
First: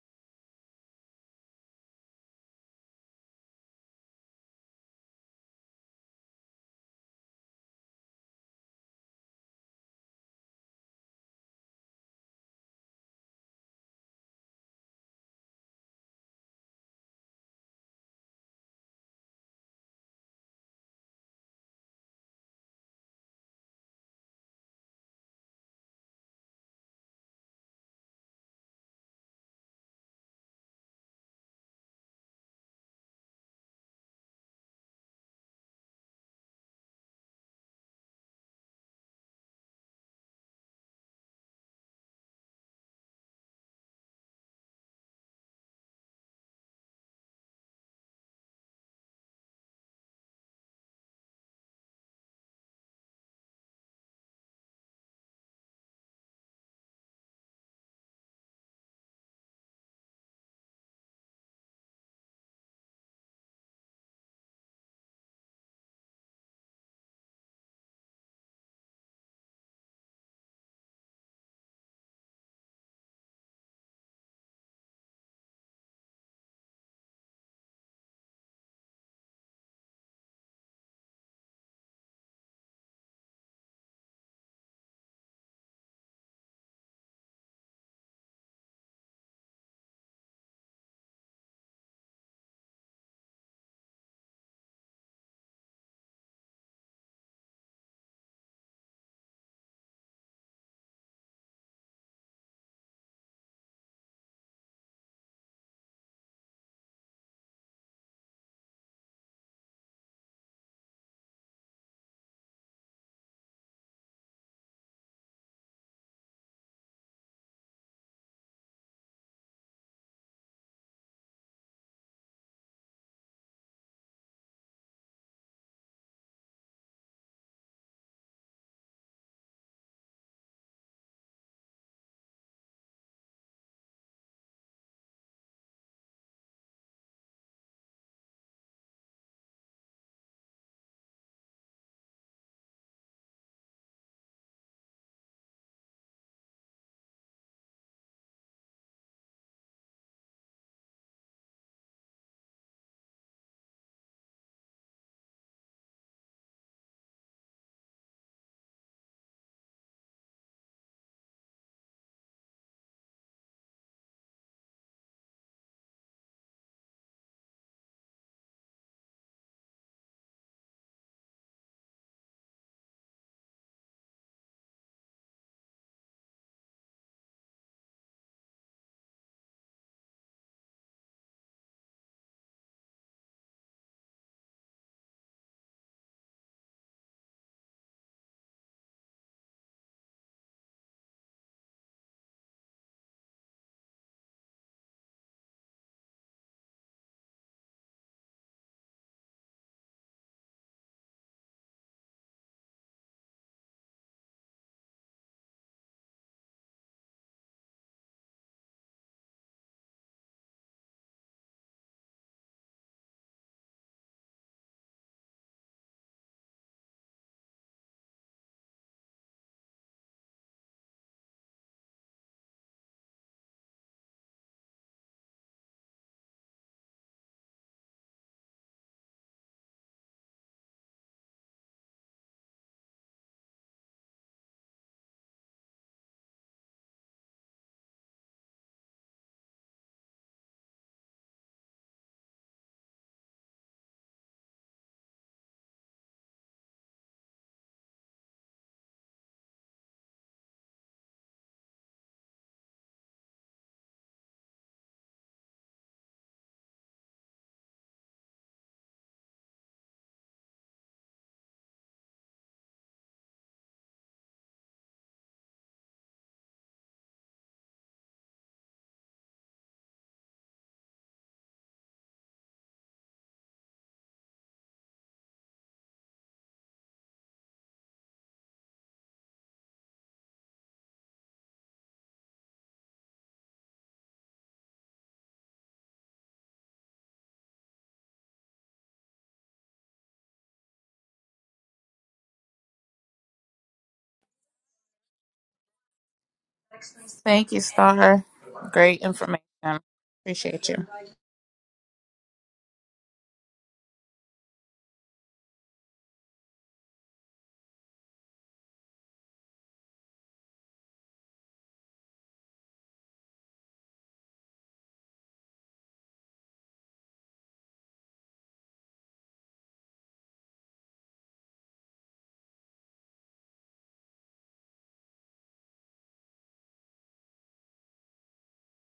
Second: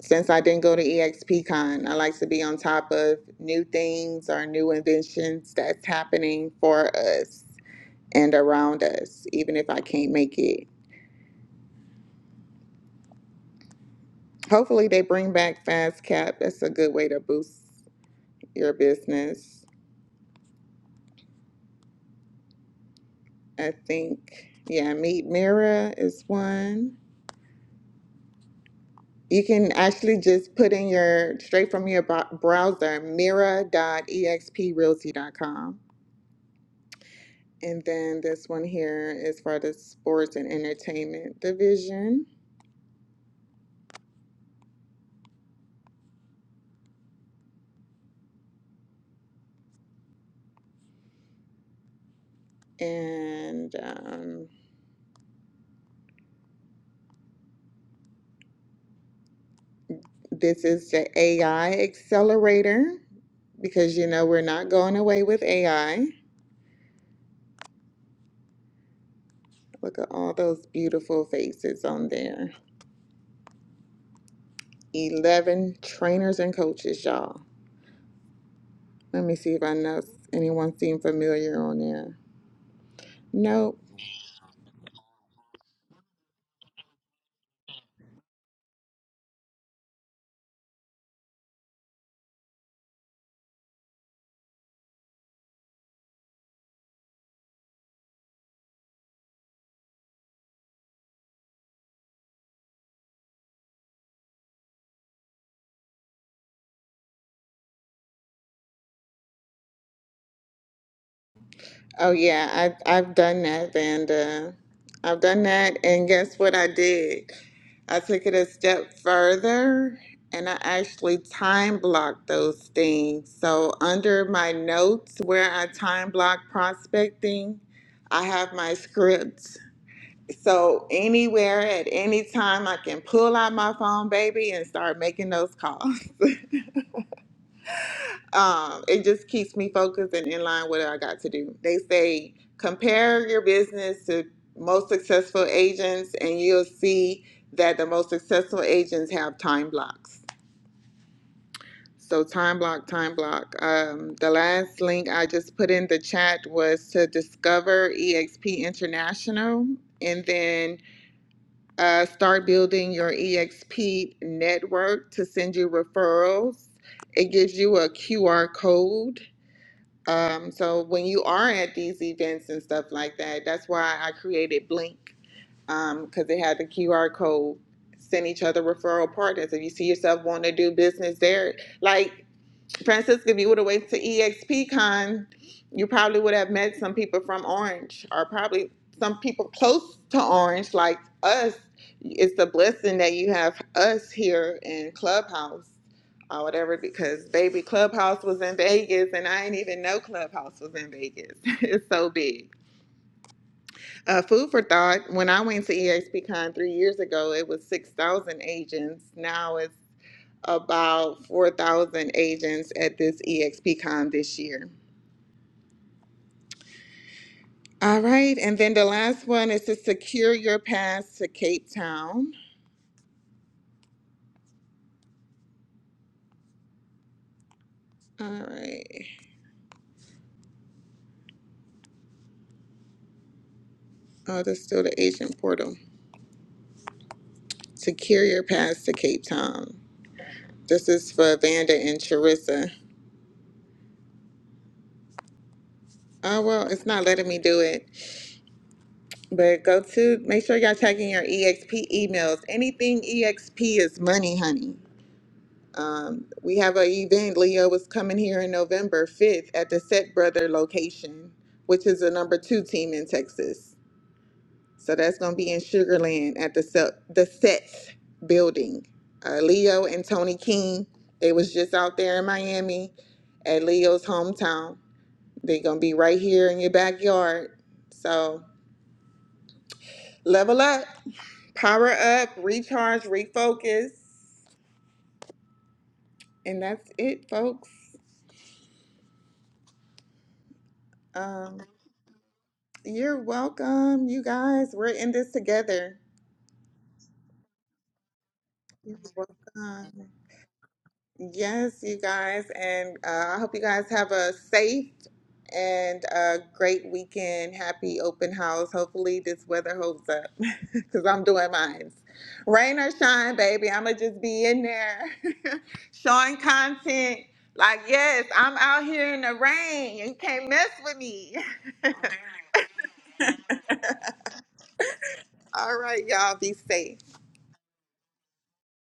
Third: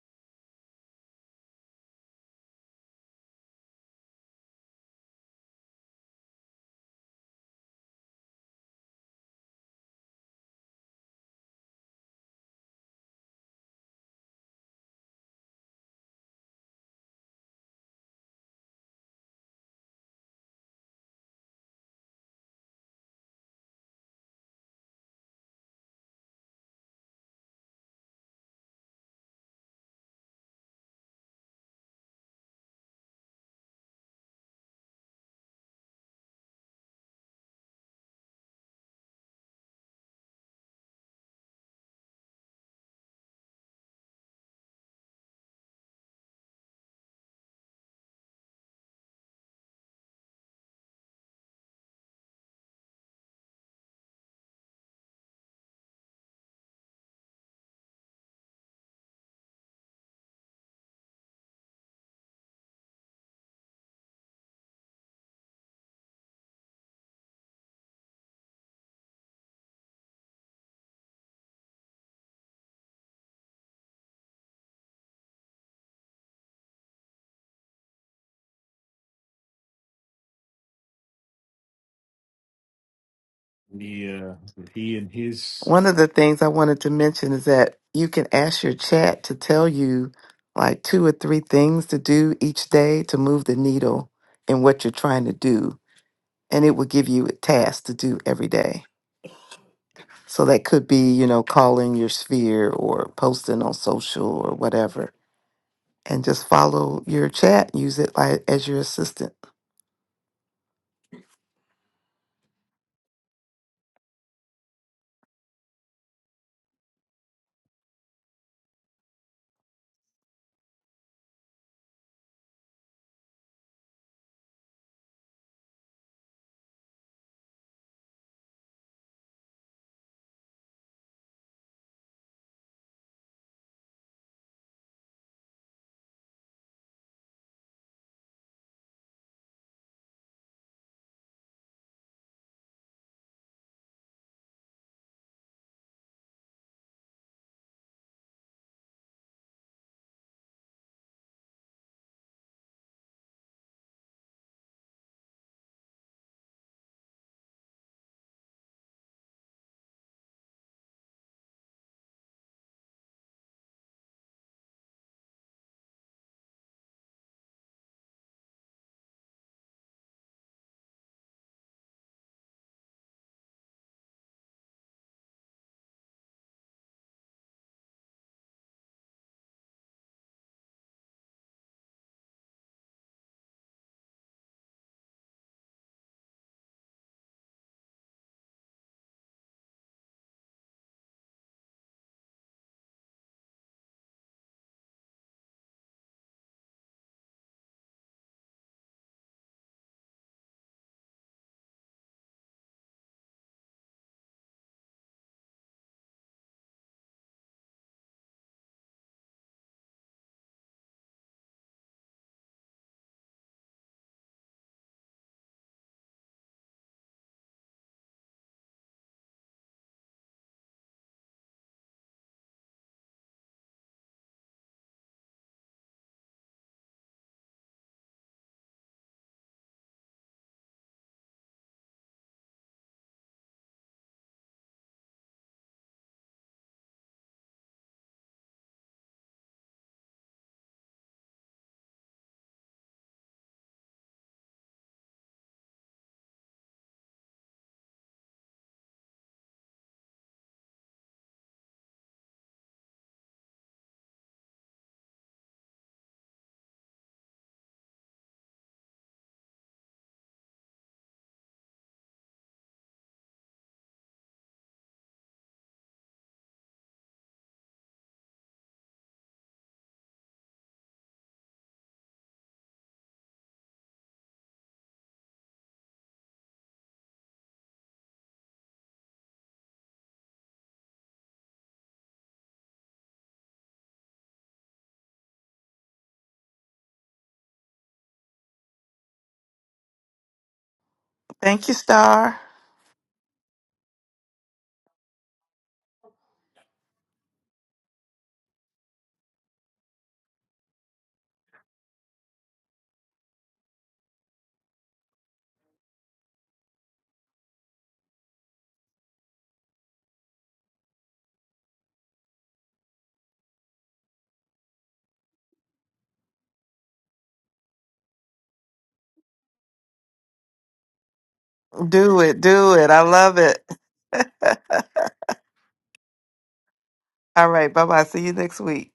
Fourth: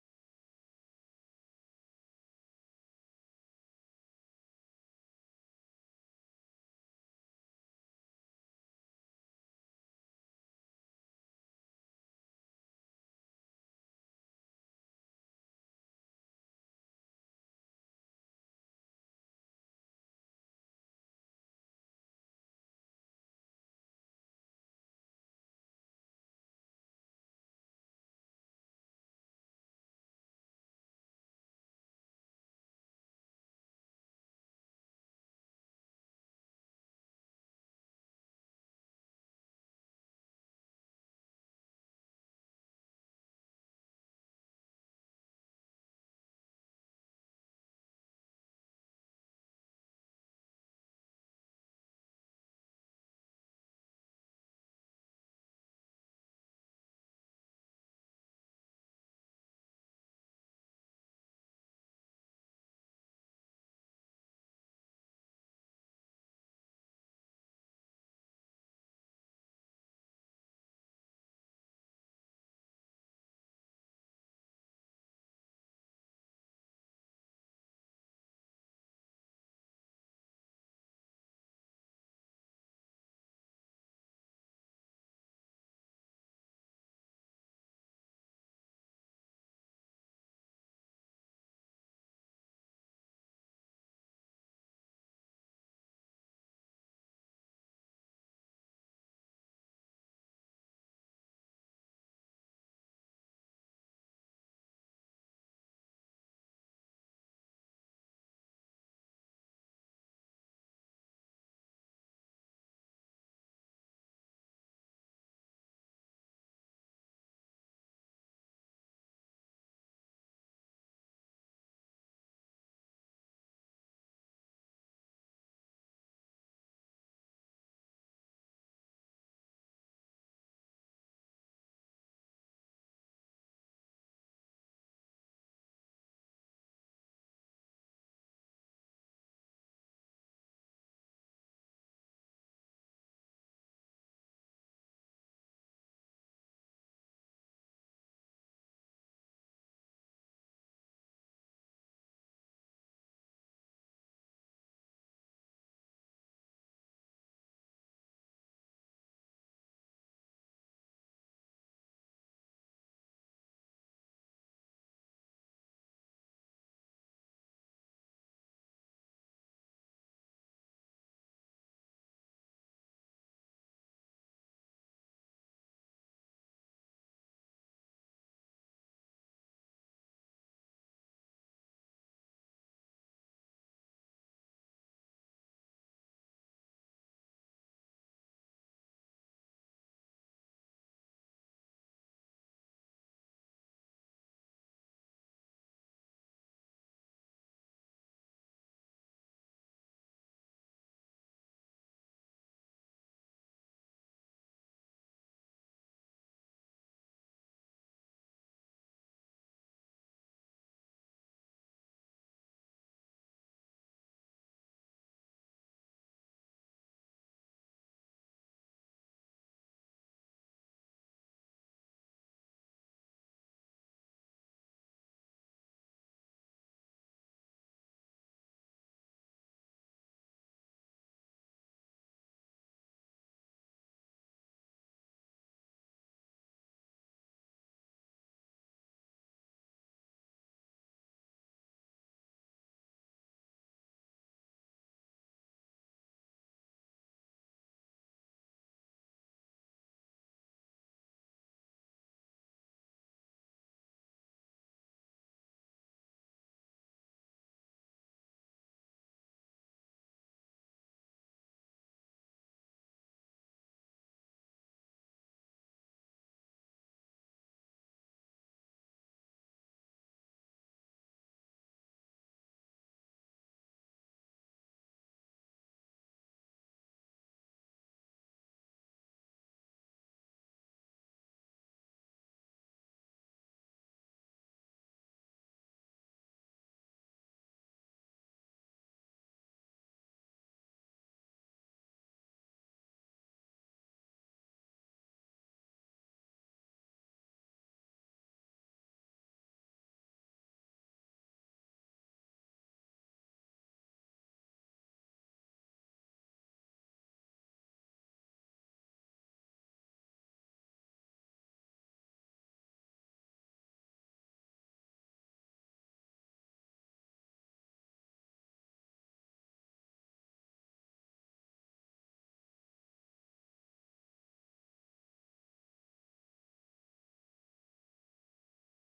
[SPEAKER 4] Since I didn't go to EXPCon, I like to be on top of new things or new inventions that's happening for us and around us, even if I can't make it. Hopefully, they bring back FastCap. That's a good way to boost your business. I think, yeah, Meet Mira is one. You can actually just put in your straight from your browser Mira dot EXP Realty dot com. And then this one here is for the sports and entertainment division. And um, this is the AI accelerator because you know we're not going away with AI. Look at all those beautiful faces on there. 11 trainers and coaches, y'all. Let me see if I know anyone seem familiar on there. Nope.
[SPEAKER 3] Yeah, he and his One of the things I wanted to mention is that you can ask your chat to tell you like two or three things to do each day to move the needle in what you're trying to do. And it will give you a task to do every day. So that could be, you know, calling your sphere or posting on social or whatever. And just follow your chat, use it like, as your assistant.
[SPEAKER 4] Oh yeah, I I've done that, Vanda. I've done that, and guess what I did? I took it a step further, and I actually time blocked those things. So under my notes, where I time block prospecting, I have my scripts. So anywhere at any time, I can pull out my phone, baby, and start making those calls. um, it just keeps me focused and in line with what I got to do. They say compare your business to most successful agents, and you'll see that the most successful agents have time blocks. So time block, time block. Um, the last link I just put in the chat was to discover EXP International, and then uh, start building your EXP network to send you referrals. It gives you a QR code um, so when you are at these events and stuff like that, that's why I created Blink because they had the QR code. Send each other referral partners. If you see yourself wanting to do business there, like Francisca, if you would have went to EXPCon, you probably would have met some people from Orange, or probably some people close to Orange, like us. It's a blessing that you have us here in Clubhouse or whatever, because baby, Clubhouse was in Vegas, and I didn't even know Clubhouse was in Vegas. it's so big. Uh, food for thought. When I went to EXPCon three years ago, it was six thousand agents. Now it's about 4,000 agents at this EXPCon this year. All right, and then the last one is to secure your pass to Cape Town. All right. Oh, that's still the agent portal. Secure your pass to Cape Town. This is for Vanda and Charissa. Oh, well, it's not letting me do it. But go to, make sure y'all checking your EXP emails. Anything EXP is money, honey. Um, we have an event. Leo is coming here in November 5th at the Set Brother location, which is the number two team in Texas. So that's going to be in Sugar Land at the Set, the Sets building. Uh, Leo and Tony King, they was just out there in Miami at Leo's hometown. They're going to be right here in your backyard. So level up, power up, recharge, refocus. And that's it, folks. Um,
[SPEAKER 3] Thank you, Star.
[SPEAKER 4] You're welcome, you guys. We're in this together.
[SPEAKER 2] Thank you, Star.
[SPEAKER 4] You're
[SPEAKER 2] Great information.
[SPEAKER 4] welcome.
[SPEAKER 2] Appreciate you.
[SPEAKER 4] Yes, you guys. And uh, I hope you guys have a safe and a great weekend. Happy open house. Hopefully, this weather holds up because I'm doing mine. Rain or shine, baby. I'm going to just be in there showing content. Like, yes, I'm out here in the rain. You can't mess with me.
[SPEAKER 3] Do it. Do it. I love it.
[SPEAKER 4] All right, y'all. Be safe.
[SPEAKER 3] All right. Bye bye. See you next week.